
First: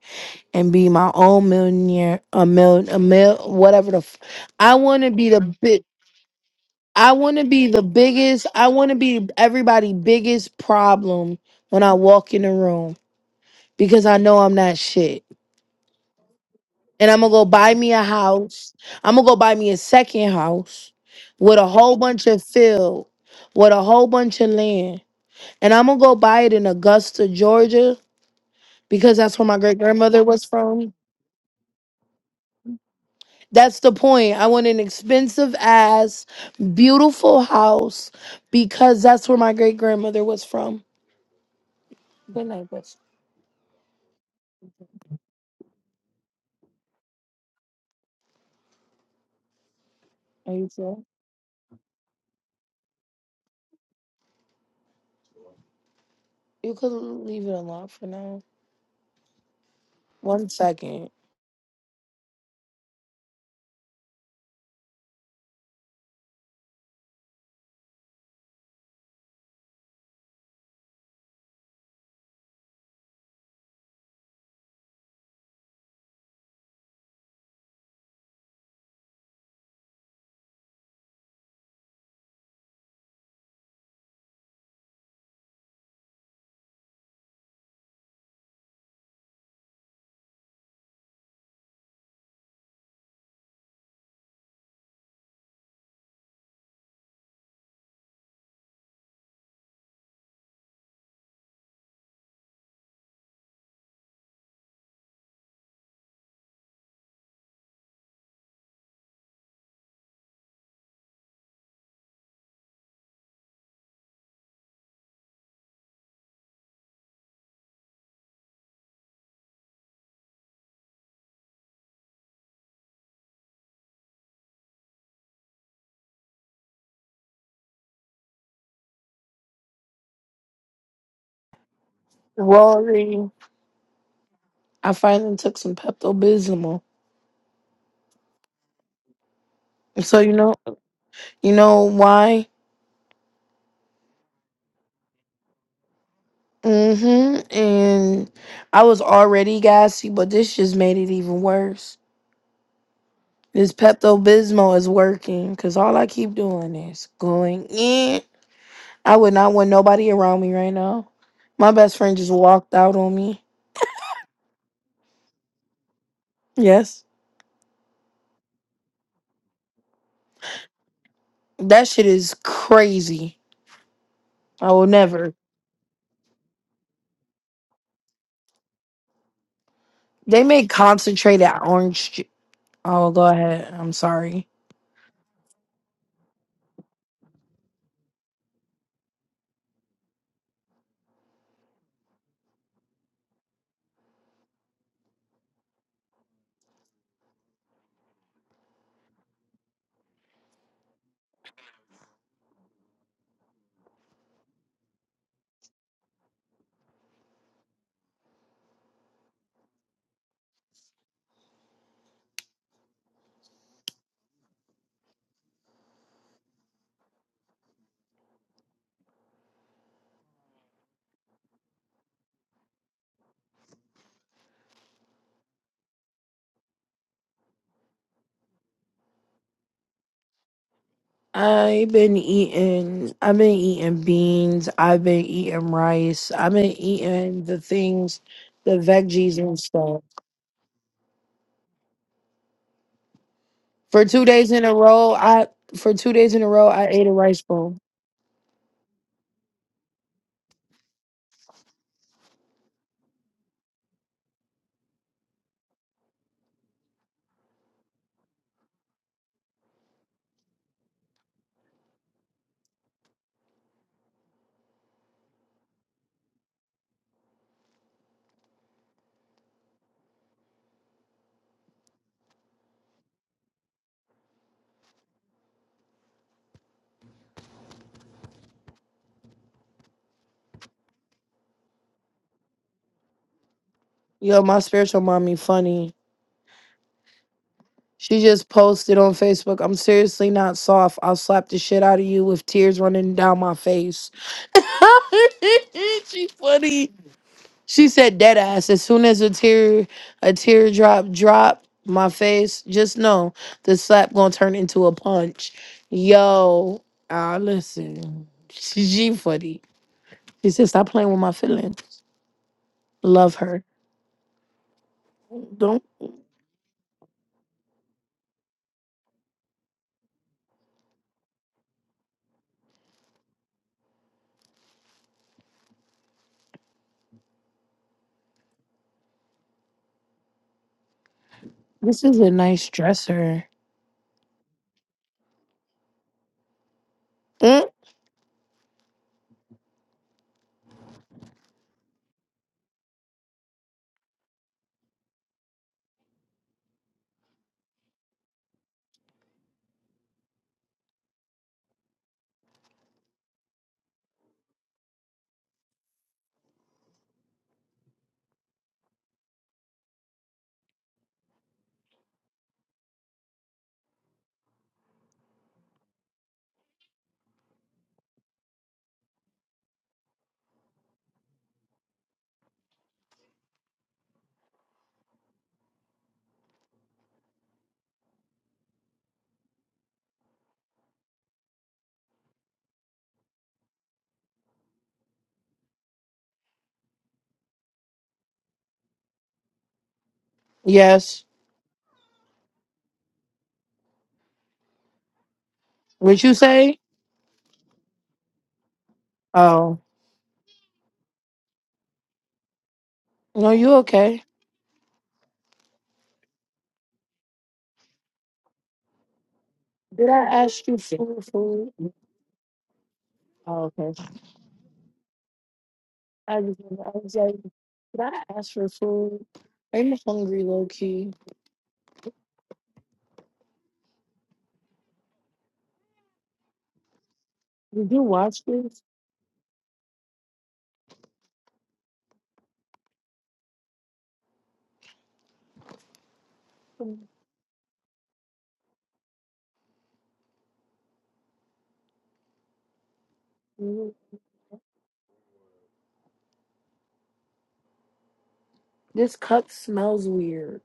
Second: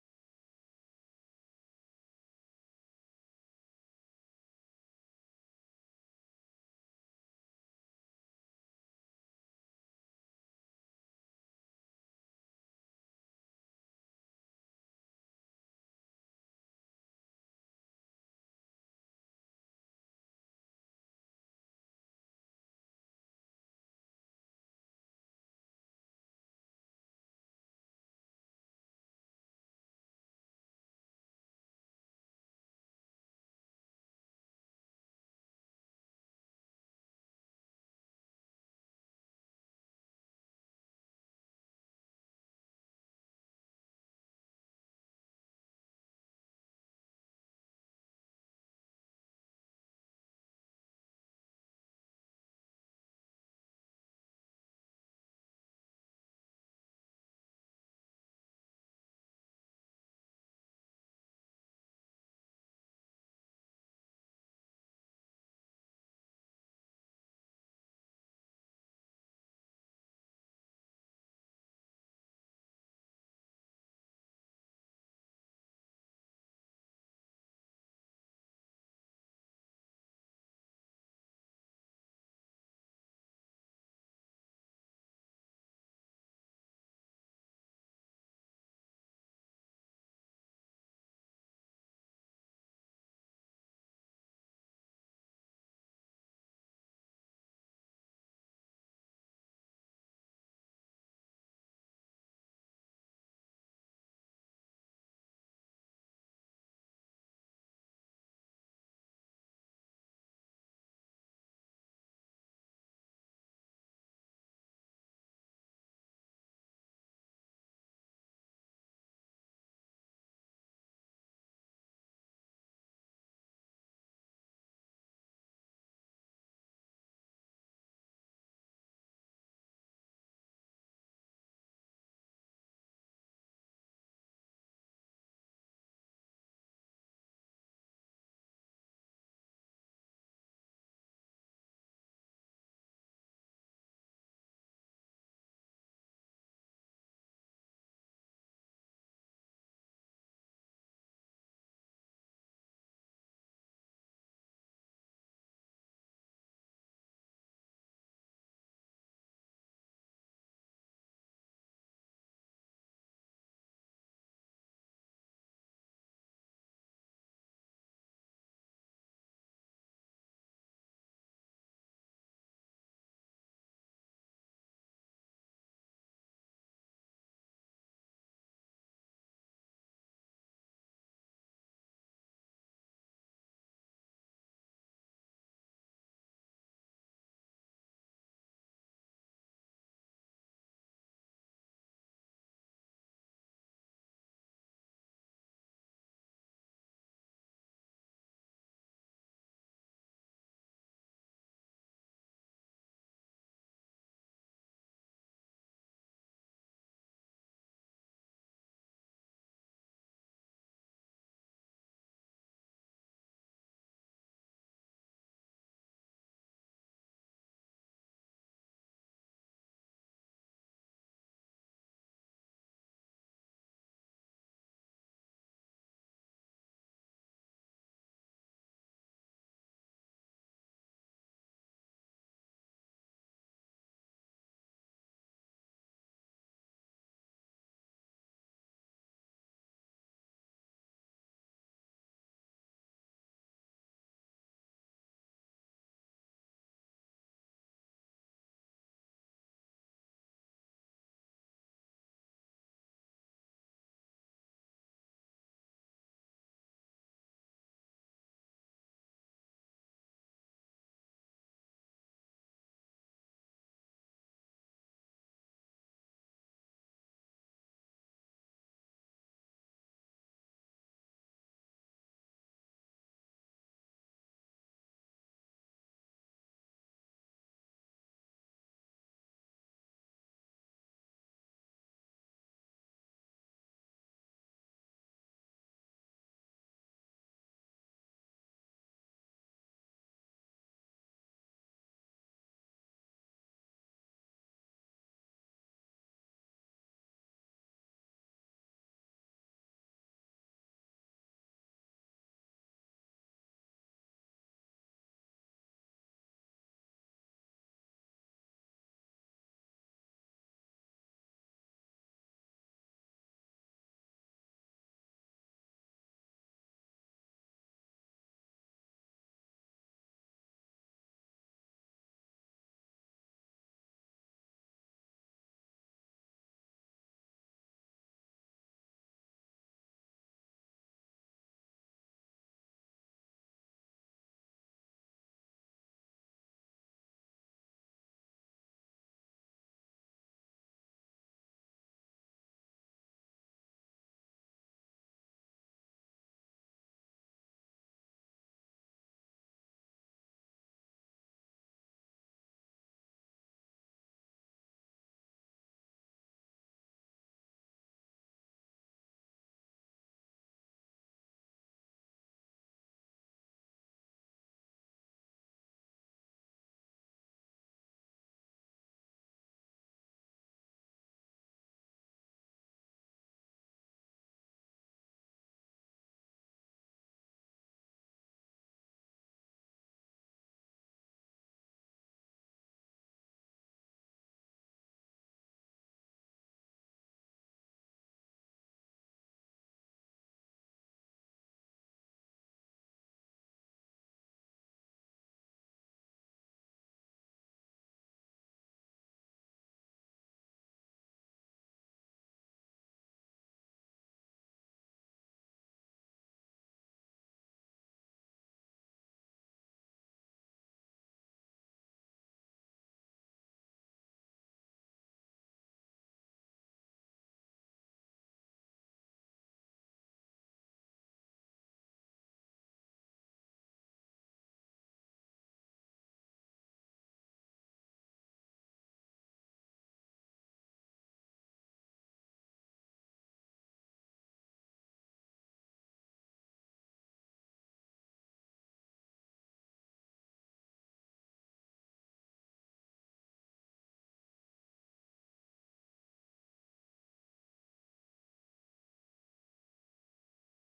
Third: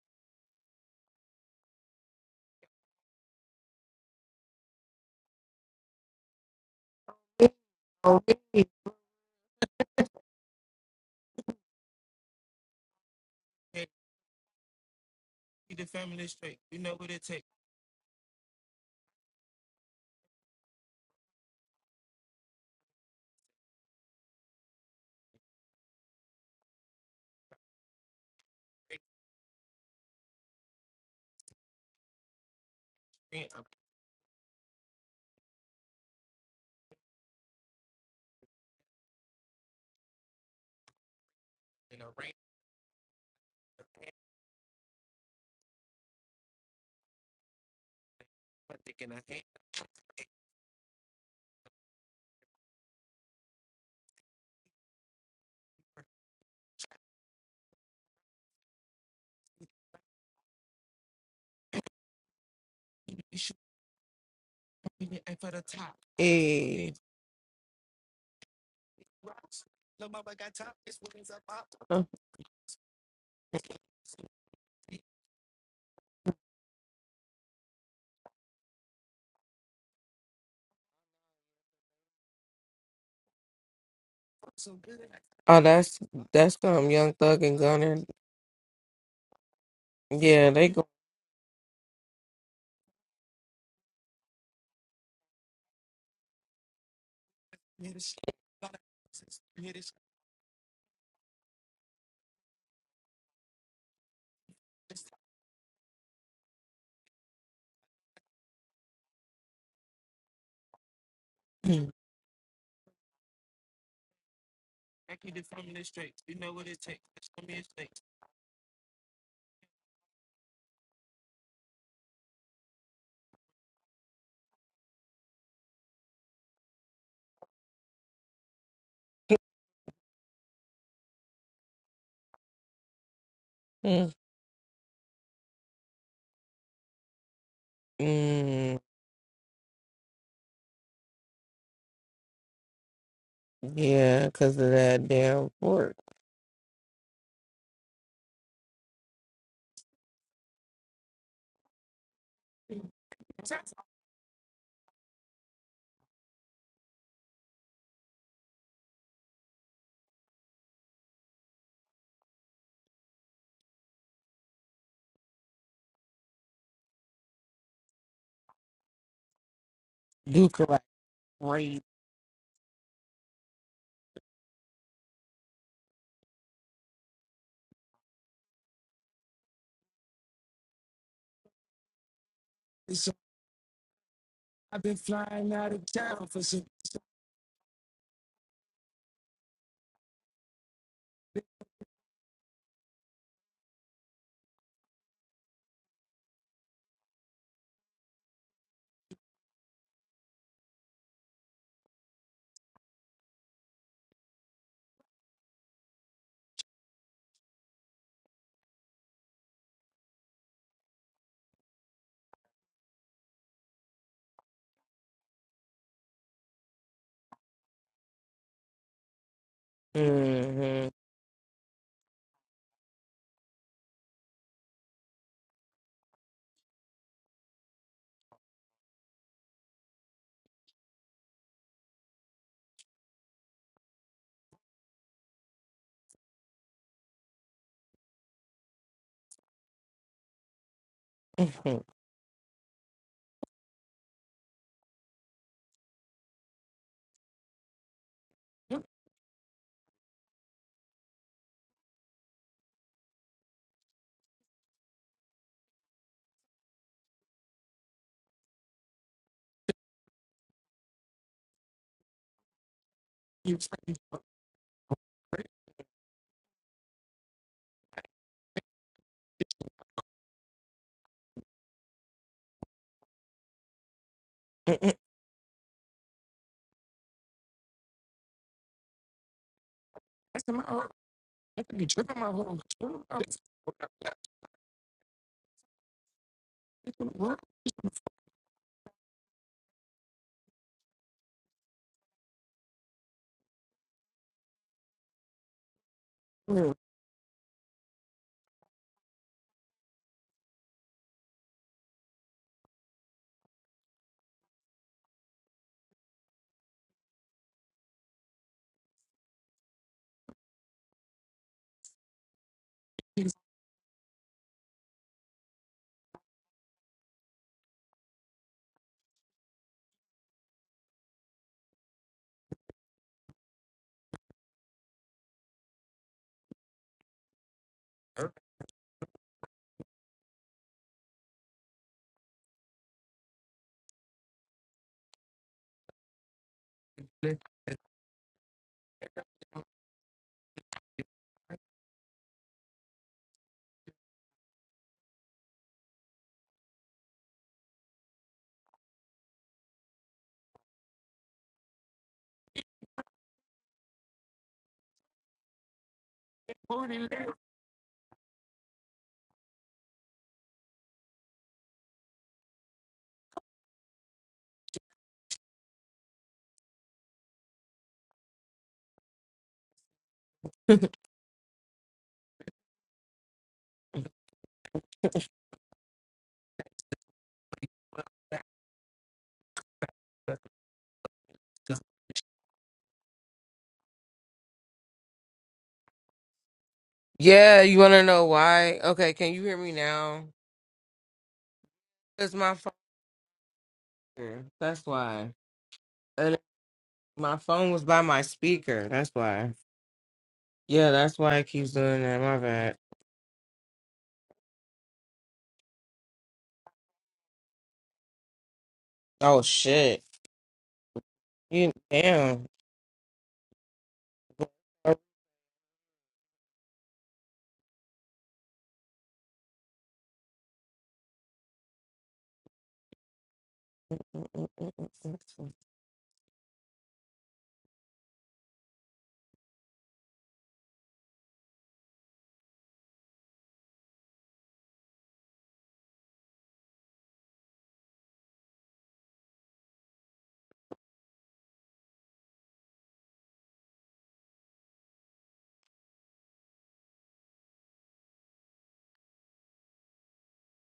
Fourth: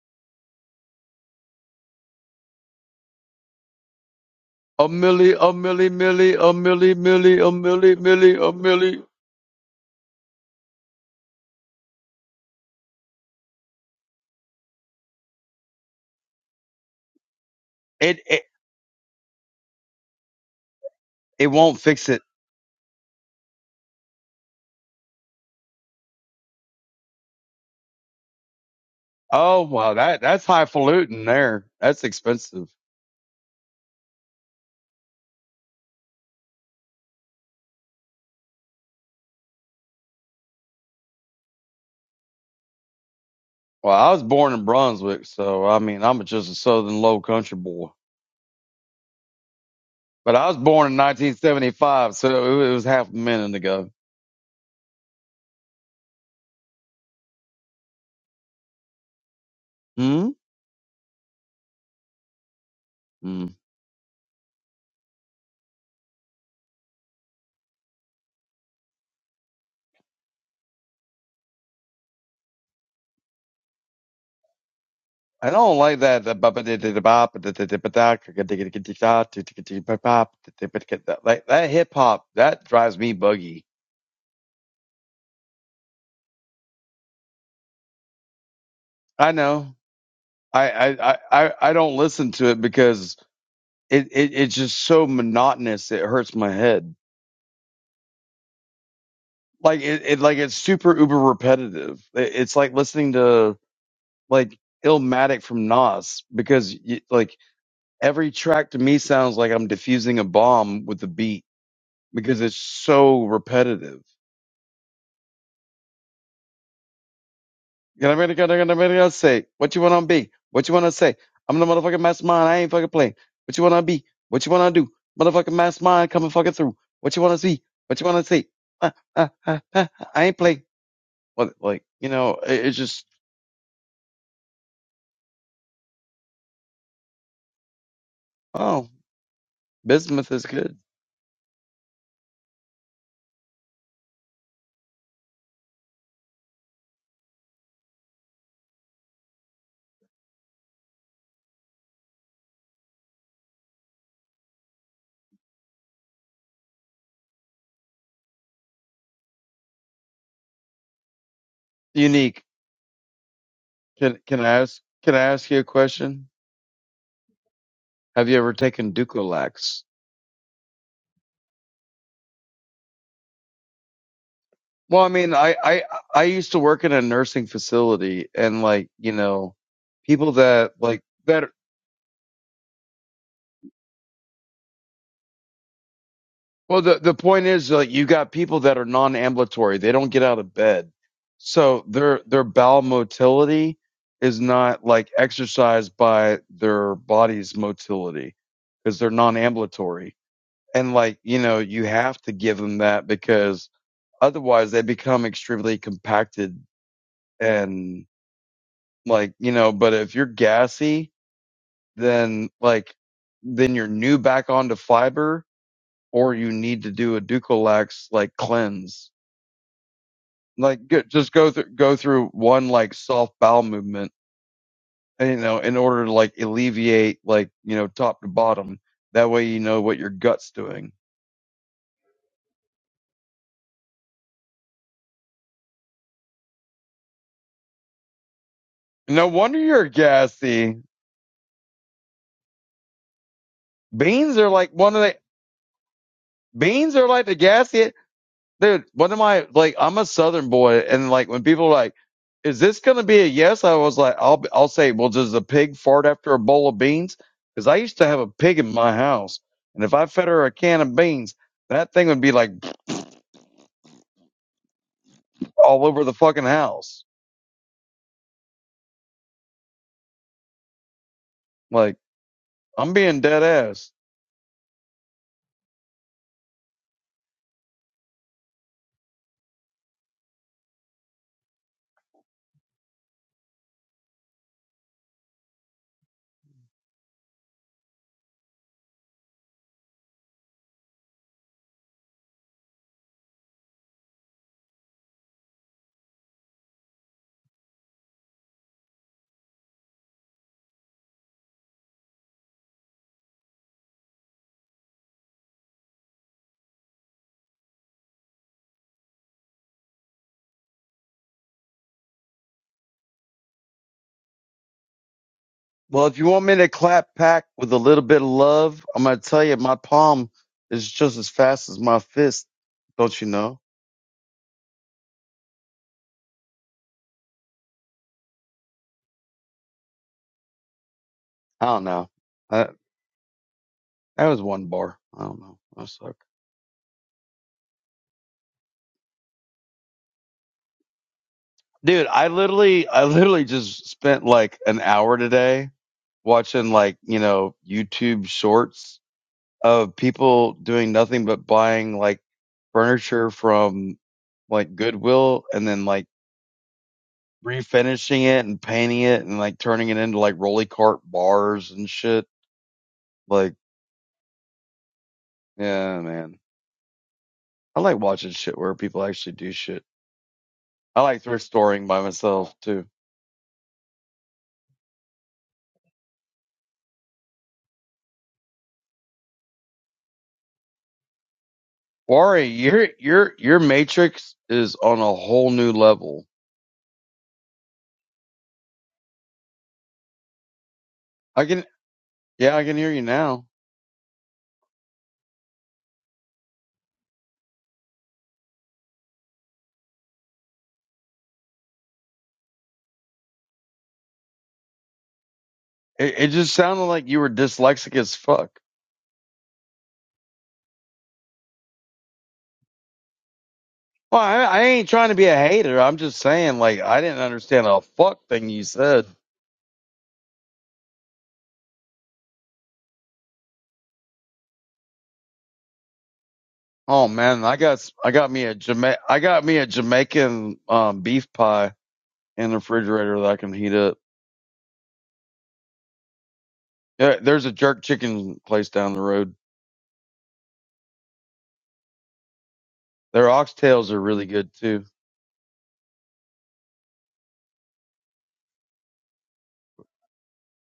S2: and be my own millionaire. A mil, a mil, whatever the. F- I
S3: A
S2: want to be
S3: millie,
S2: the
S3: a
S2: bit.
S3: millie, millie, a millie,
S2: I want
S3: millie,
S2: to
S3: a
S2: be the
S3: millie, millie,
S2: biggest,
S3: a
S2: I want to
S3: millie.
S2: be everybody' biggest problem when I walk in the room because I know I'm not shit. And I'm going to go buy me a
S3: It it
S2: house. I'm going to go buy me a second house
S3: it
S2: with a
S3: won't
S2: whole
S3: fix it.
S2: bunch of field, with a whole bunch of land. And I'm going to go buy it in Augusta, Georgia because that's where my
S3: Oh
S2: great
S3: wow, that
S2: grandmother was
S3: that's
S2: from.
S3: highfalutin there. That's expensive.
S2: That's the point. I want an expensive ass, beautiful house because that's where my great grandmother was from. Good night, bitch.
S3: Well, I was born in Brunswick, so I mean I'm just a southern low country boy. But I
S2: Are
S3: was
S2: you
S3: born in
S2: sure?
S3: 1975, so it was half a minute ago.
S2: You could leave it alone for now.
S3: Hmm?
S2: One second.
S3: Hmm. I don't like that. Like that hip hop, that drives me buggy.
S1: that's that's um Young Thug and Gunner.
S3: I know.
S1: Yeah, they
S3: I,
S1: go.
S3: I, I, I I don't listen to it because it, it, it's just so monotonous. It hurts my head. Like it, it like it's super uber repetitive. It, it's like listening to like Illmatic from Nas because you, like every track to me sounds like I'm diffusing a bomb with the beat because it's so repetitive. You know what I mean? I mean, I say, what you want to be? What you want to say? I'm the motherfucking mastermind. I ain't fucking playing. What you want to be? What you want to do? Motherfucking mastermind coming fucking through. What you want to see? What you want to see? Uh, uh, uh, uh, I ain't playing. What, like, you know, it, it's just,
S2: Rory, I finally took some Pepto Bismol.
S1: Mm,
S3: oh,
S2: So
S3: bismuth
S2: you
S3: is
S2: know,
S3: good.
S2: you know why?
S1: yeah, because of that damn work.
S2: Mm-hmm. And I was already gassy, but this just made it even worse. This Pepto Bismol is working because all I keep doing is going in. I would not want nobody around me right now. My best friend just
S3: Unique.
S2: walked out on me.
S3: Can, can I ask, can I ask you a question?
S2: Yes,
S3: Have you ever taken Ducolax?
S1: Duke like crazy.
S2: that shit is crazy. I will
S3: Well, I
S2: never.
S3: mean, I, I I used to work in a nursing facility, and like you know, people
S2: They make
S3: that like
S2: concentrated
S3: that.
S2: orange. Ju- oh,
S1: So
S2: go ahead. I'm sorry.
S1: I've been flying out of town for some.
S3: Well, the the point is like you got people that are non-ambulatory; they don't get out of bed, so their their bowel motility is not like exercised by their body's motility because they're non-ambulatory, and like you know, you have to give them that because otherwise they become extremely compacted and like you know. But if you're gassy then like then you're new back onto fiber or you need to do a Ducalax like cleanse. Like
S1: Mm-hmm.
S3: good, just go through go through one like soft bowel movement, you know, in order to like alleviate like, you know, top to bottom. That way you know what your gut's doing.
S2: I've been eating. I've been eating beans. I've been eating rice. I've been eating the things, the
S3: No
S2: veggies
S3: wonder
S2: and
S3: you're
S2: stuff.
S3: gassy.
S1: Mhm.
S2: For two
S3: Beans are
S2: days in
S3: like
S2: a
S3: one of
S2: row,
S3: the
S2: I for two days in a row, I
S3: beans
S2: ate
S3: are
S2: a
S3: like the
S2: rice bowl.
S3: gassy. dude, one of my like, I'm a Southern boy, and like when people are like, "Is this gonna be a yes?" I was like, "I'll I'll say, well, does a pig fart after a bowl of beans?" Because I used to have a pig in my house, and if I fed her a can of beans, that thing would be like
S1: you fucking-
S3: all over the fucking house. Like I'm being dead ass.
S1: Mm-mm. That's my heart. I think you tripping my whole
S2: Yo, my spiritual mommy, funny. She just posted on Facebook. I'm seriously not soft. I'll slap the shit out of you with tears running down my face. She's funny. She said dead ass. As soon as a tear a teardrop dropped my face, just know the slap gonna turn into a punch. Yo, ah, listen. She she funny. She said, stop playing with my feelings. Love her. Don't
S3: Well, if you want me to clap back with a little bit of love, I'm gonna tell you my palm is just as fast as my fist. Don't you know? I don't
S2: this
S3: know.
S2: is a
S3: I,
S2: nice dresser.
S3: that was one bar. I don't know. I'm sorry.
S2: Mm,
S3: Dude, I literally, I literally just spent like an hour today watching like, you know, YouTube shorts of people doing nothing but buying like furniture from like Goodwill and then like refinishing it and painting it and like turning it into like rolly cart bars and shit. Like, yeah, man. I like watching shit where people actually do shit. I like thrift storing by myself too. Wari, your your your matrix is on a whole new level.
S1: Yeah, you want to know why? Okay, can you hear me now?
S2: yes.
S3: I can,
S1: It's my
S3: yeah, I can hear you now.
S1: phone. That's why.
S2: What you
S1: And
S2: say?
S1: my phone was by my speaker. That's why.
S2: Oh.
S1: Yeah, that's why it keeps doing that. My bad.
S2: No, you okay.
S3: It, it just sounded like you were dyslexic as fuck.
S1: Oh shit.
S2: Did I ask you for food?
S1: You damn.
S2: Oh, okay.
S3: Well, I, I ain't
S1: Oh,
S3: trying to be a hater. I'm just
S2: I
S3: saying,
S2: just
S3: like,
S2: I
S3: I
S2: was
S3: didn't
S2: like,
S3: understand a
S2: did I
S3: fuck thing
S2: ask
S3: you
S2: for
S3: said.
S2: food? I'm hungry low key.
S1: mm, mm, mm, mm,
S3: Oh man, I got,
S2: Did you
S3: I got
S2: watch
S3: me a
S2: this?
S3: Jama- I got me a Jamaican um, beef pie in the refrigerator that I can heat up. Yeah, there's a jerk chicken place down the road. Their oxtails are really good too.
S2: This cup smells weird.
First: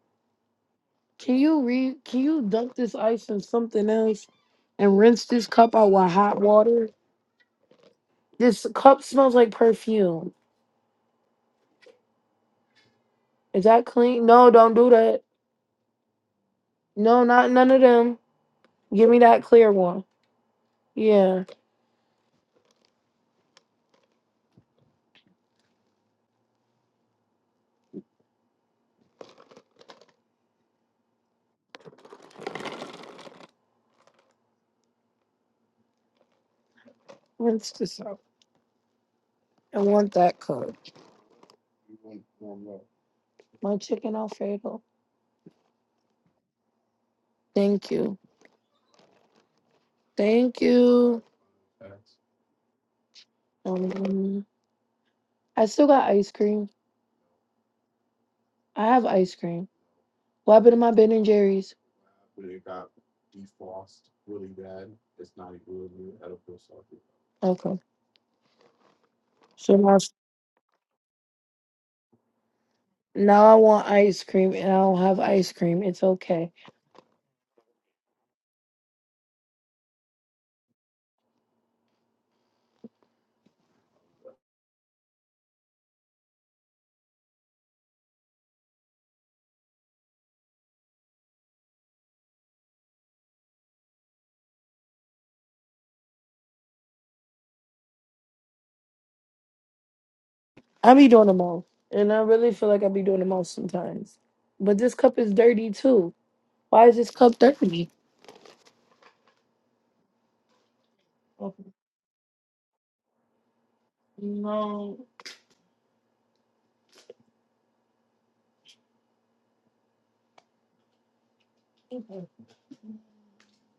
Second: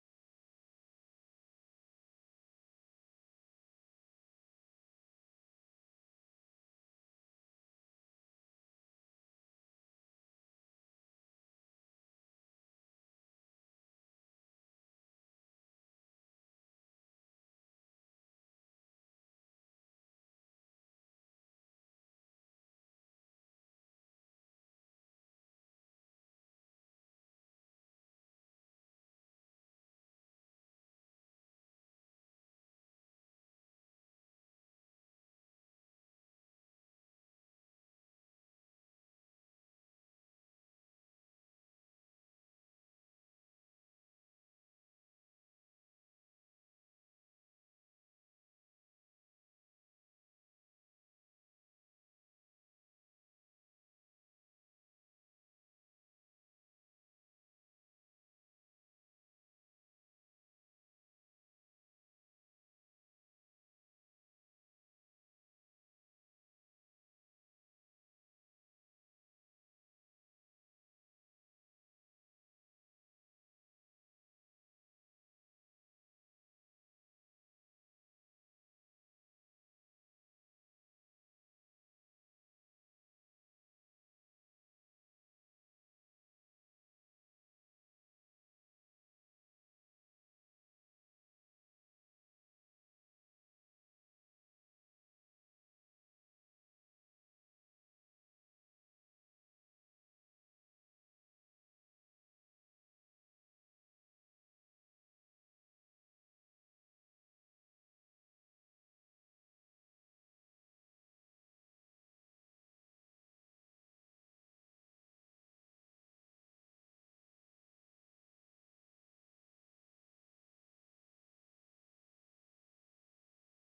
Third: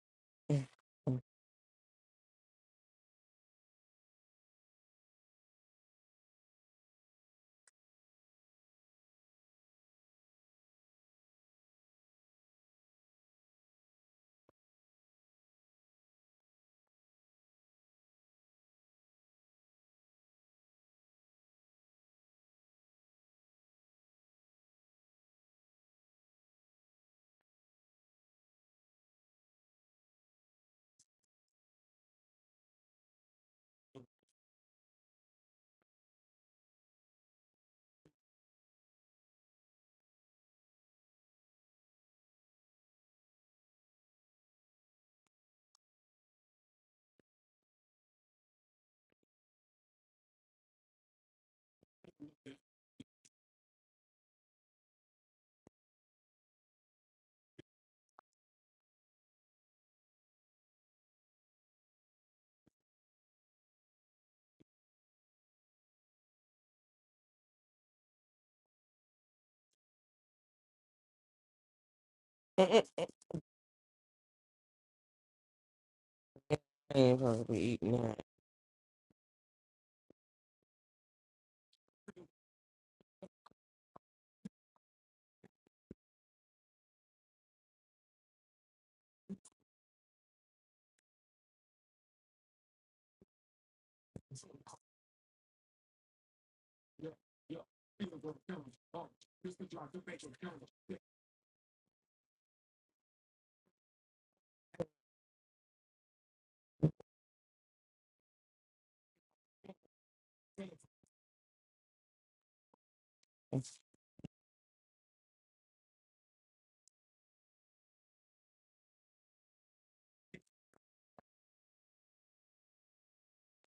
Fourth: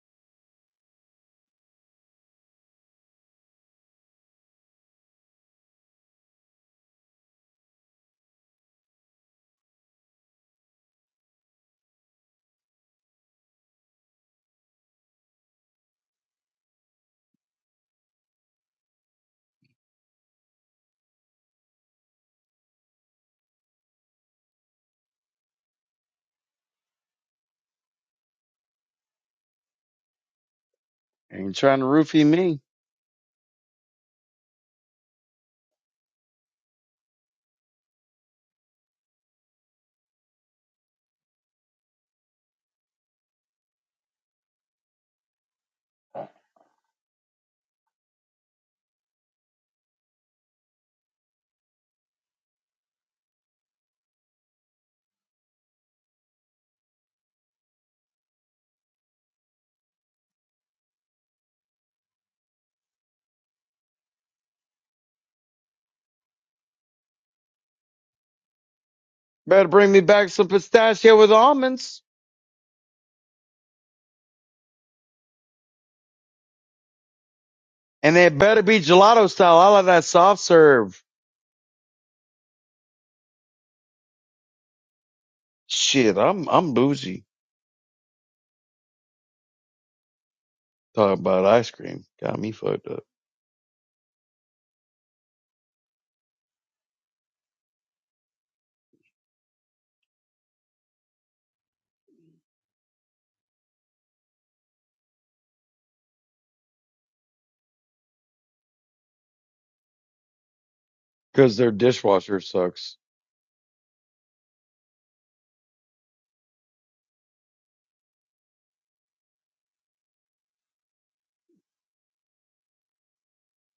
S2: Can you re can you dunk this ice in something else and rinse this cup out with hot water? This cup smells like perfume. Is that clean? No, don't do that. No, not none of them. Give me that clear one. Yeah.
S3: Ain't trying to roofie me.
S2: Rinse this out. I want that cup. My chicken alfredo. Thank you. Thank you. Um, I still got ice cream. I have ice cream. What happened to my Ben and Jerry's? Okay.
S3: Better
S2: So
S3: bring
S2: now,
S3: me back some pistachio with almonds,
S1: mm,
S2: now I want ice cream and I don't have ice cream. It's okay.
S1: mm, mm, mm. I ain't supposed to be eating
S3: and
S1: that.
S3: they better be gelato style. I like that soft serve. Shit, I'm I'm bougie. Talking about ice cream got me fucked up
S1: Too
S2: I be doing them all. And I really feel like I be doing them all sometimes. But this cup is dirty too. Why is this cup dirty?
S3: because their dishwasher sucks.
S2: No.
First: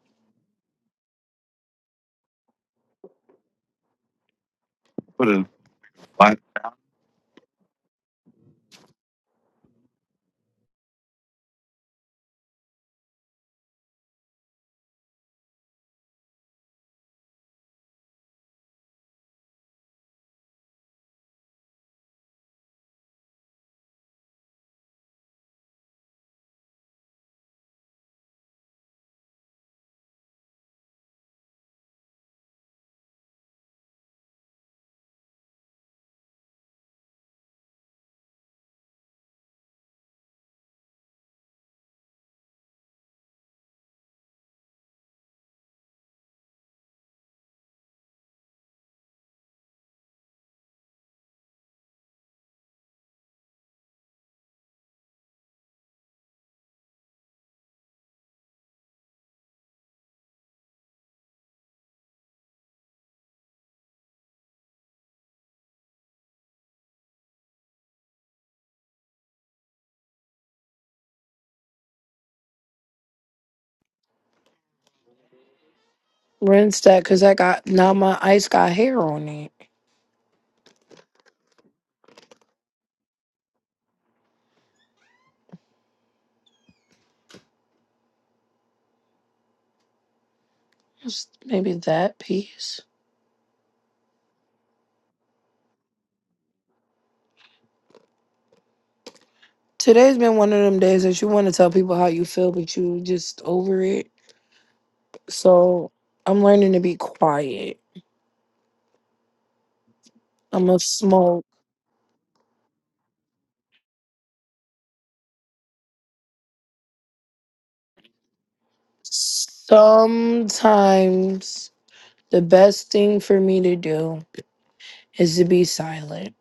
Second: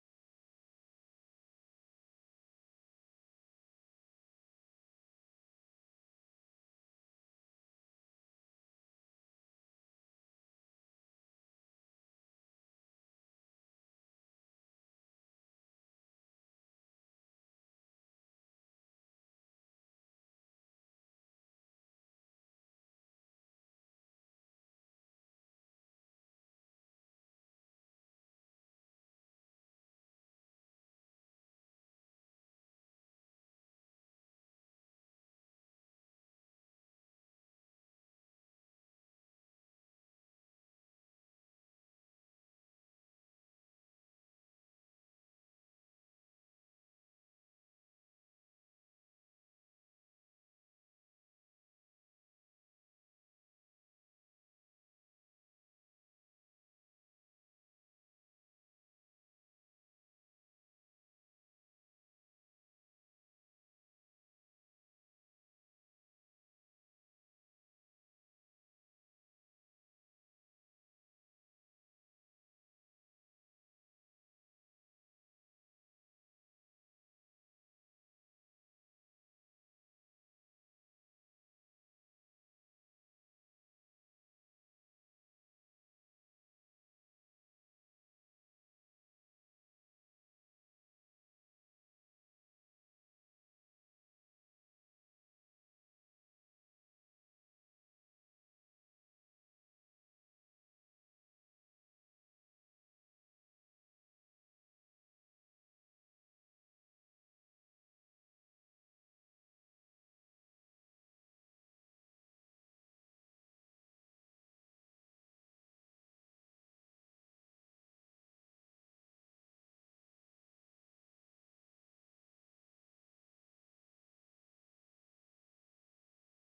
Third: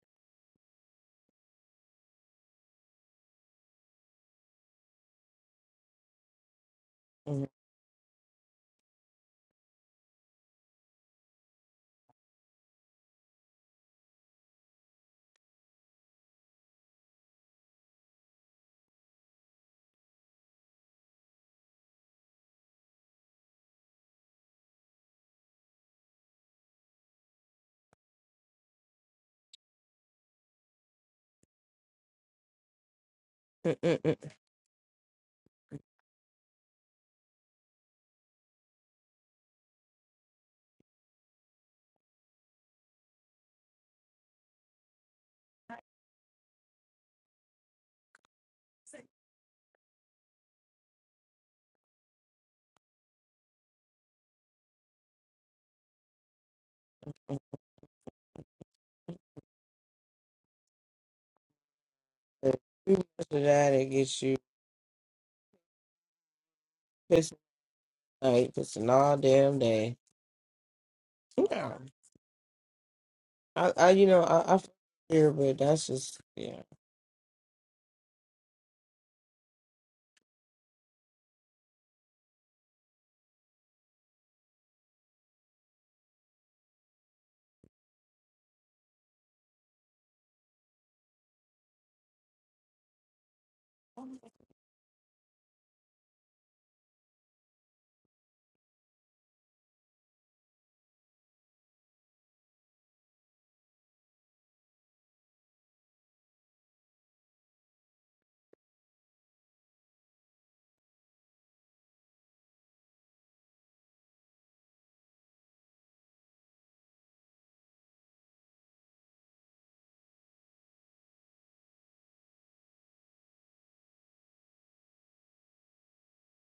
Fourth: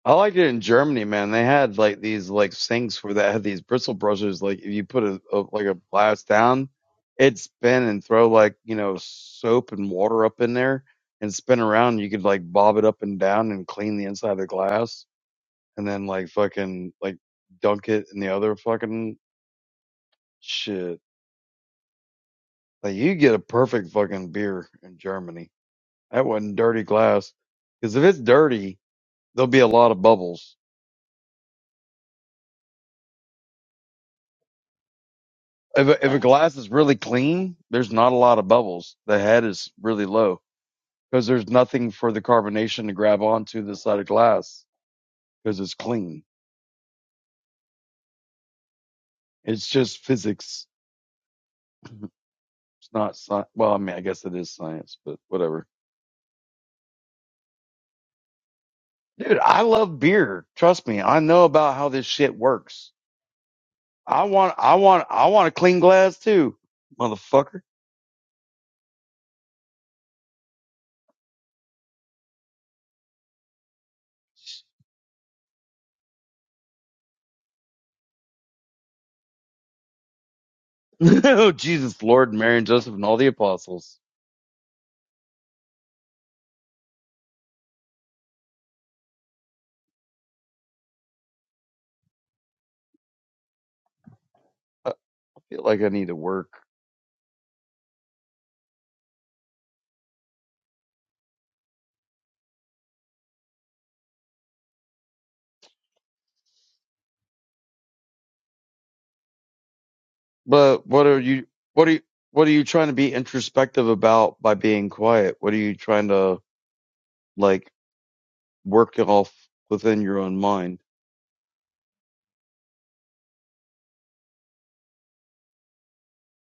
S3: I liked it in Germany, man. They had like these like sinks where that had these bristle brushes. Like if you put a, a like a glass down, it'd spin and throw like you know soap and water up in there and spin around. You could like bob it up and down and clean the inside of the glass, and then like fucking like dunk it in the other fucking shit. Like you get a perfect fucking beer in Germany. That wasn't dirty glass. Because if it's dirty, there'll be a lot of bubbles. If a, if a glass is really clean, there's not a lot of bubbles. The head is really low because there's nothing for the carbonation to grab onto the side of glass because it's clean. It's just physics. It's not science. Well, I mean, I guess it is science, but whatever. Dude, I love beer. Trust me, I know about how this shit works.
S1: much of that it gets
S3: I
S1: you
S3: want, I want, I want a clean glass too,
S1: pissing
S3: motherfucker.
S1: like pissing all damn day. Yeah. I, I you know, I, I feel here but that's just yeah.
S2: Rinse that because I got, now my ice got hair on it.
S3: oh, Jesus, Lord, Mary, and Joseph, and all the apostles.
S2: Just Maybe that piece.
S3: I feel like I need to work.
S2: Today's been one of them days that you want to tell people how you feel, but you just over it. So I'm learning to be quiet. I'm going to
S3: But what are
S2: smoke.
S3: you? What are you? What are you trying to be introspective about by being quiet? What are you trying to like work it off within your own mind?
S2: Sometimes the best thing for me to do is to be silent.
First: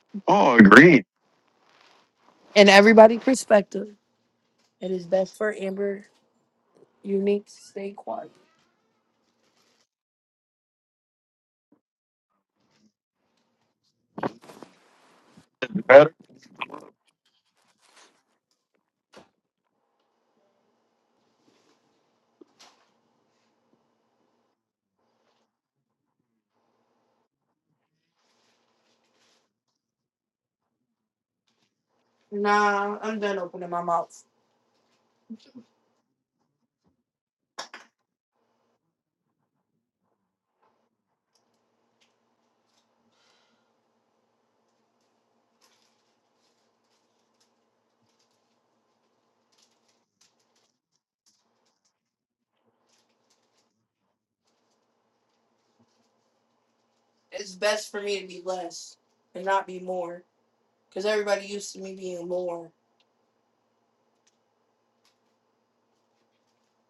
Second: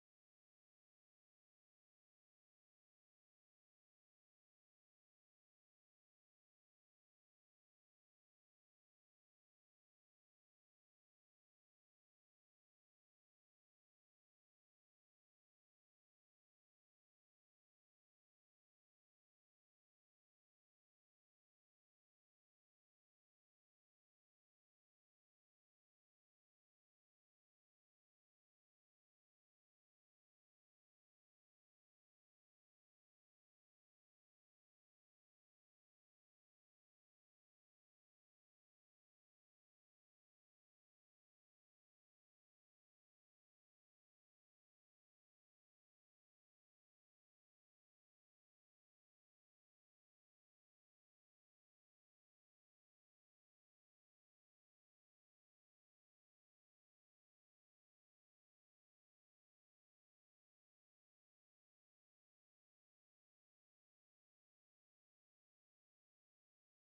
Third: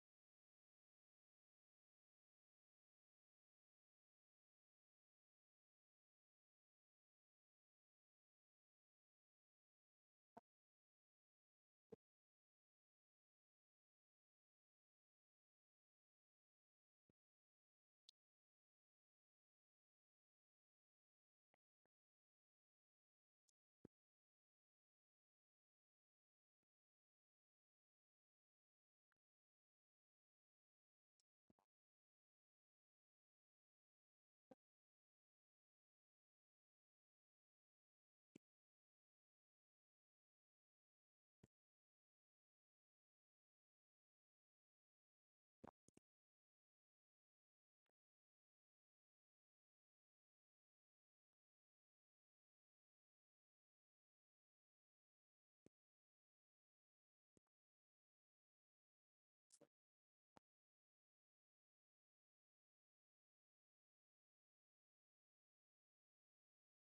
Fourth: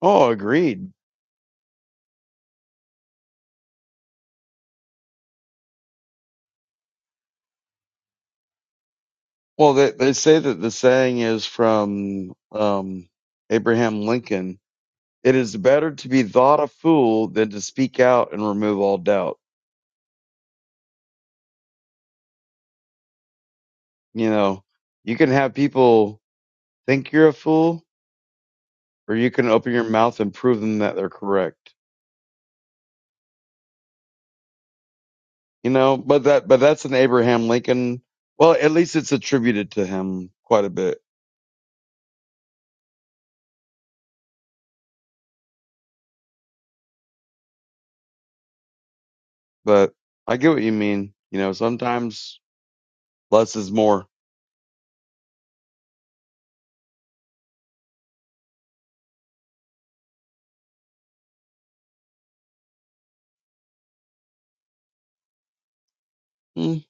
S3: Oh,
S2: Oh,
S3: agreed.
S2: agreed. In everybody's perspective, it is best for Amber Unique to stay quiet.
S3: Well, they they say that the saying is from um, Abraham Lincoln. It is better to
S2: Better.
S3: be thought a fool than to speak out and remove all doubt. You know, you can have people think you're a fool, or you can open your mouth and prove them that they're correct.
S2: Nah, I'm done opening my mouth.
S3: You know, but that but that's an Abraham Lincoln. Well, at least it's attributed to him quite a bit. But I get what you mean. You know, sometimes less is more.
S2: It's best for me to be less and not be more. Because everybody used to me being more.
S3: mm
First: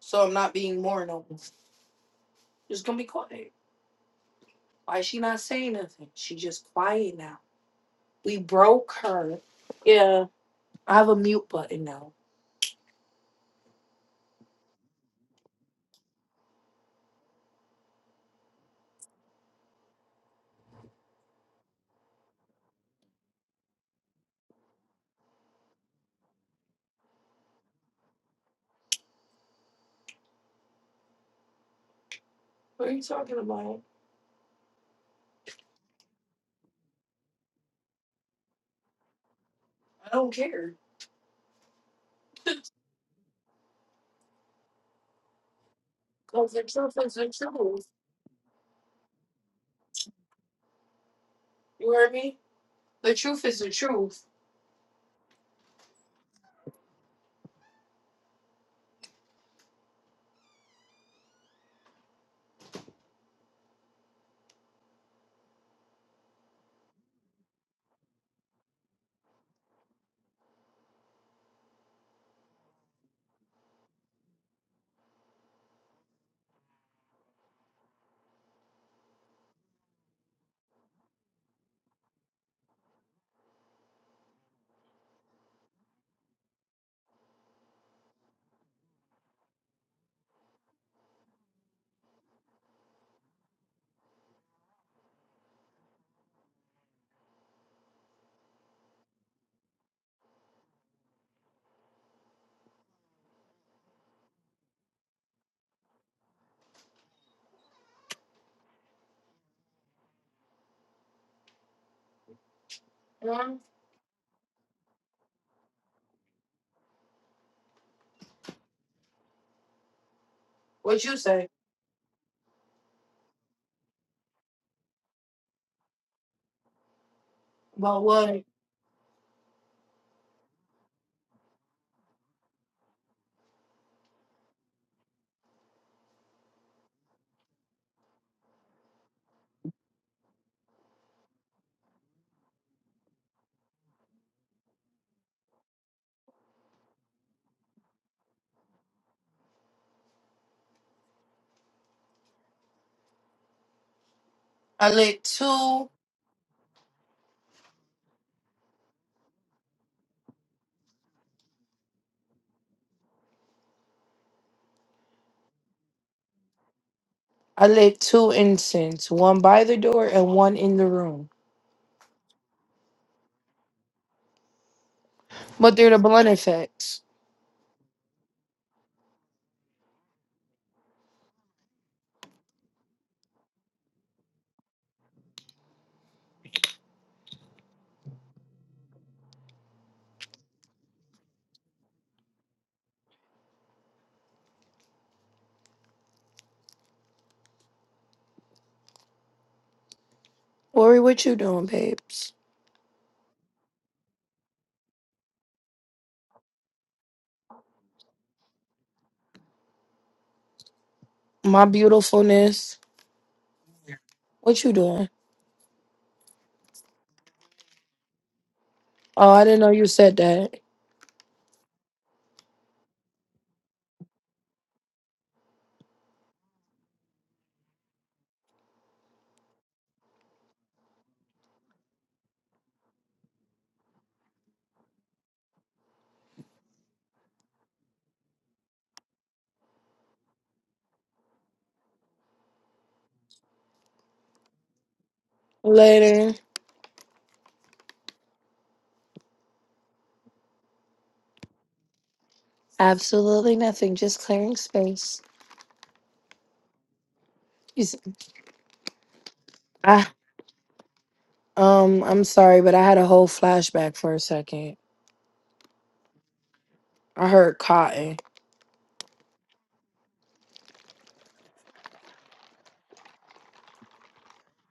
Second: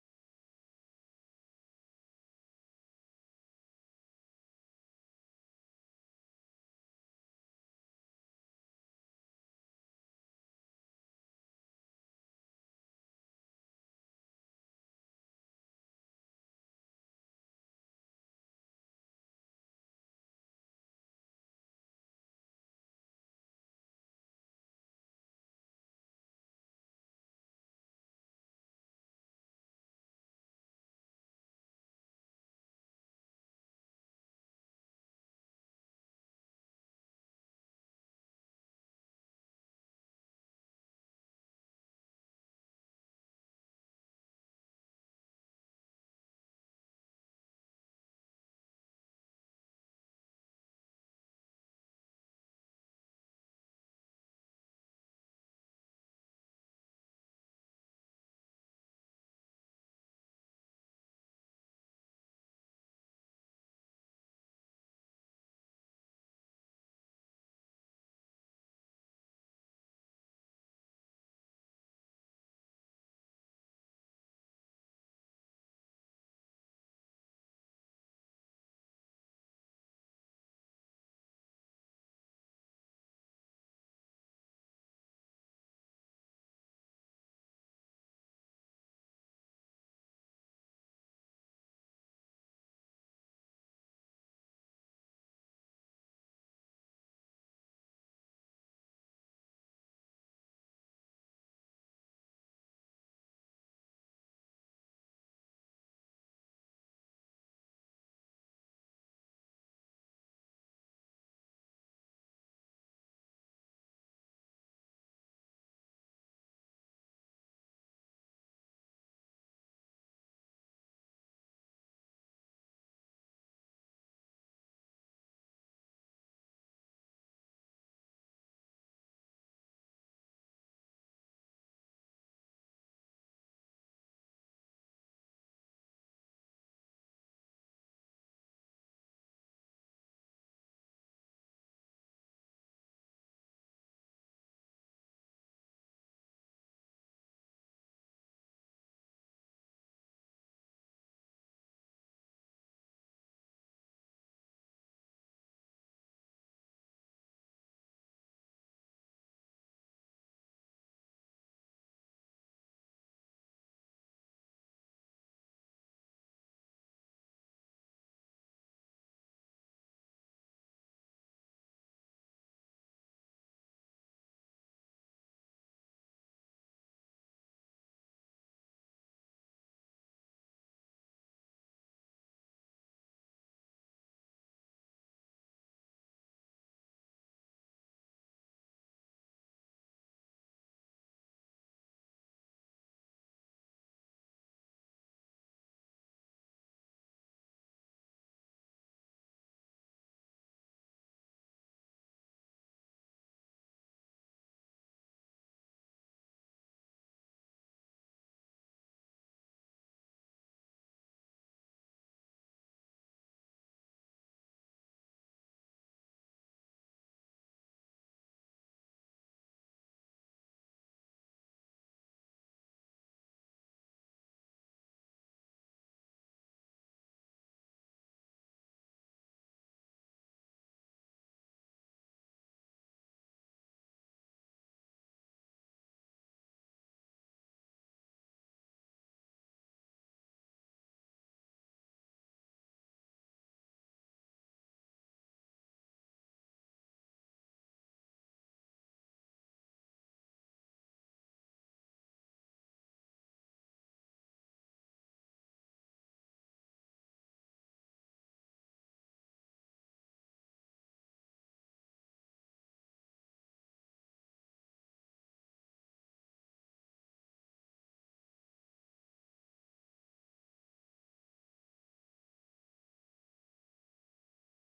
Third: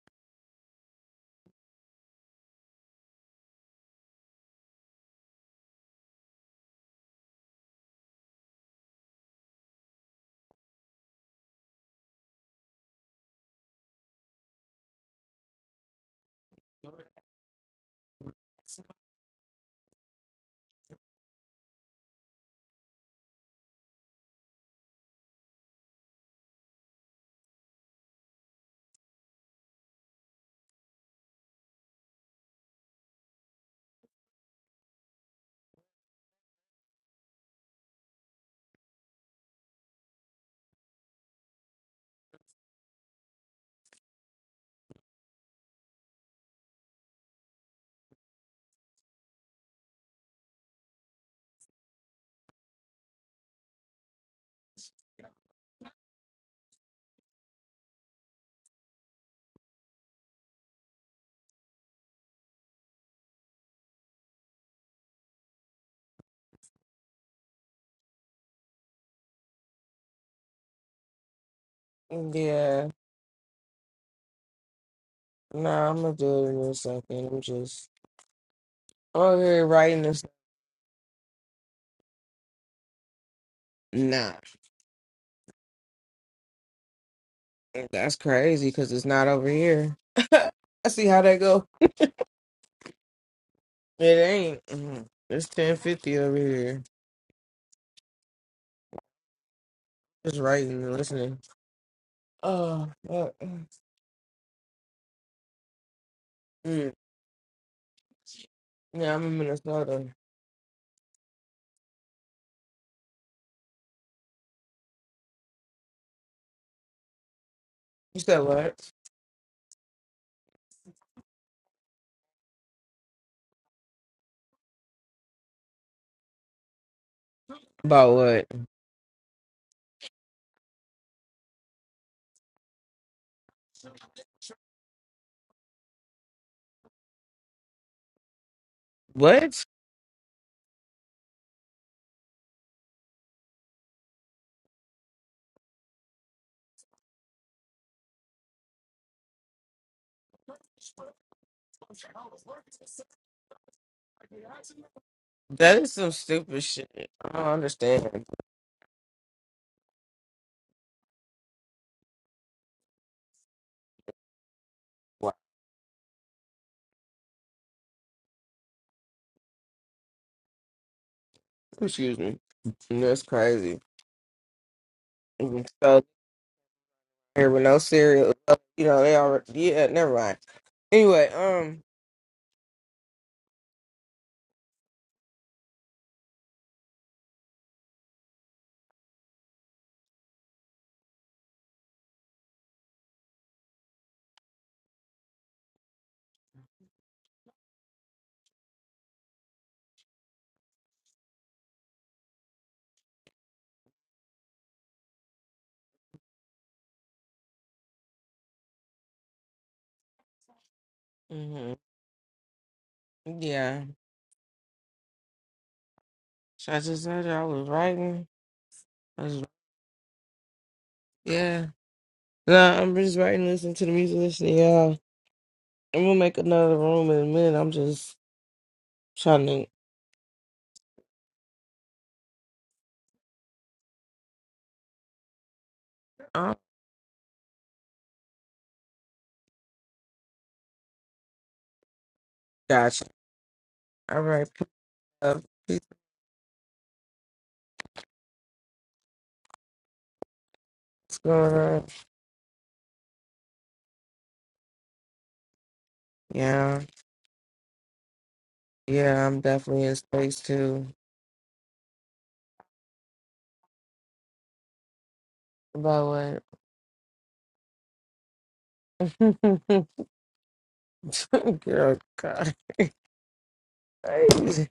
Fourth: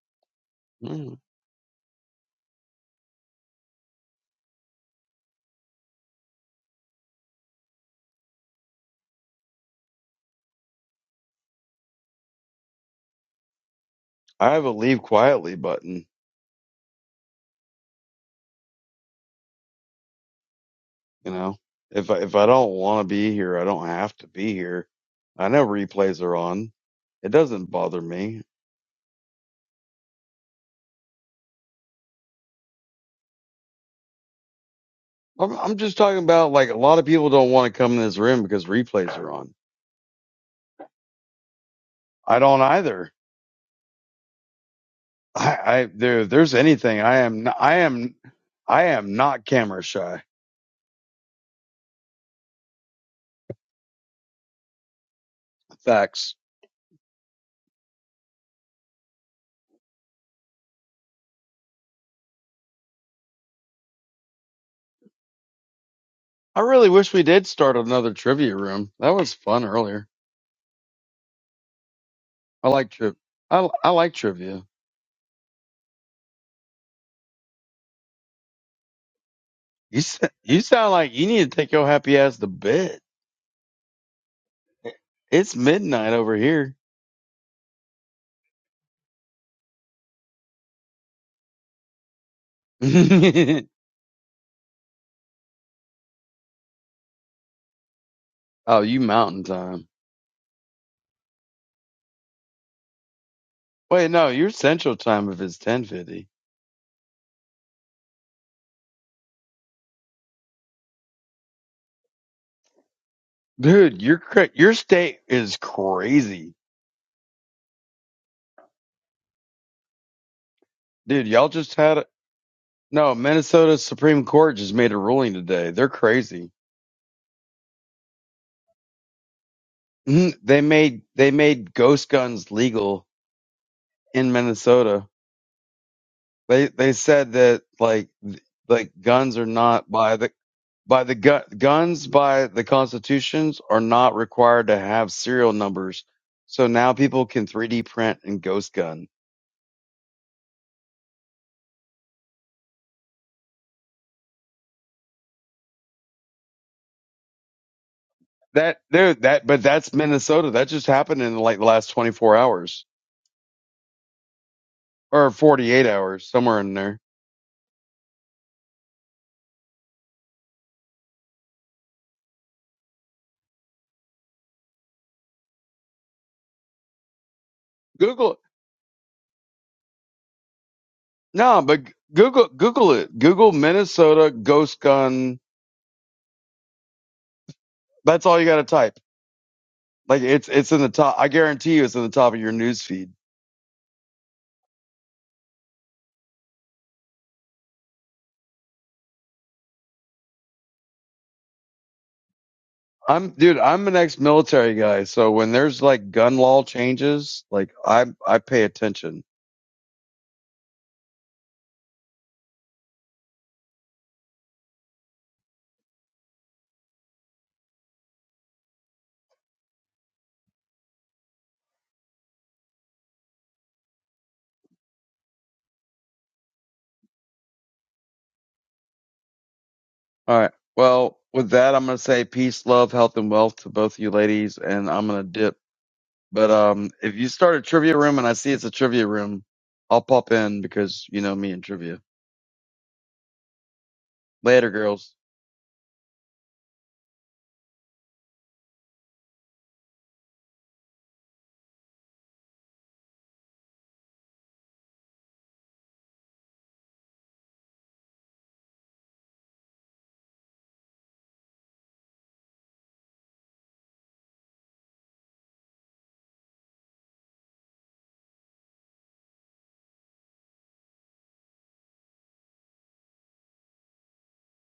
S2: So I'm not being more
S3: mm.
S2: no more. Just gonna be quiet. Why is she not saying nothing? She just quiet now. We broke her. Yeah. I have a mute button now.
S3: I have a leave quietly button. You know, if I, if I don't want to be here, I don't have to be here. I know replays are on. It doesn't bother me.
S2: What are you talking about?
S3: I'm, I'm just talking about like a lot of people don't want to come in this room because replays are on.
S2: I don't care.
S3: I don't either I, I there if
S2: Because
S3: there's
S2: the truth
S3: anything
S2: is
S3: I
S2: the
S3: am n- I
S2: truth.
S3: am I am not camera shy.
S2: You heard me? The truth is the truth.
S3: Facts. I really wish we did start another trivia room. That was fun earlier. I
S1: Yeah.
S3: like tri I I like trivia.
S1: Nah, I'm gonna do it in a second. I'm just over here
S3: You
S1: writing
S3: s-
S1: this
S3: you sound like you need to take your happy ass to bed.
S1: nah.
S3: It's midnight over here.
S1: That's crazy because it's not over here. I see how that go. It ain't. Mhm. It's ten fifty over here.
S3: oh, you mountain time.
S1: Just writing and listening. Oh, fuck.
S3: Wait, no, your central time if it's 10:50.
S1: Mm. yeah. I'm in Minnesota.
S2: Hmm?
S3: Dude, your cra- your state is crazy.
S1: You said what?
S2: What you
S3: Dude,
S2: say?
S3: y'all just had No, Minnesota Supreme Court just made a ruling today. They're crazy.
S2: About
S1: About
S2: what?
S1: what?
S3: Mhm. They made they made ghost guns legal in Minnesota. They they said that like th- like guns are
S1: What?
S3: not by the by the gu- guns by the constitutions are not required to have serial numbers. So now people can 3D print and ghost gun.
S2: I lit
S1: That
S2: two.
S1: is some stupid shit. I don't understand.
S3: That there that but that's Minnesota. That just happened in like the last 24 hours or
S1: Why-
S3: 48 hours somewhere in there.
S2: I lit two incense, one by the door and one in the room.
S1: Excuse me. That's crazy. Mhm.
S2: But they're the
S1: So
S2: blunt effects.
S1: here with no
S3: Google.
S1: cereal, Oh, you know they already. Yeah, never mind. Anyway,
S3: No,
S1: um.
S3: but Google Google it. Google Minnesota ghost gun. That's all you got to type. Like it's it's in the top. I guarantee you, it's in the top of your news feed.
S2: Lori, what you doing, babes?
S3: I'm dude. I'm an ex military guy, so when there's like gun law changes, like I I pay attention.
S2: My
S1: mm-hmm.
S2: beautifulness.
S1: Yeah.
S2: What you doing?
S1: So I just told you I was writing. I
S2: Oh,
S1: was,
S2: I didn't know you said that.
S1: yeah. Nah, I'm just writing, listening to the music, listening. to y'all. Yeah. And we'll make another room in a minute. I'm just trying to.
S3: All right. Well, with that, I'm gonna say peace, love, health, and wealth to both of you ladies, and I'm gonna dip. But
S1: Oh,
S3: um, if you start a trivia room and I see it's a trivia room, I'll pop in because you know me and trivia.
S1: gotcha. All right. Peace.
S3: Later, girls.
S1: love. Peace.
S2: Later.
S1: What's going on?
S2: Absolutely nothing. Just clearing space.
S1: Yeah.
S2: You see,
S1: Yeah, I'm definitely in space too.
S2: Um, I'm sorry, but I had a whole flashback for a second.
S1: About
S2: I heard cotton.
S1: what? Girl, God. Crazy.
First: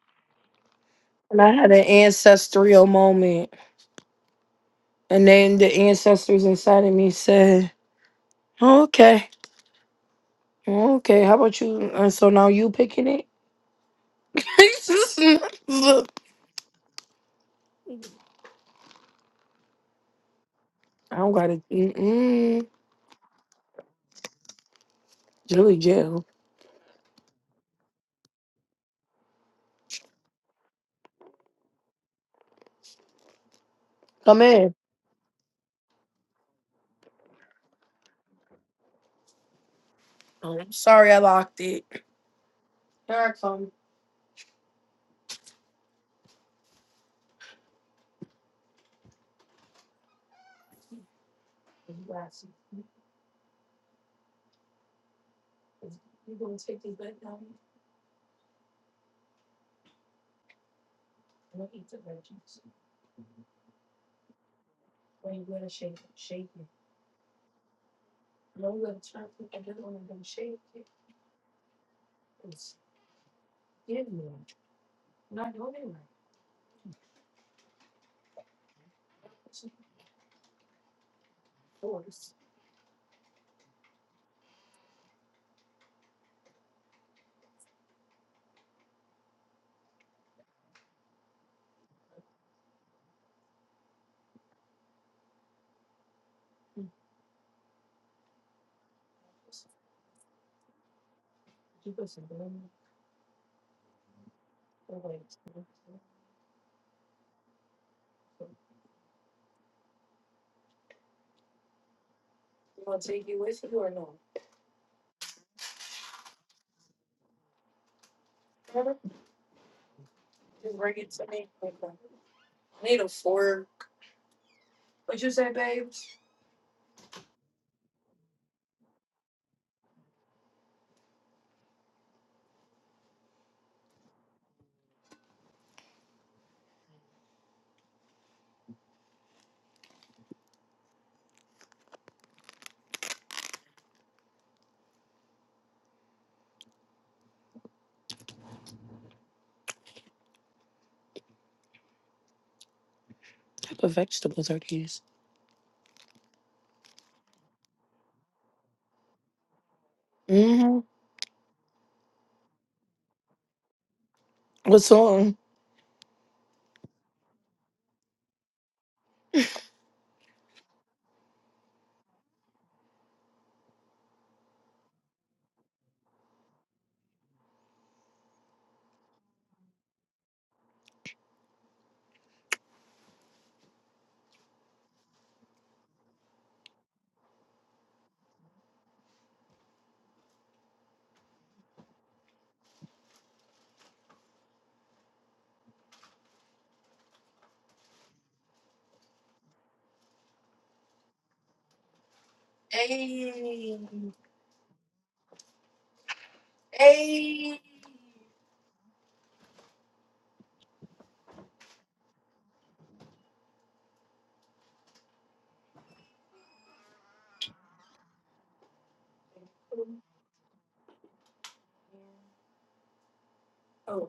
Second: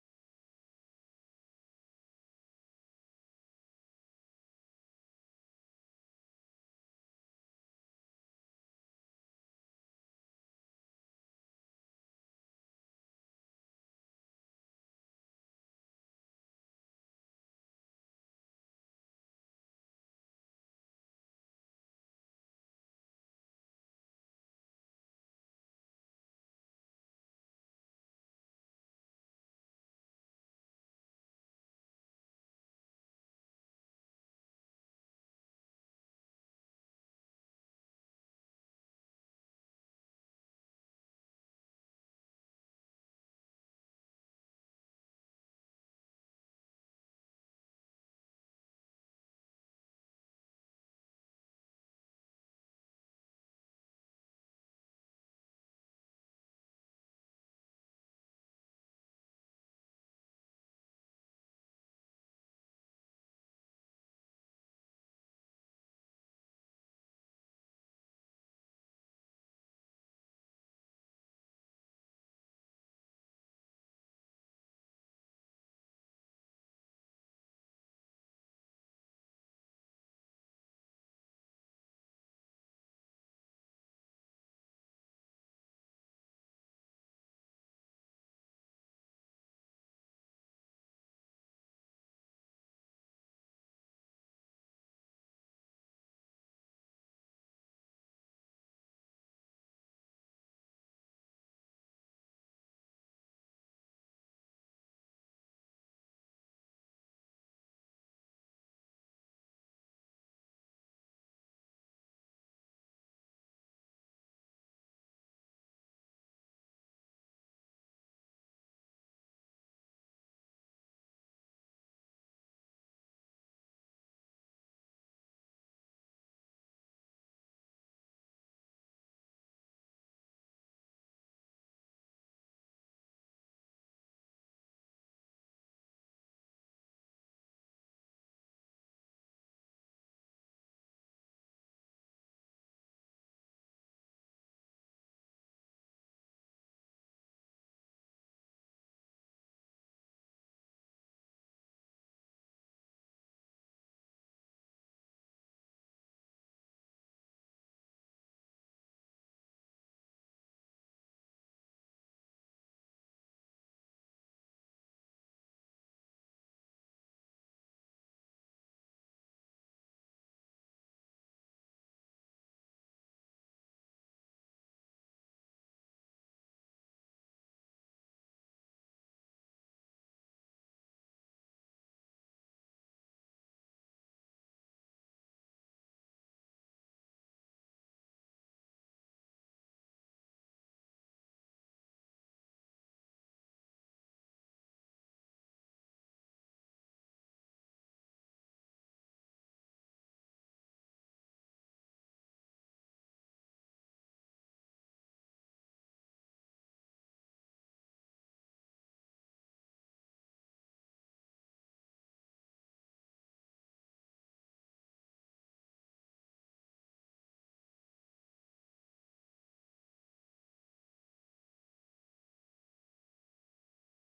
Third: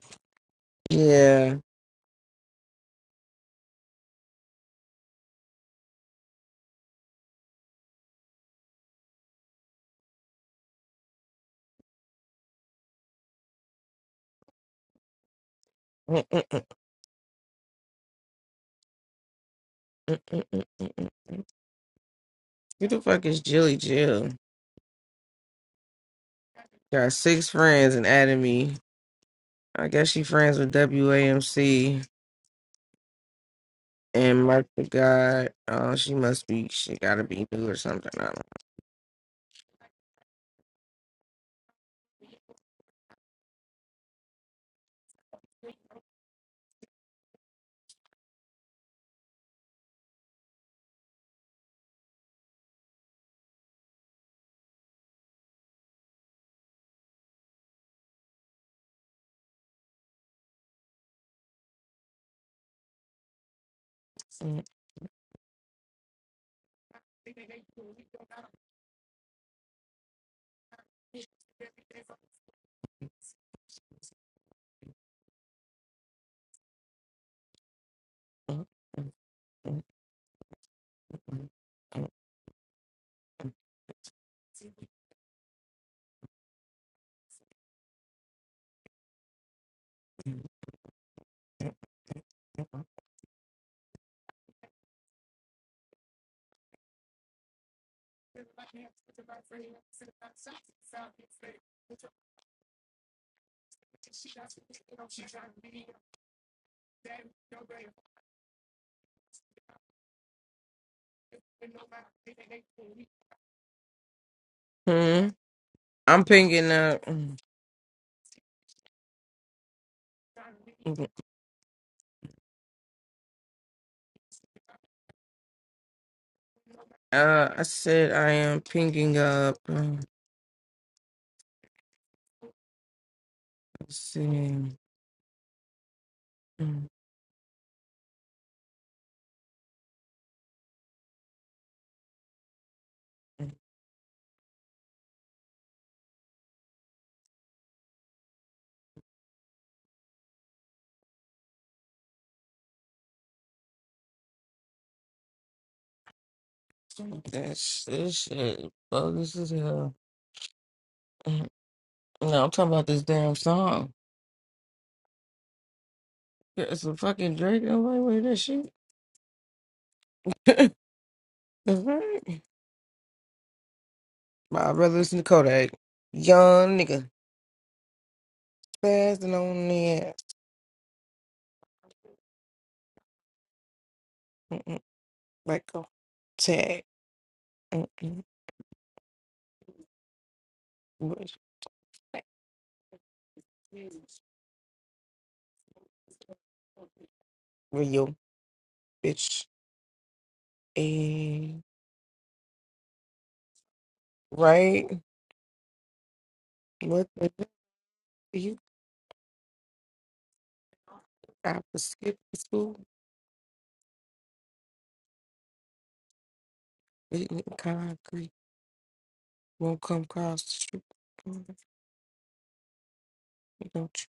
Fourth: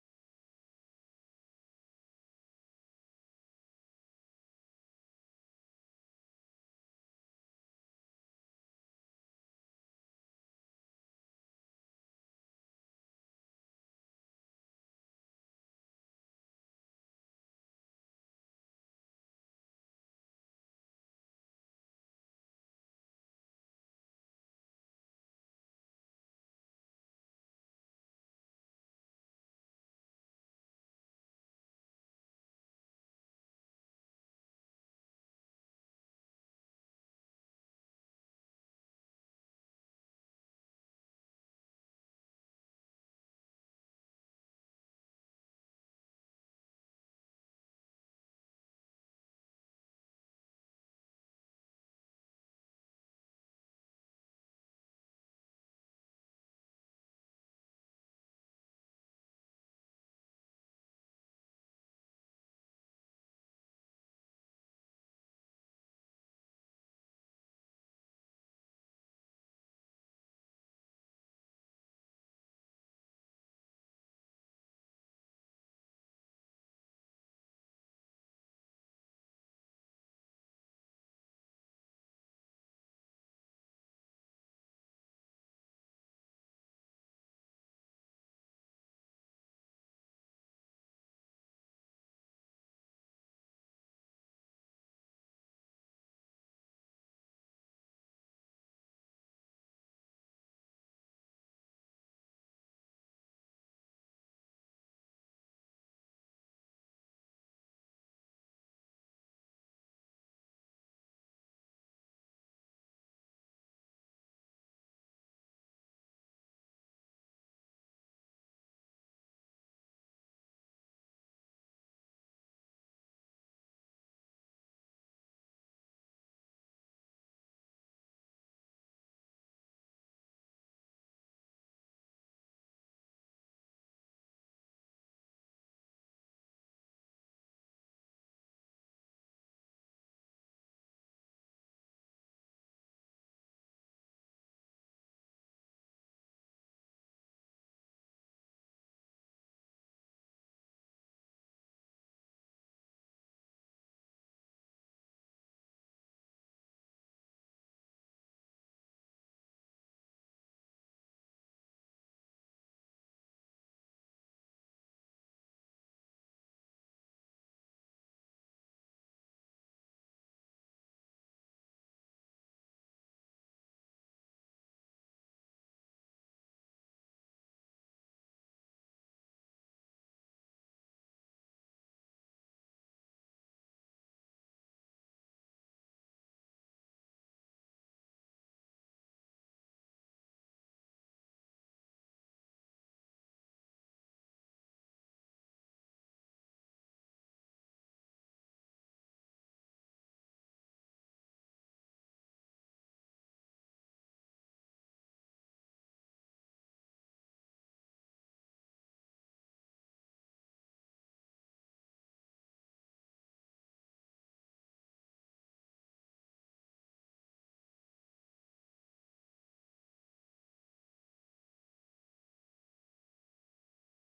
S2: And I
S1: Yeah.
S2: had an ancestral moment. And then the ancestors inside of me said, Okay, okay, how about you? And so now you picking it? Look,
S1: Mm-mm-mm-mm-mm-mm-mm.
S2: I don't gotta mm-mm.
S1: Who the fuck is Jilly Jill?
S2: Julie Jill.
S1: Got six friends and added me. I guess she friends with WAMC
S2: Come
S1: and Mark
S2: in.
S1: the God. Oh, she must be. She gotta be new or something. I
S2: Oh, I'm sorry I locked it. Here I come. You go
S1: don't.
S2: and shake it. You gonna take it with you or no?
S1: know. Hmm. I'm pinging up.
S2: Just bring it to me. Need a fork. What'd you say, babes?
S1: Uh, I said I am pinging up. Um, Let's see. Um,
S2: What type of vegetables are these?
S1: That sh- this shit bogus as hell.
S2: Mm-hmm.
S1: Um, No, I'm talking about this damn song.
S2: What's on?
S1: Yeah, It's a fucking Drake. I'm like, wait, that shit. The fuck? My brother listen to Kodak. Young nigga, fast and on the ass. Let go. Tag. Mm-mm. Where's- Where your bitch? And
S2: Hey,
S1: right? What the hell
S2: hey.
S1: do you? I was skipping school. eating Concrete won't come across the street. Mm,
S2: Okay,
S1: Don't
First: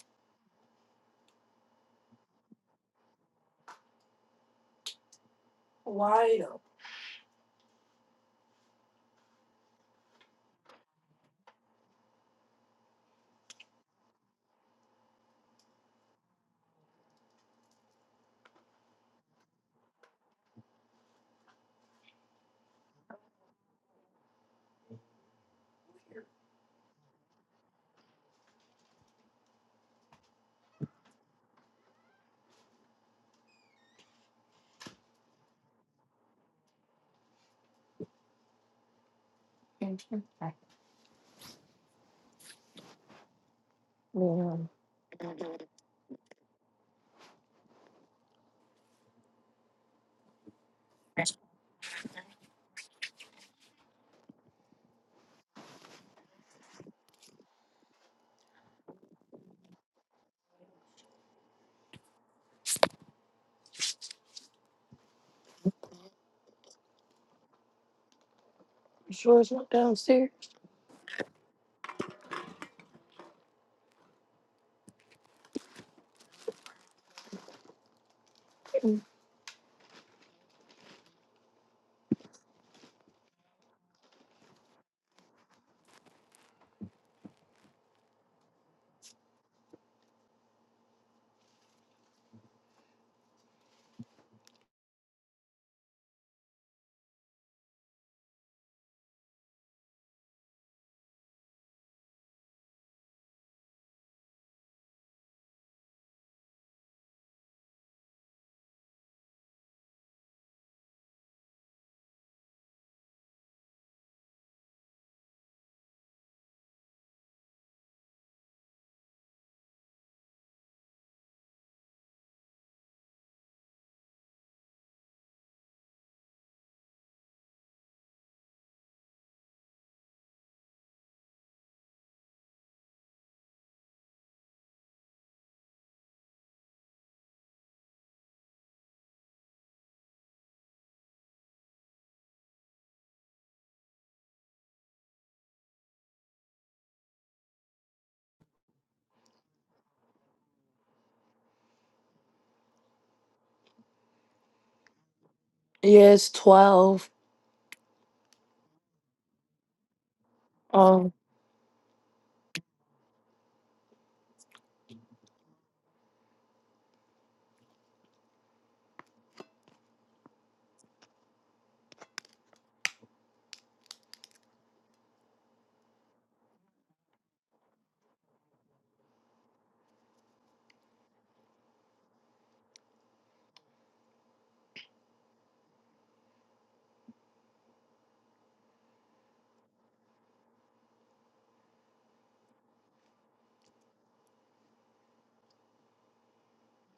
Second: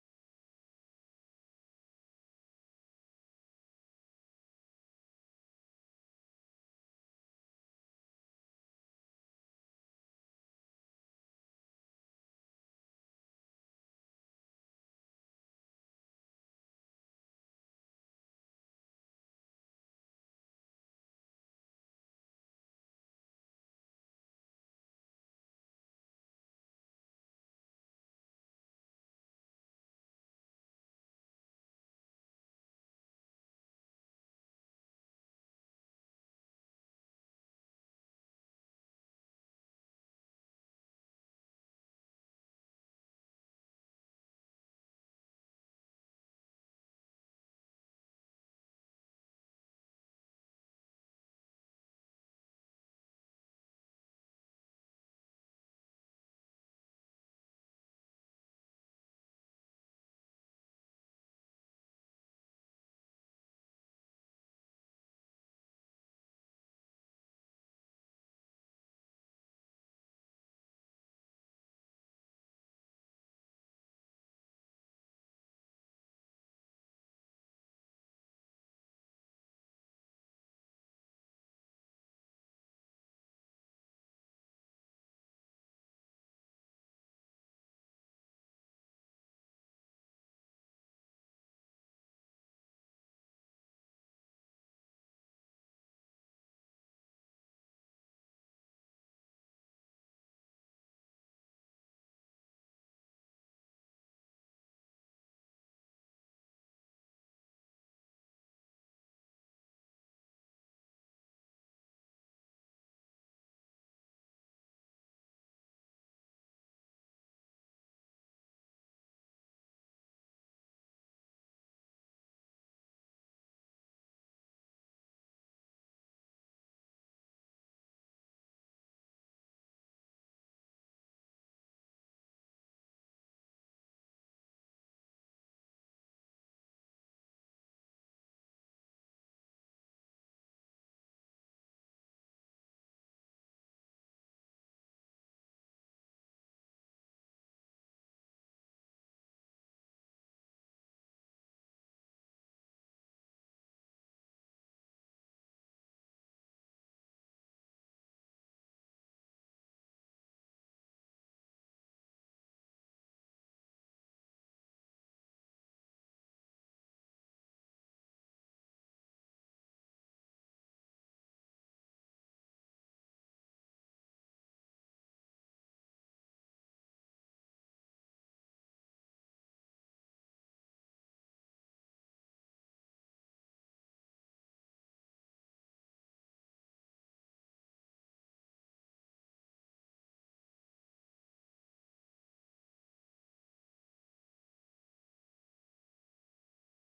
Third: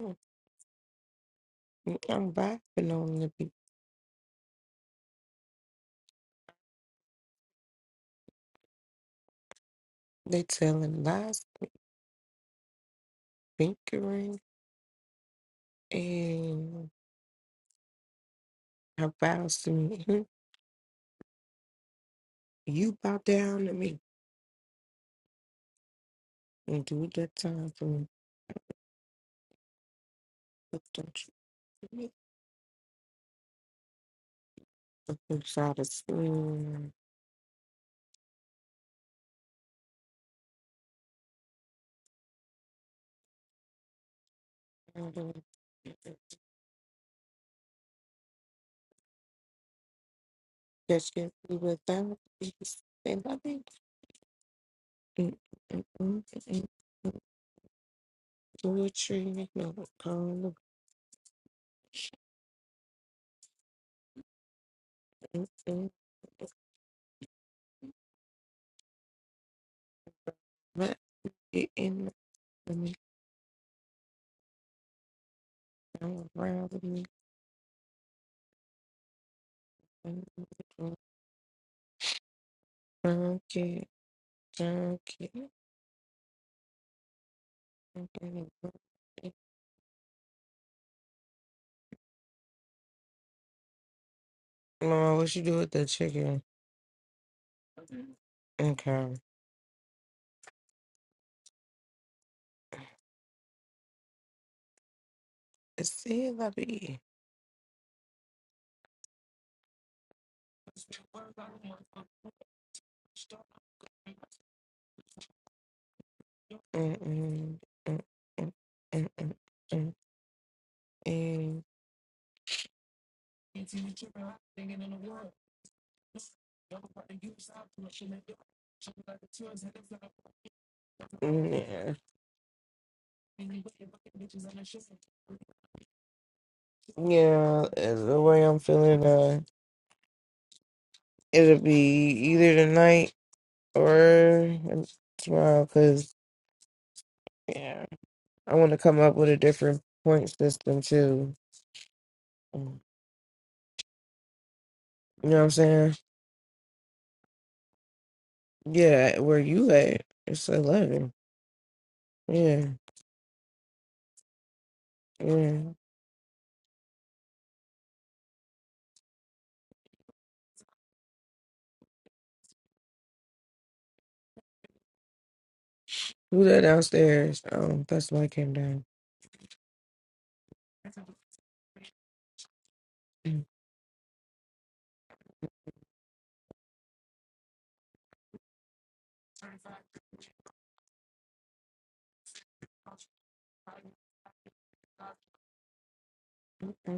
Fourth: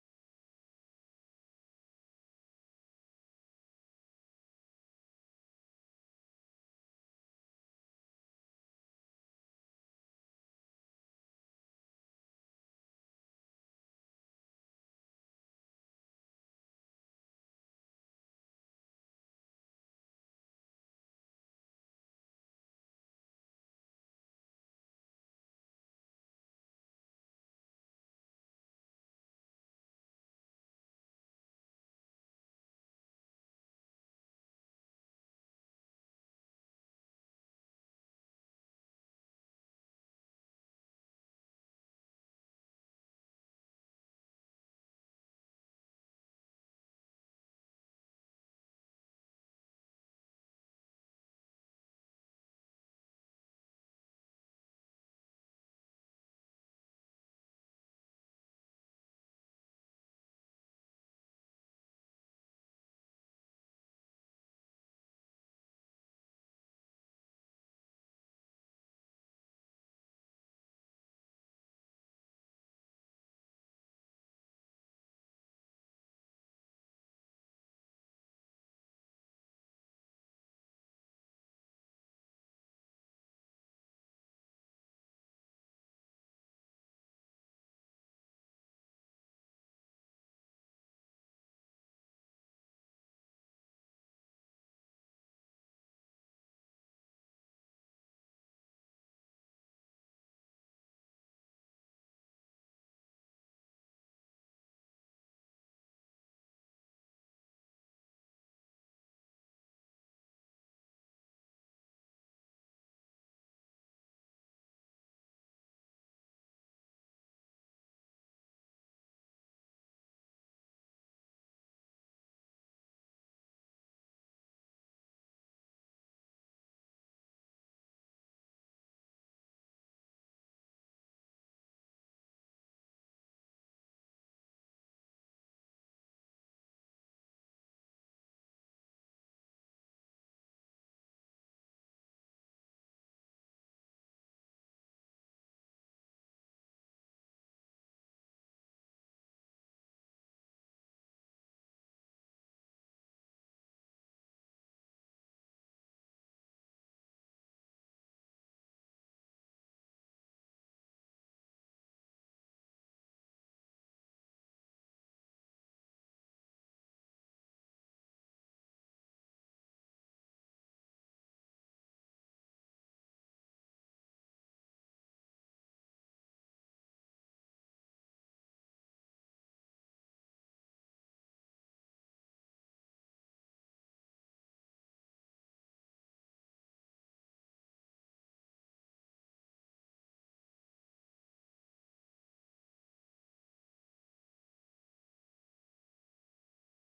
S1: you? Mm, I'm vibing on the beat.
S2: why though?
S1: They telling lies, fingering, and how vows to me. Mhm. You bow down to me and do that time for me. But don't you? Look inside the
S2: Yeah.
S1: That should be without peace and loving. Mm, mm, mm, mm, mm. Poetry, no color. Mm, mm,
S2: You sure it's not downstairs?
S1: But it in Let me, come around with me. mm, mm, mm. Junkie, junkie. mm, mm. Mama, what you do with the chicken? Okay. It's see, lovey. Mm-mm, mm-mm, mm-mm, mm-mm. Yeah, yeah. Is the way I'm feeling. Uh, it'll be either tonight or tomorrow. Cause yeah, I want to come up with a different point system too. Mm, You know what I'm saying?
S2: Yeah, it's 12.
S1: Yeah, where you at? It's
S2: Um,
S1: eleven. Yeah, yeah. Who that downstairs? Um, that's why I came down. Hey,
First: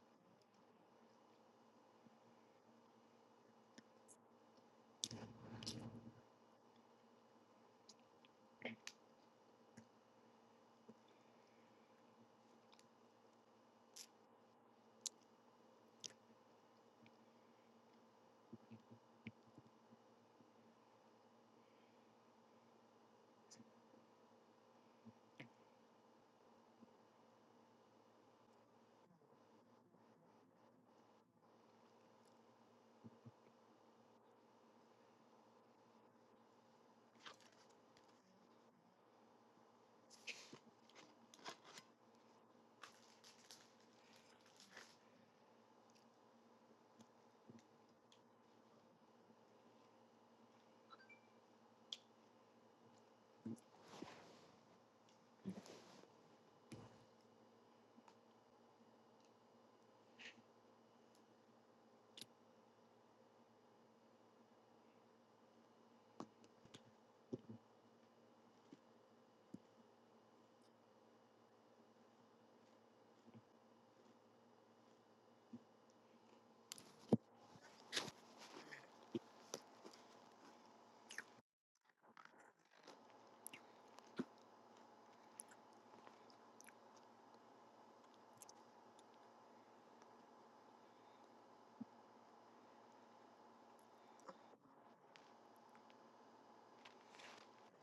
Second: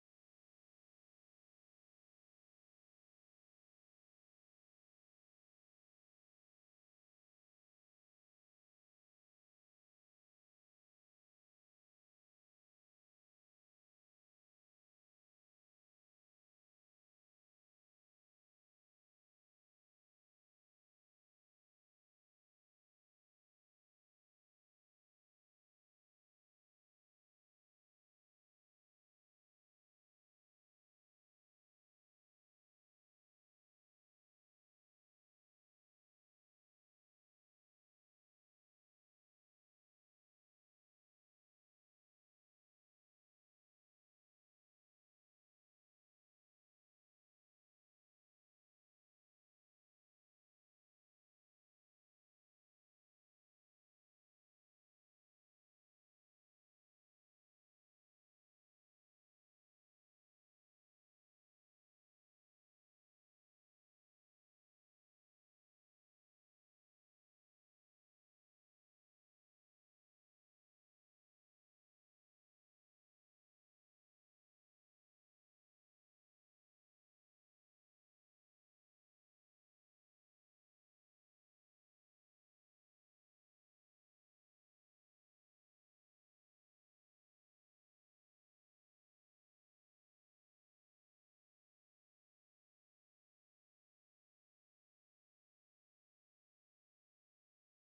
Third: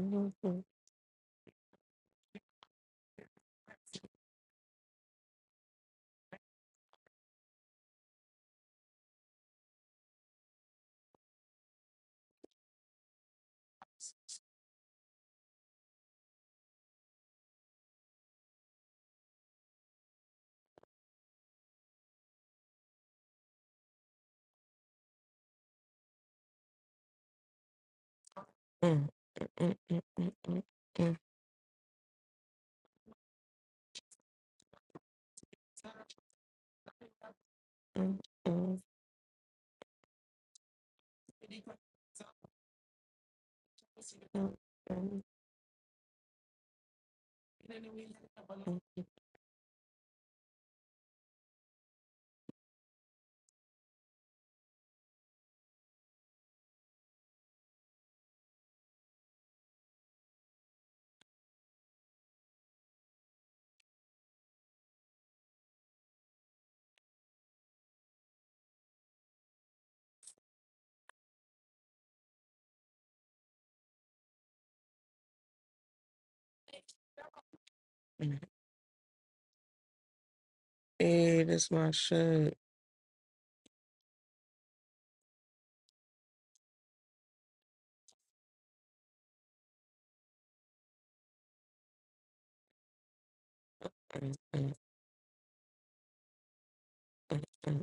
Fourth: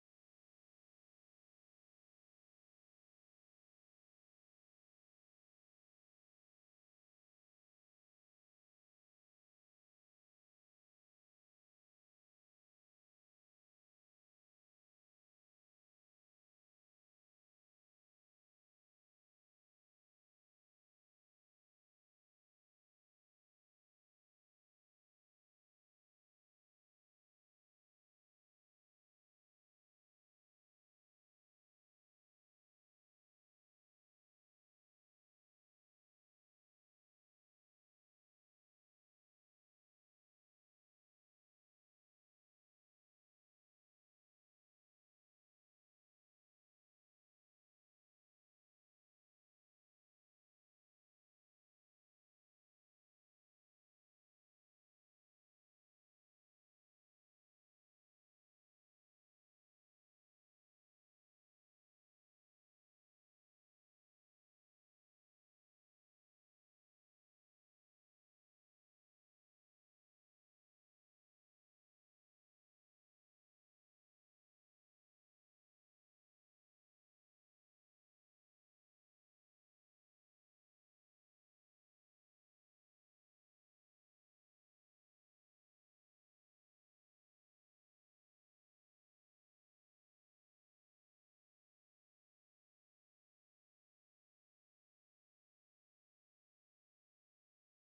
S1: this my shit.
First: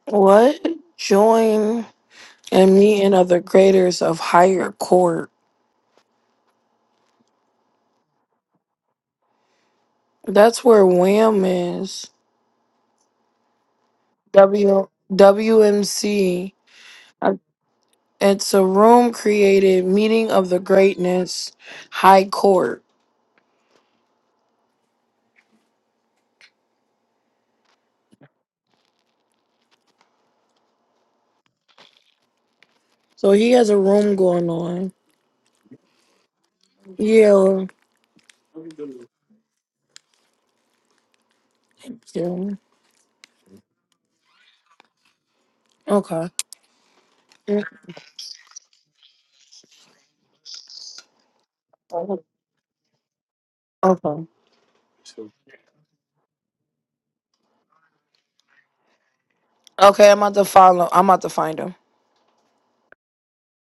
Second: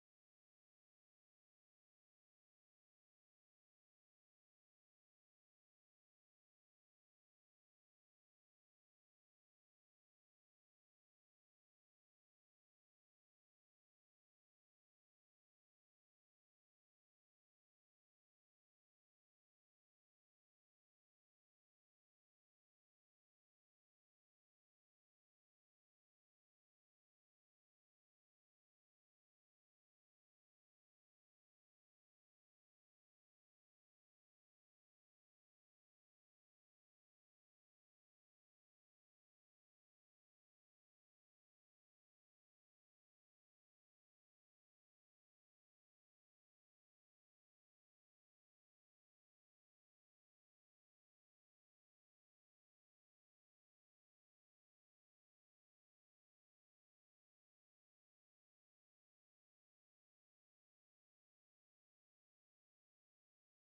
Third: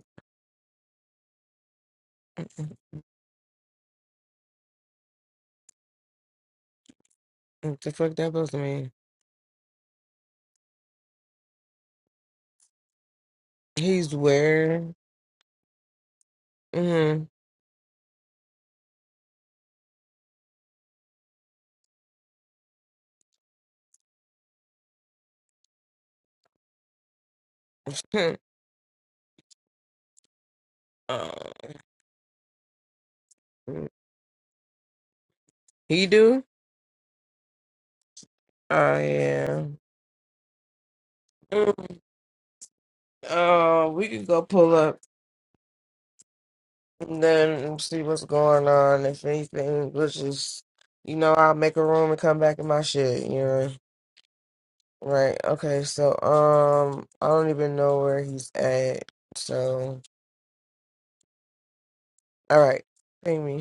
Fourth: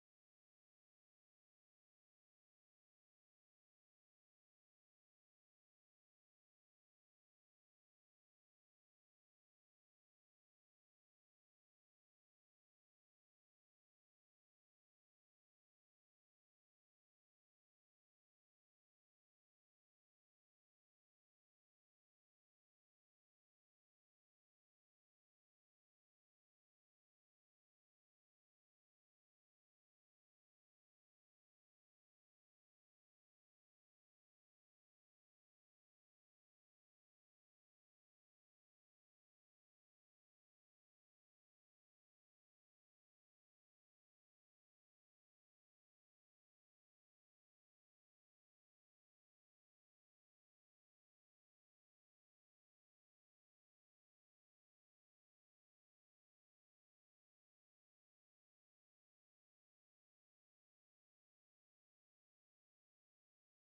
S2: what? Join and meet and other graders of higher court.
S1: What the fuck that supposed to mean?
S2: That's where Wham is.
S1: He's
S2: W
S1: where?
S2: W M C.
S1: Mm-hmm.
S2: It's a room created meeting of the greatness high court.
S1: uh,
S2: So he has a
S1: mm.
S2: room going on.
S1: he do?
S2: Yeah.
S1: Oh yeah. Mm,
S2: yeah.
S1: Uh, we could go pull up
S2: Okay.
S1: and
S2: Mm,
S1: then see what's going on. If anything, let's just you know, I'll make a room and come back in my shit. You know.
S2: Okay.
S1: Right. Okay. So, um, I don't even know where he's at. So,
S2: Okay, I'm about to follow. I'm about to find him.
S1: all right. Ping me.